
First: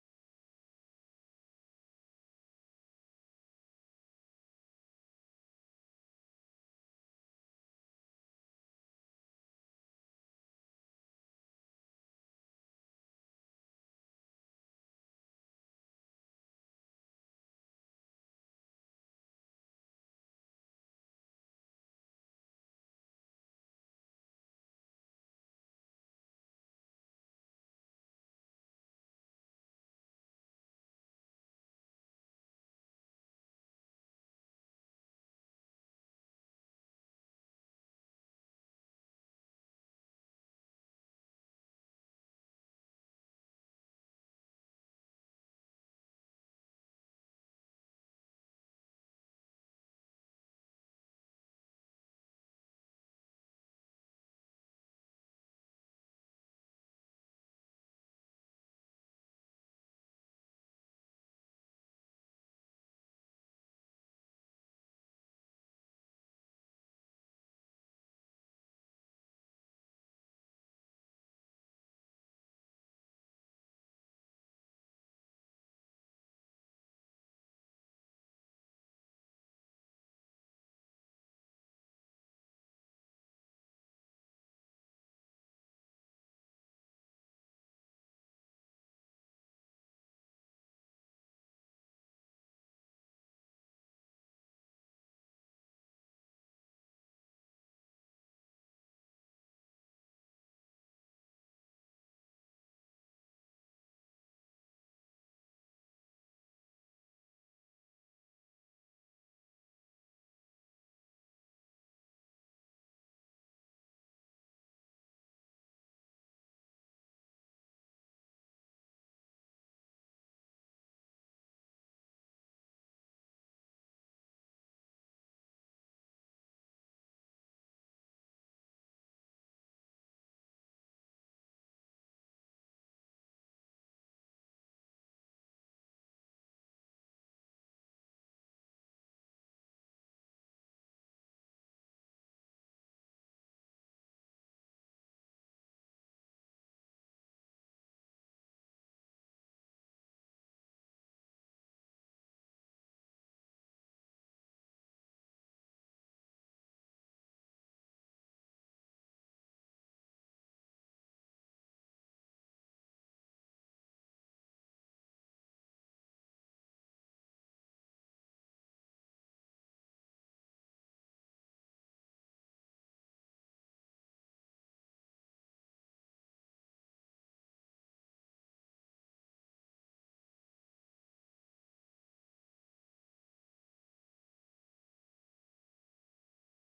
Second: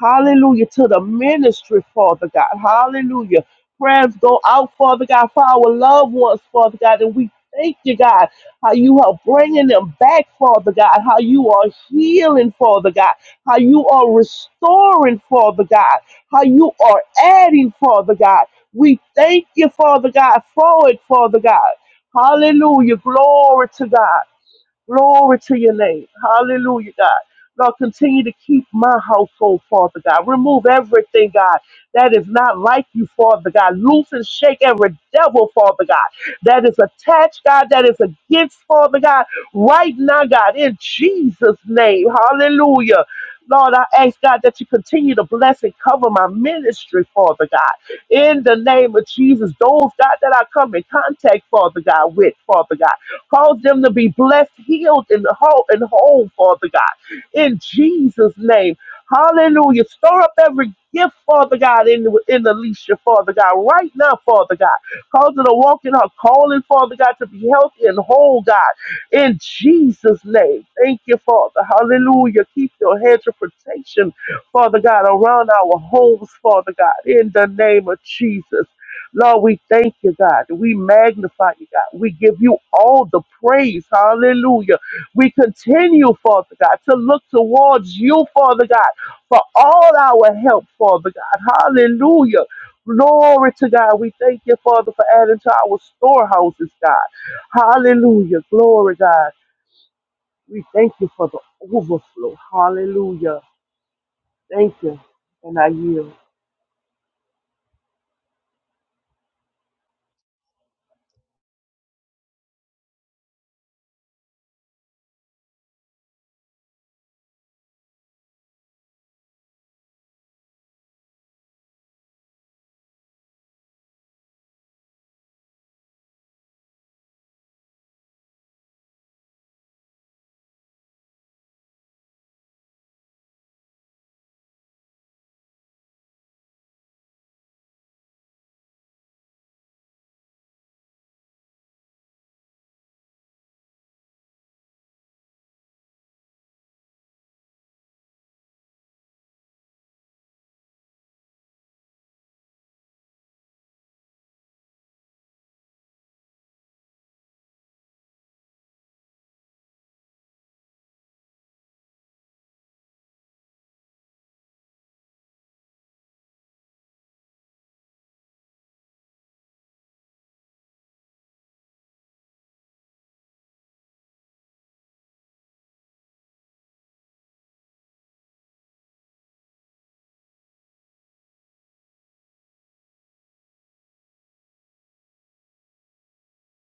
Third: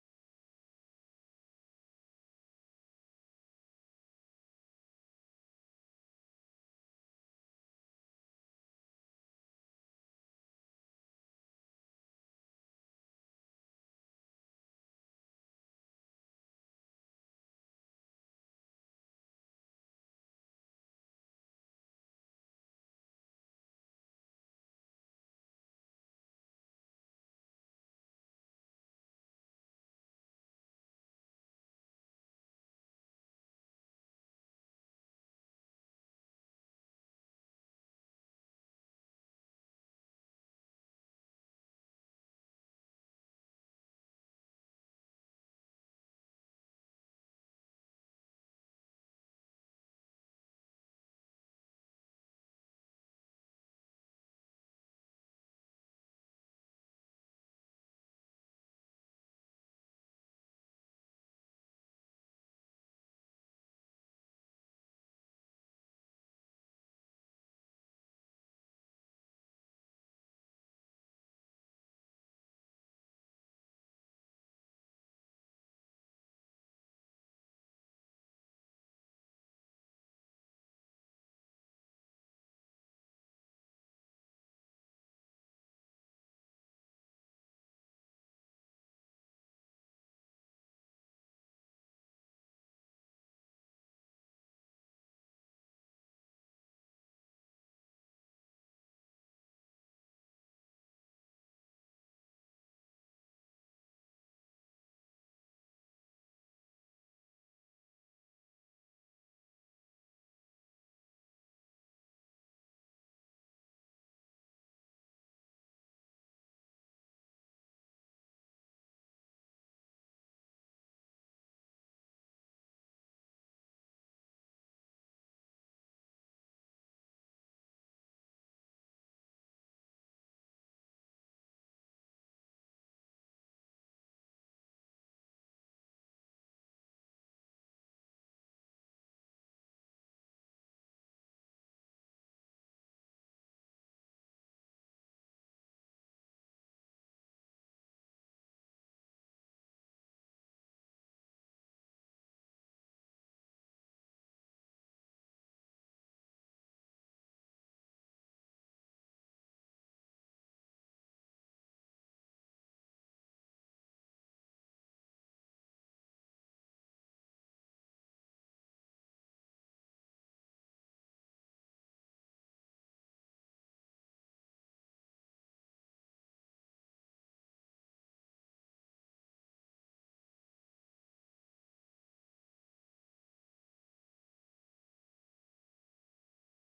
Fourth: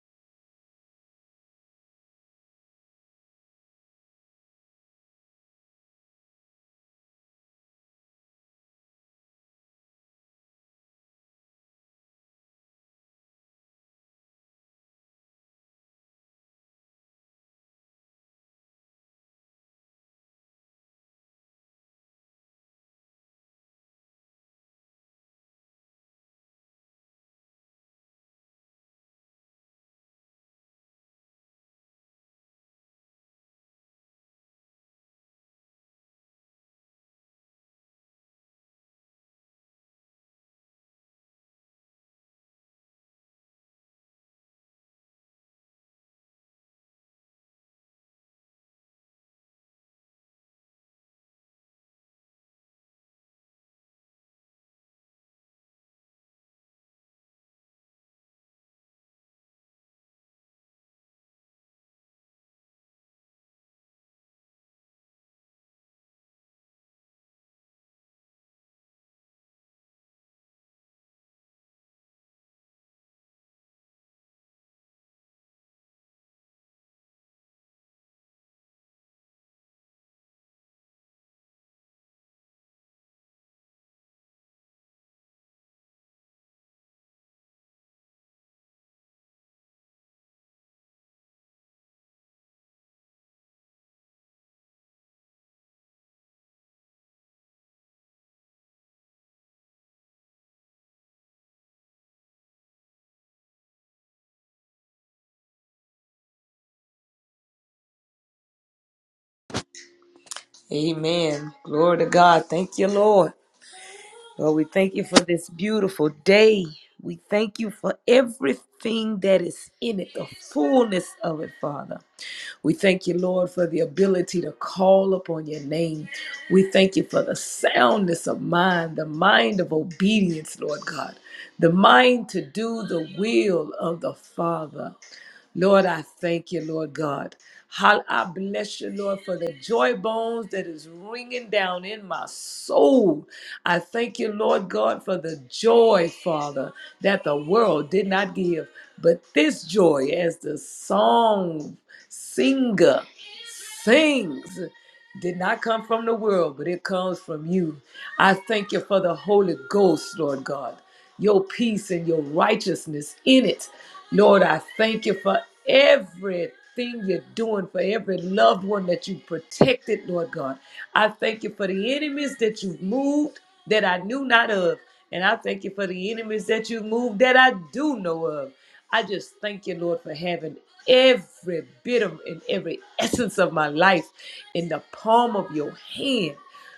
Hallelujah. To the ministry, Father God. Hallelujah. Prayers go out, Father God, for our loved ones, Father God. And we thank you, God how you are bringing them back, Father God, how you are healing, Father God, how you are restoring, Father God, how you are adding, Father God. We thank you, Father God, for it, Father God. Hallelujah. Glory to God. Glory to your name. Hallelujah, God. Lord, continue to keep my household, Father God. Remove everything, God, that is not like you, Father God. Loose and shake every devil, Father God, that is attached, God, that is against, Father God, right now, God, in Jesus' name. Hallelujah. Lord, I ask God that you continue to bless and cover my ministry, Father God. In the name of Jesus, those God that I come in contact, Father God, with, Father God. Cause them to be blessed, healed, and whole, and whole, Father God. In Jesus' name. Hallelujah. Store up every gift, Father God, in, in Alicia, Father God, right now, Father God. Cause her to walk in her calling, Father God, to be healthy and whole, God. In Jesus' name. Thank you, Father. Hallelujah. Keep your hands of protection, Father God, around our homes, Father God, in the name of Jesus. Lord, we thank you, God. We magnify you, God. We give you all the praise. Hallelujah. We continue, Father God, to look towards you, Father God, for all our help, Father God. Hallelujah. Glory to God. We thank you, Father, for adding to our storehouses, God. Hallelujah. Glory, God. We thank you for the overflow. Hallelujah. Thank you. And I yield.
Amen. Glory to God. Thank you, Lord. Lord, we thank you for this beautiful day. We thank you for everything that is in it, the fullness of it, Father. We thank you, Lord, for the ability to call upon your name. We thank you for the soundness of mind, the mind of obedience, Lord God, the mind to do the will of the Father. Lord, I thank you, Lord God. Hall- I bless you, Lord, for the joy bones that is ringing down in my soul. I thank you, Lord God, for the joy, Father, that the world did not give. But this joy, as the song singer things did not come from the world, but it comes from you. I thank you for the Holy Ghost, Lord God, your peace and your righteousness in it. Lord, I thank you for everything you're doing, for every loved one that you protected, Lord God. I thank you for the enemies that you've moved that I knew not of. And I thank you for the enemies that you've moved that I do know of. I just thank you, Lord, for having every bit of and every essence of my life in the palm of your hand.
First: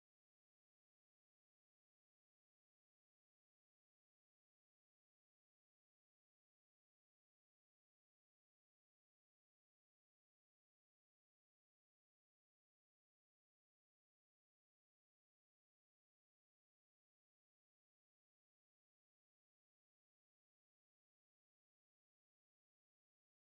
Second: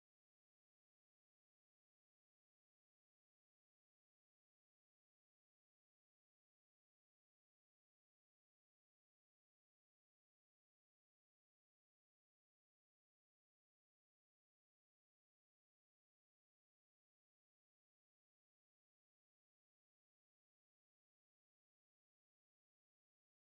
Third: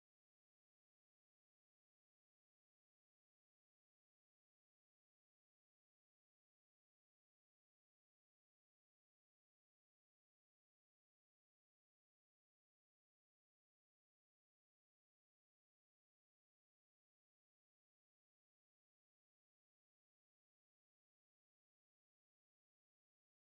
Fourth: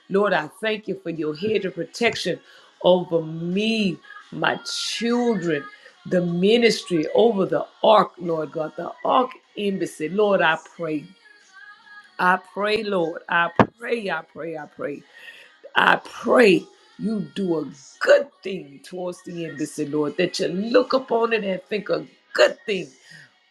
Lord, I thank you for your hedge of protection over me, my children, the ministry, over the ark, Lord God, the ark embassy. Lord, I pray. I pray, Lord. I pray, I pray, I pray. I pray you do a good thing towards the embassy, Lord, that you look upon it and think a good thing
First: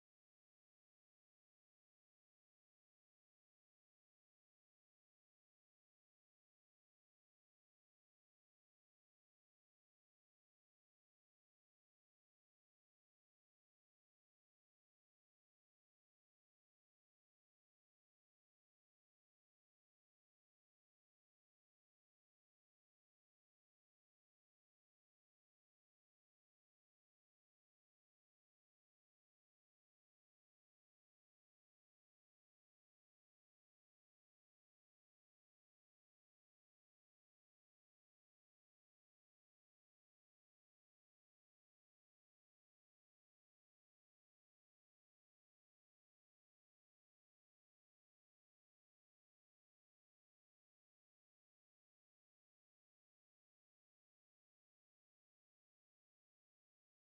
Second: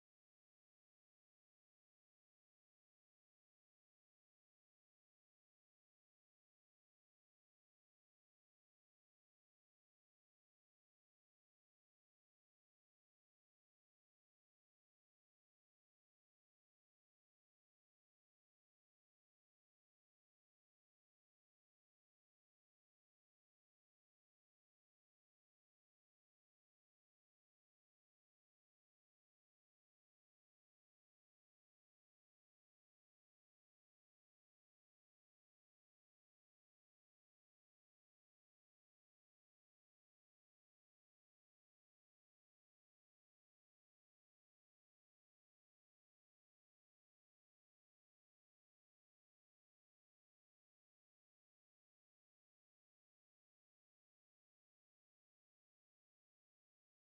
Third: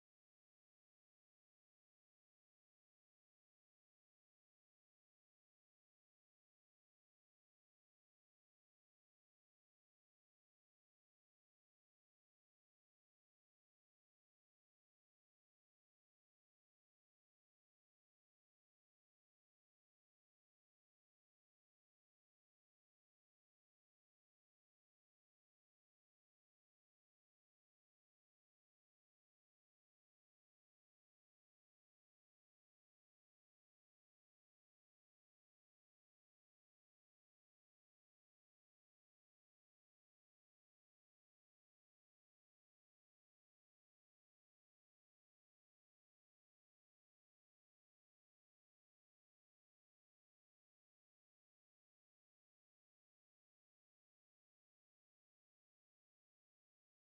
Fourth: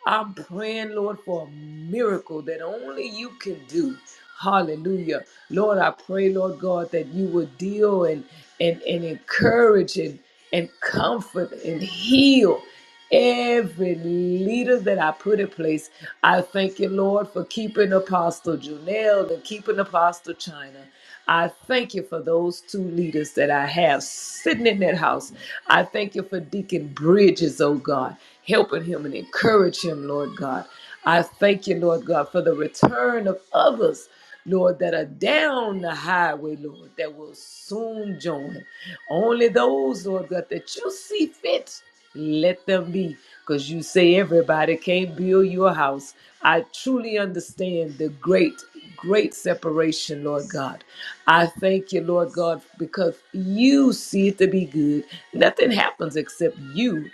I'm praying, Lord, for a miracle that only you can do. Hallelujah. Lord, I pray, Lord God, that you would deal and, and, and encourage and, and comfort and heal every leader that I put in place. I thank you, Lord, for keeping Apostle Janelle and keeping Apostle China. I thank you for those two leaders that I have sitting in that house. I thank you for Deacon Bridges, oh God, helping him and encourage him, Lord God. I thank you, Lord God, for the return of others, Lord, that are down the highway, Lord, that will soon join. Only those, Lord God, that you see fit, let them be. Because you say everybody can't build your house. I truly understand the great great separation, Lord God. I thank you, Lord God, because you see it to be good. Nothing happens except you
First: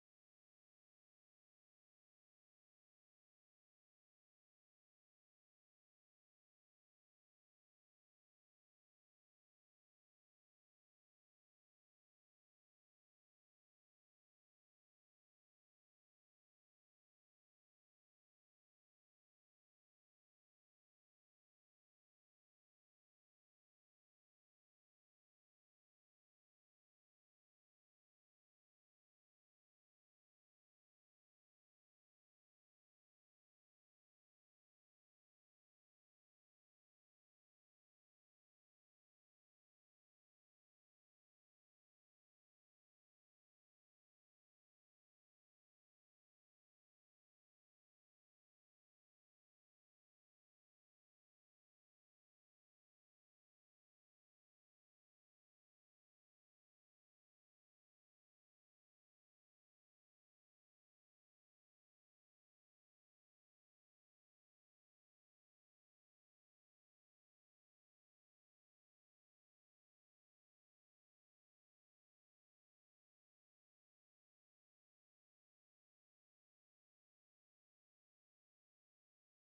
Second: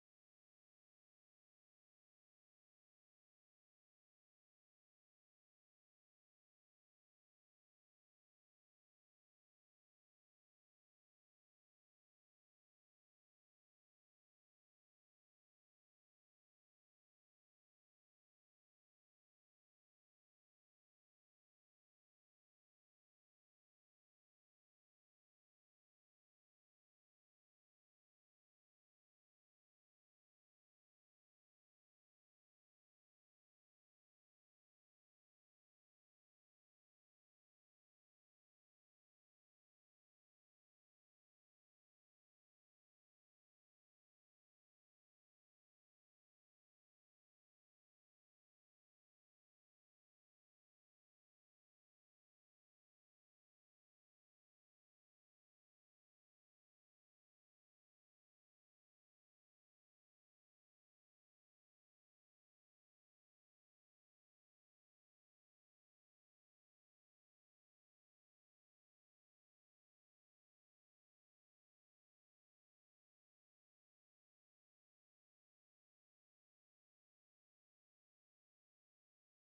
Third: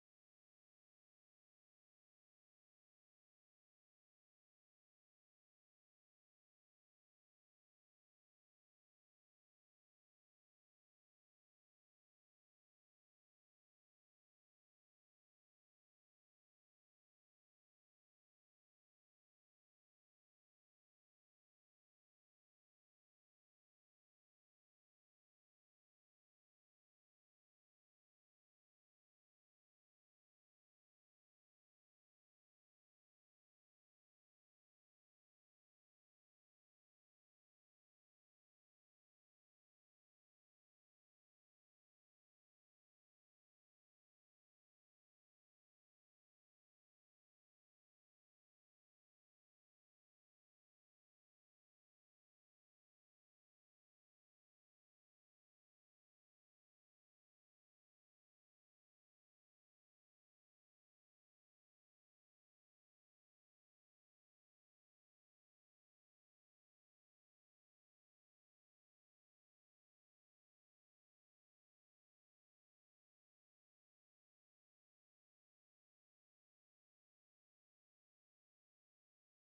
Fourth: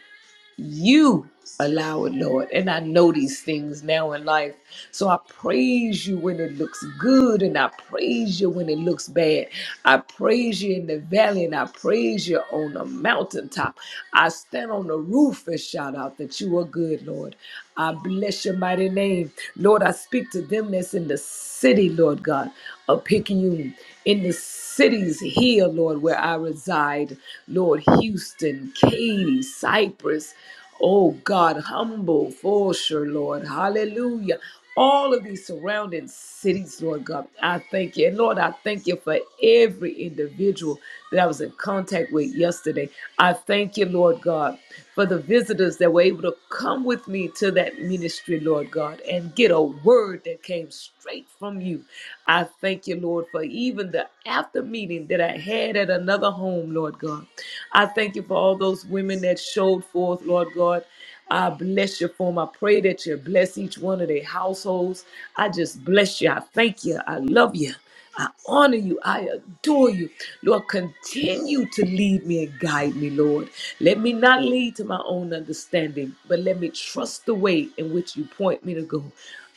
you allow it, Lord. And I know these things now in life. So I praise you when it looks good and I praise you when it looks bad. I praise you in the valley and I praise you on the mountaintop. I stand on the roof and shout out that you are good, Lord. I bless your mighty name. Lord, I speak to them that's in the city, Lord God, of Picayune, in the cities here, Lord, where I reside, Lord, Houston, Katy, Cypress, oh God, humble, Fulshire, Lord, hallelujah. All of these surrounding cities, Lord God, I thank you. And Lord, I thank you for every individual that I was in contact with yesterday. I thank you, Lord God, for the visitors that were able to come with me to that that ministry, Lord God, and get a word that came straight from you. I thank you, Lord, for even the after meeting that I had at another home, Lord God. I thank you for all those women that showed forth, Lord God. I bless you for them. I pray that you bless each one of their households. I just bless you. I thank you. I love you. I honor you. I adore you. Lord, continue to lead me and guide me, Lord. Let me not lead to my own understanding, but let me trust the way in which you point me to go.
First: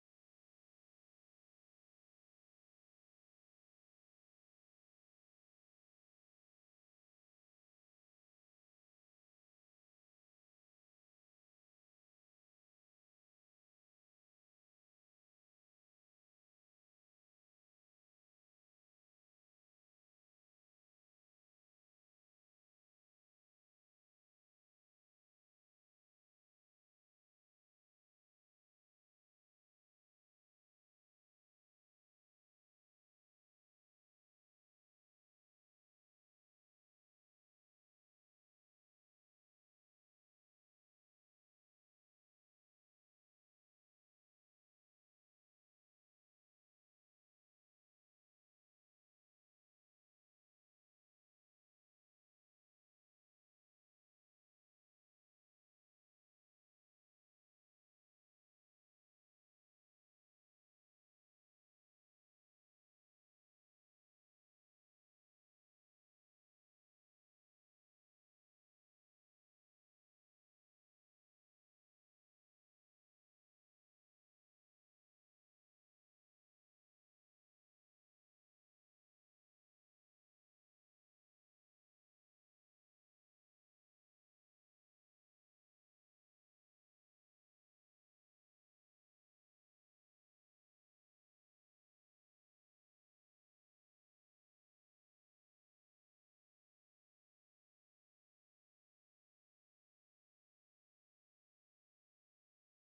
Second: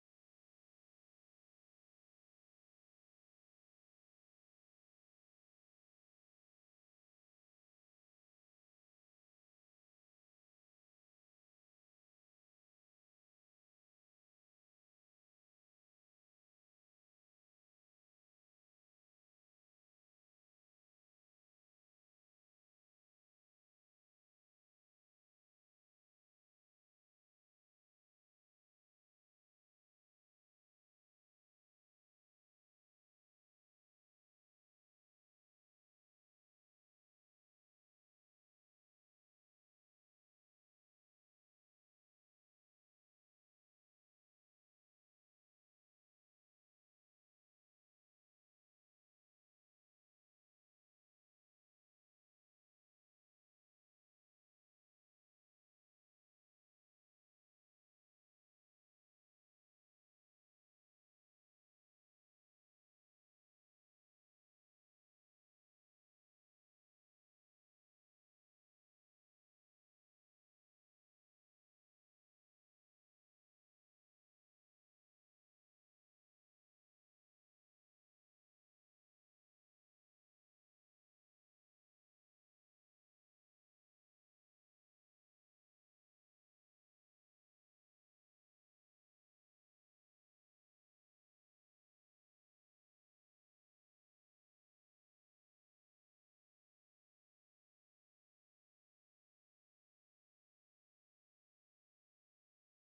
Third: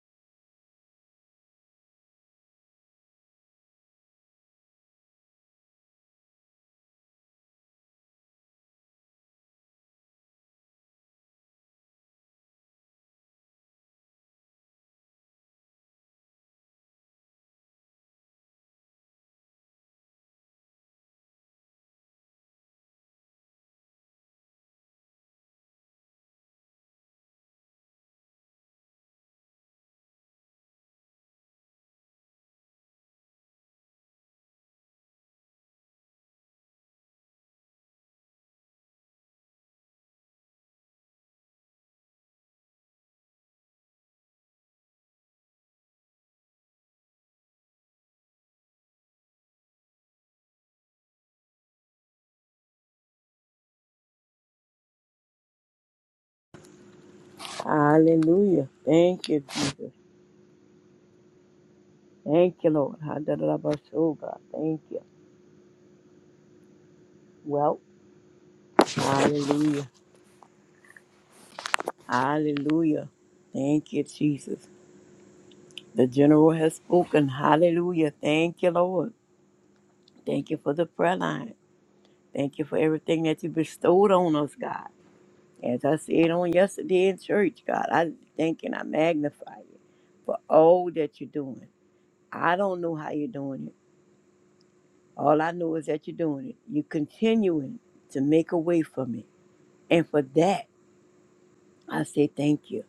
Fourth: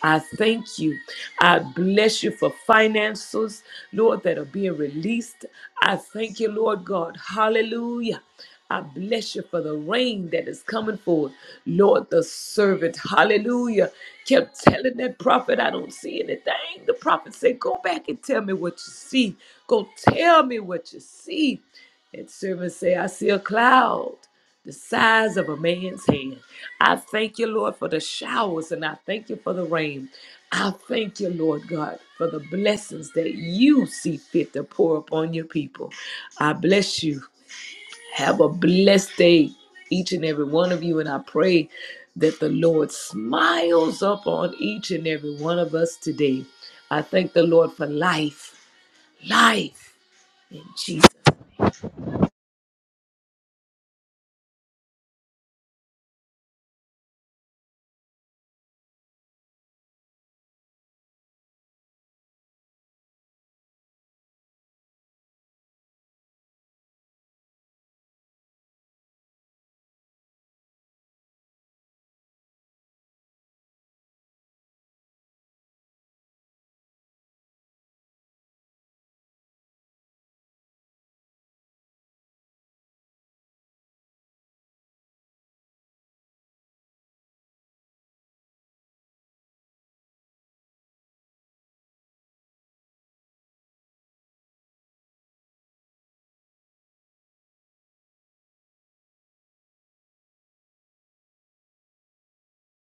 I thank you. I bless you for finances, Lord, that are being released. I thank you, Lord God. Hallelujah. I bless you for the rain that is coming forth. Lord, the servant, hallelujah, kept telling that prophet, I don't see anything. The prophet said, Go back and tell me what you see. Go tell me what you see. That servant said, I see a cloud the size of a man's hand. I thank you, Lord, for the showers and I thank you for the rain. I thank you, Lord God, for the blessings that you see fit to pour upon your people. I bless you. Have a blessed day, each and every one of you. And I pray that the Lord smiles up on each and every one of us today. I thank the Lord for life, life in Jesus.
Hallelujah. Thank you, Jesus. Thank you, Lord. Hallelujah, da God. Thank you. Well, Hallelujah. Hallelujah. Thank you, Jesus. The general has spoken. Hallelujah. Thank you, Lord. Thank you for the prayer line. Thank you for everything that you bestowed on us, God. As I said on yesterday in church, God, I thank and I magnify you for all that you're doing. I don't know how you're doing it. All I know is that you're doing it. You're continuing to make a way for me. And for that, I say thank you.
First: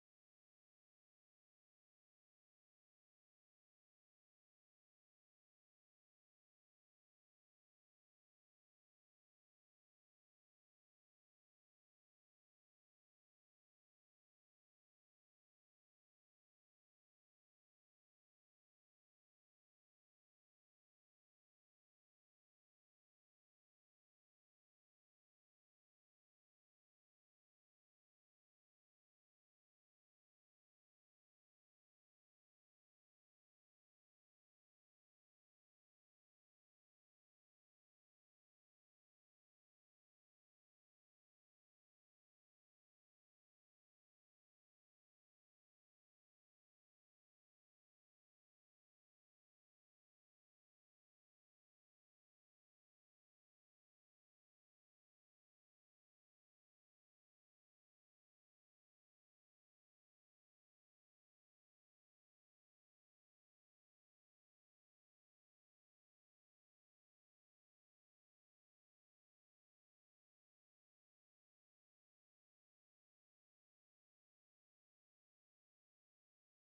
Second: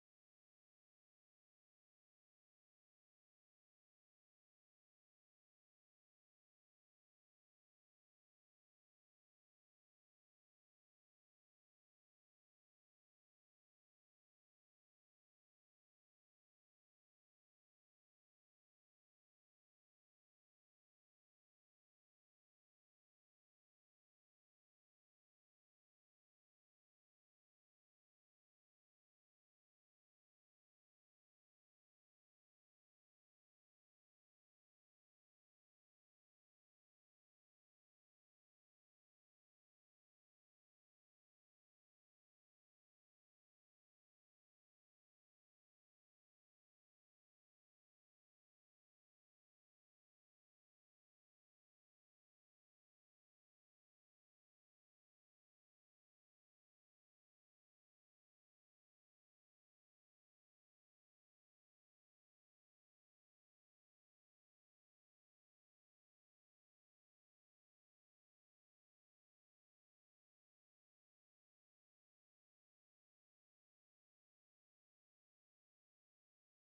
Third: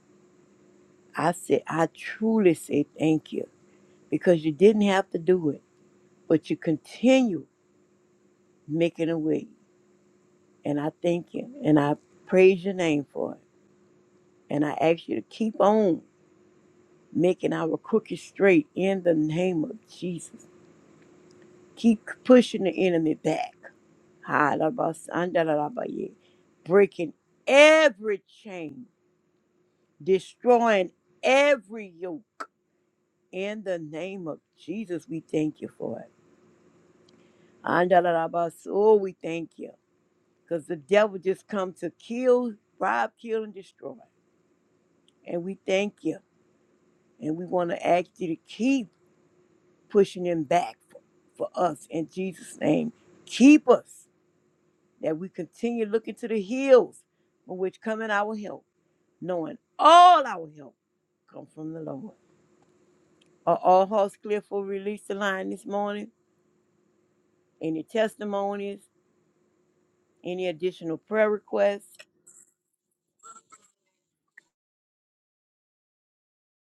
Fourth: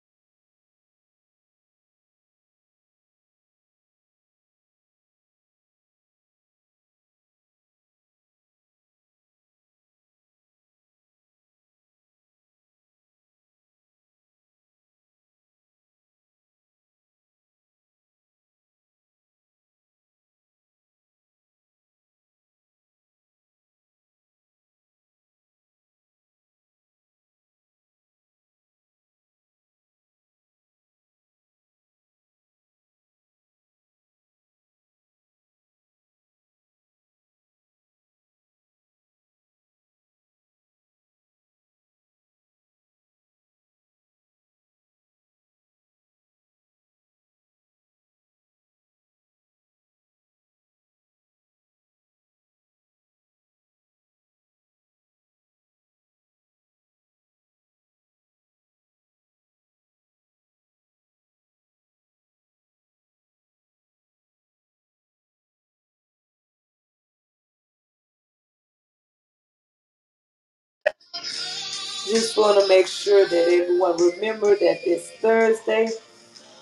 I say, I truly say thank you because you didn't have to do it. but you continue making a way. And I thank you and I praise your name for it. And I ask you to keep on making our crooked straight in the name of Jesus. Keep pushing the enemy back. Ha-da-ba-san-da-da-da-ba-ye. Breaking every chain, destroying every yoke. In the name of Jesus, we thank you for it. And we thank you. because the devil just come to kill, rob, kill, and destroy. And we thank you. And we want to ask you to keep pushing him back for, for us in Jesus' name. Keep us that we continue looking to the hills from which coming our help, knowing all our help come from the Lord. Are all hearts clear for release the line this morning? Any testimonies? Any additional prayer requests?
Just want to make sure that everyone remember that this Thursday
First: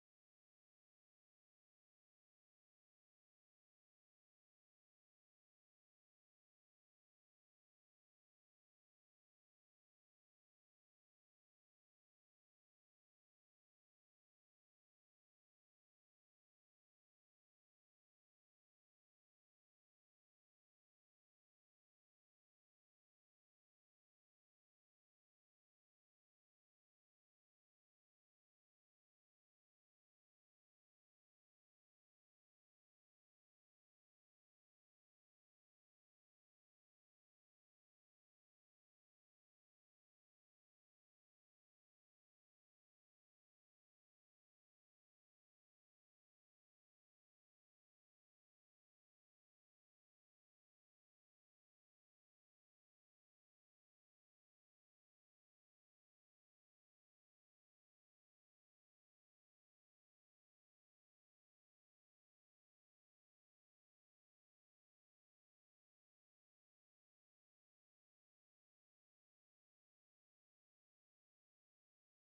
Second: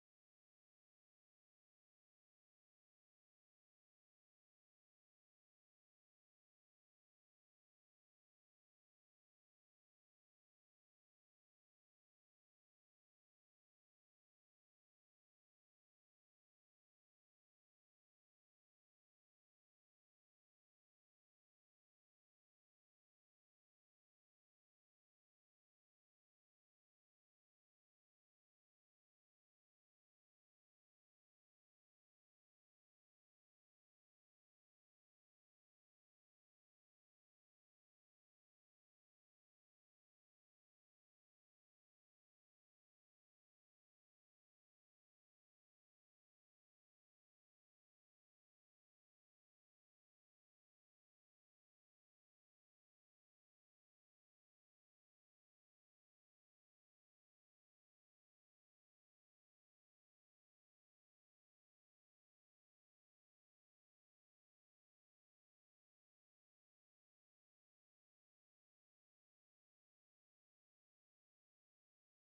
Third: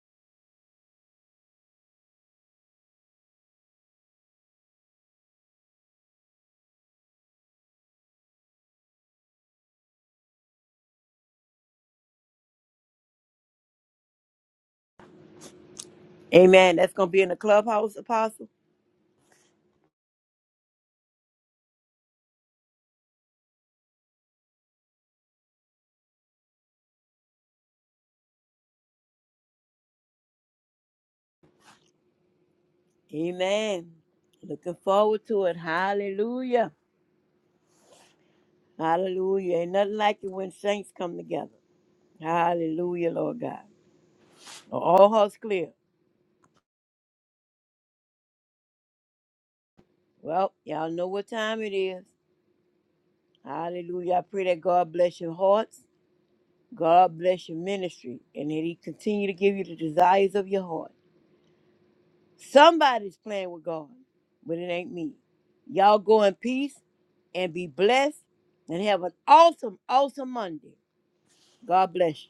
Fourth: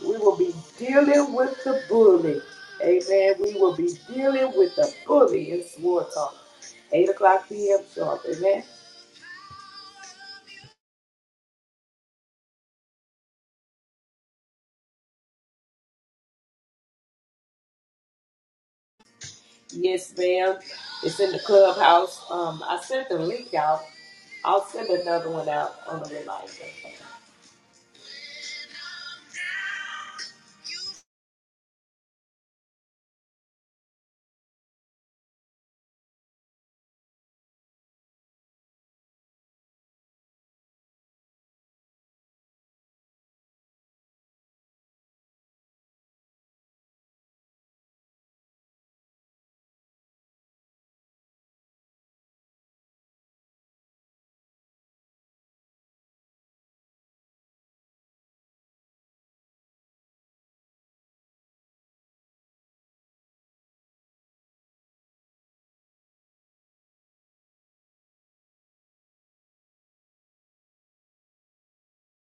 we will be dealing with the bully. Amen. We will be dealing with the bully in War Talk. 8 o'clock p.m. sharp. Amen.
Amen. That's going to be in the clubhouse, Apostle.
Yes, ma'am. It's in the clubhouse. Um, I sent the link out. I'll send another one out on the reminder.
Amen. Looking forward to it. Hallelujah. Hallelujah. Ain't nothing like it when saints come together. Hallelujah, Lord God. Are All hearts clear. Well, y'all know what time it is. Hallelujah. I pray that God bless your hearts. God bless your ministry. And that He continue to give you the desires of your heart. Somebody's playing with God, but it ain't me. Y'all go in peace and be blessed and have an awesome, awesome Monday. God bless you.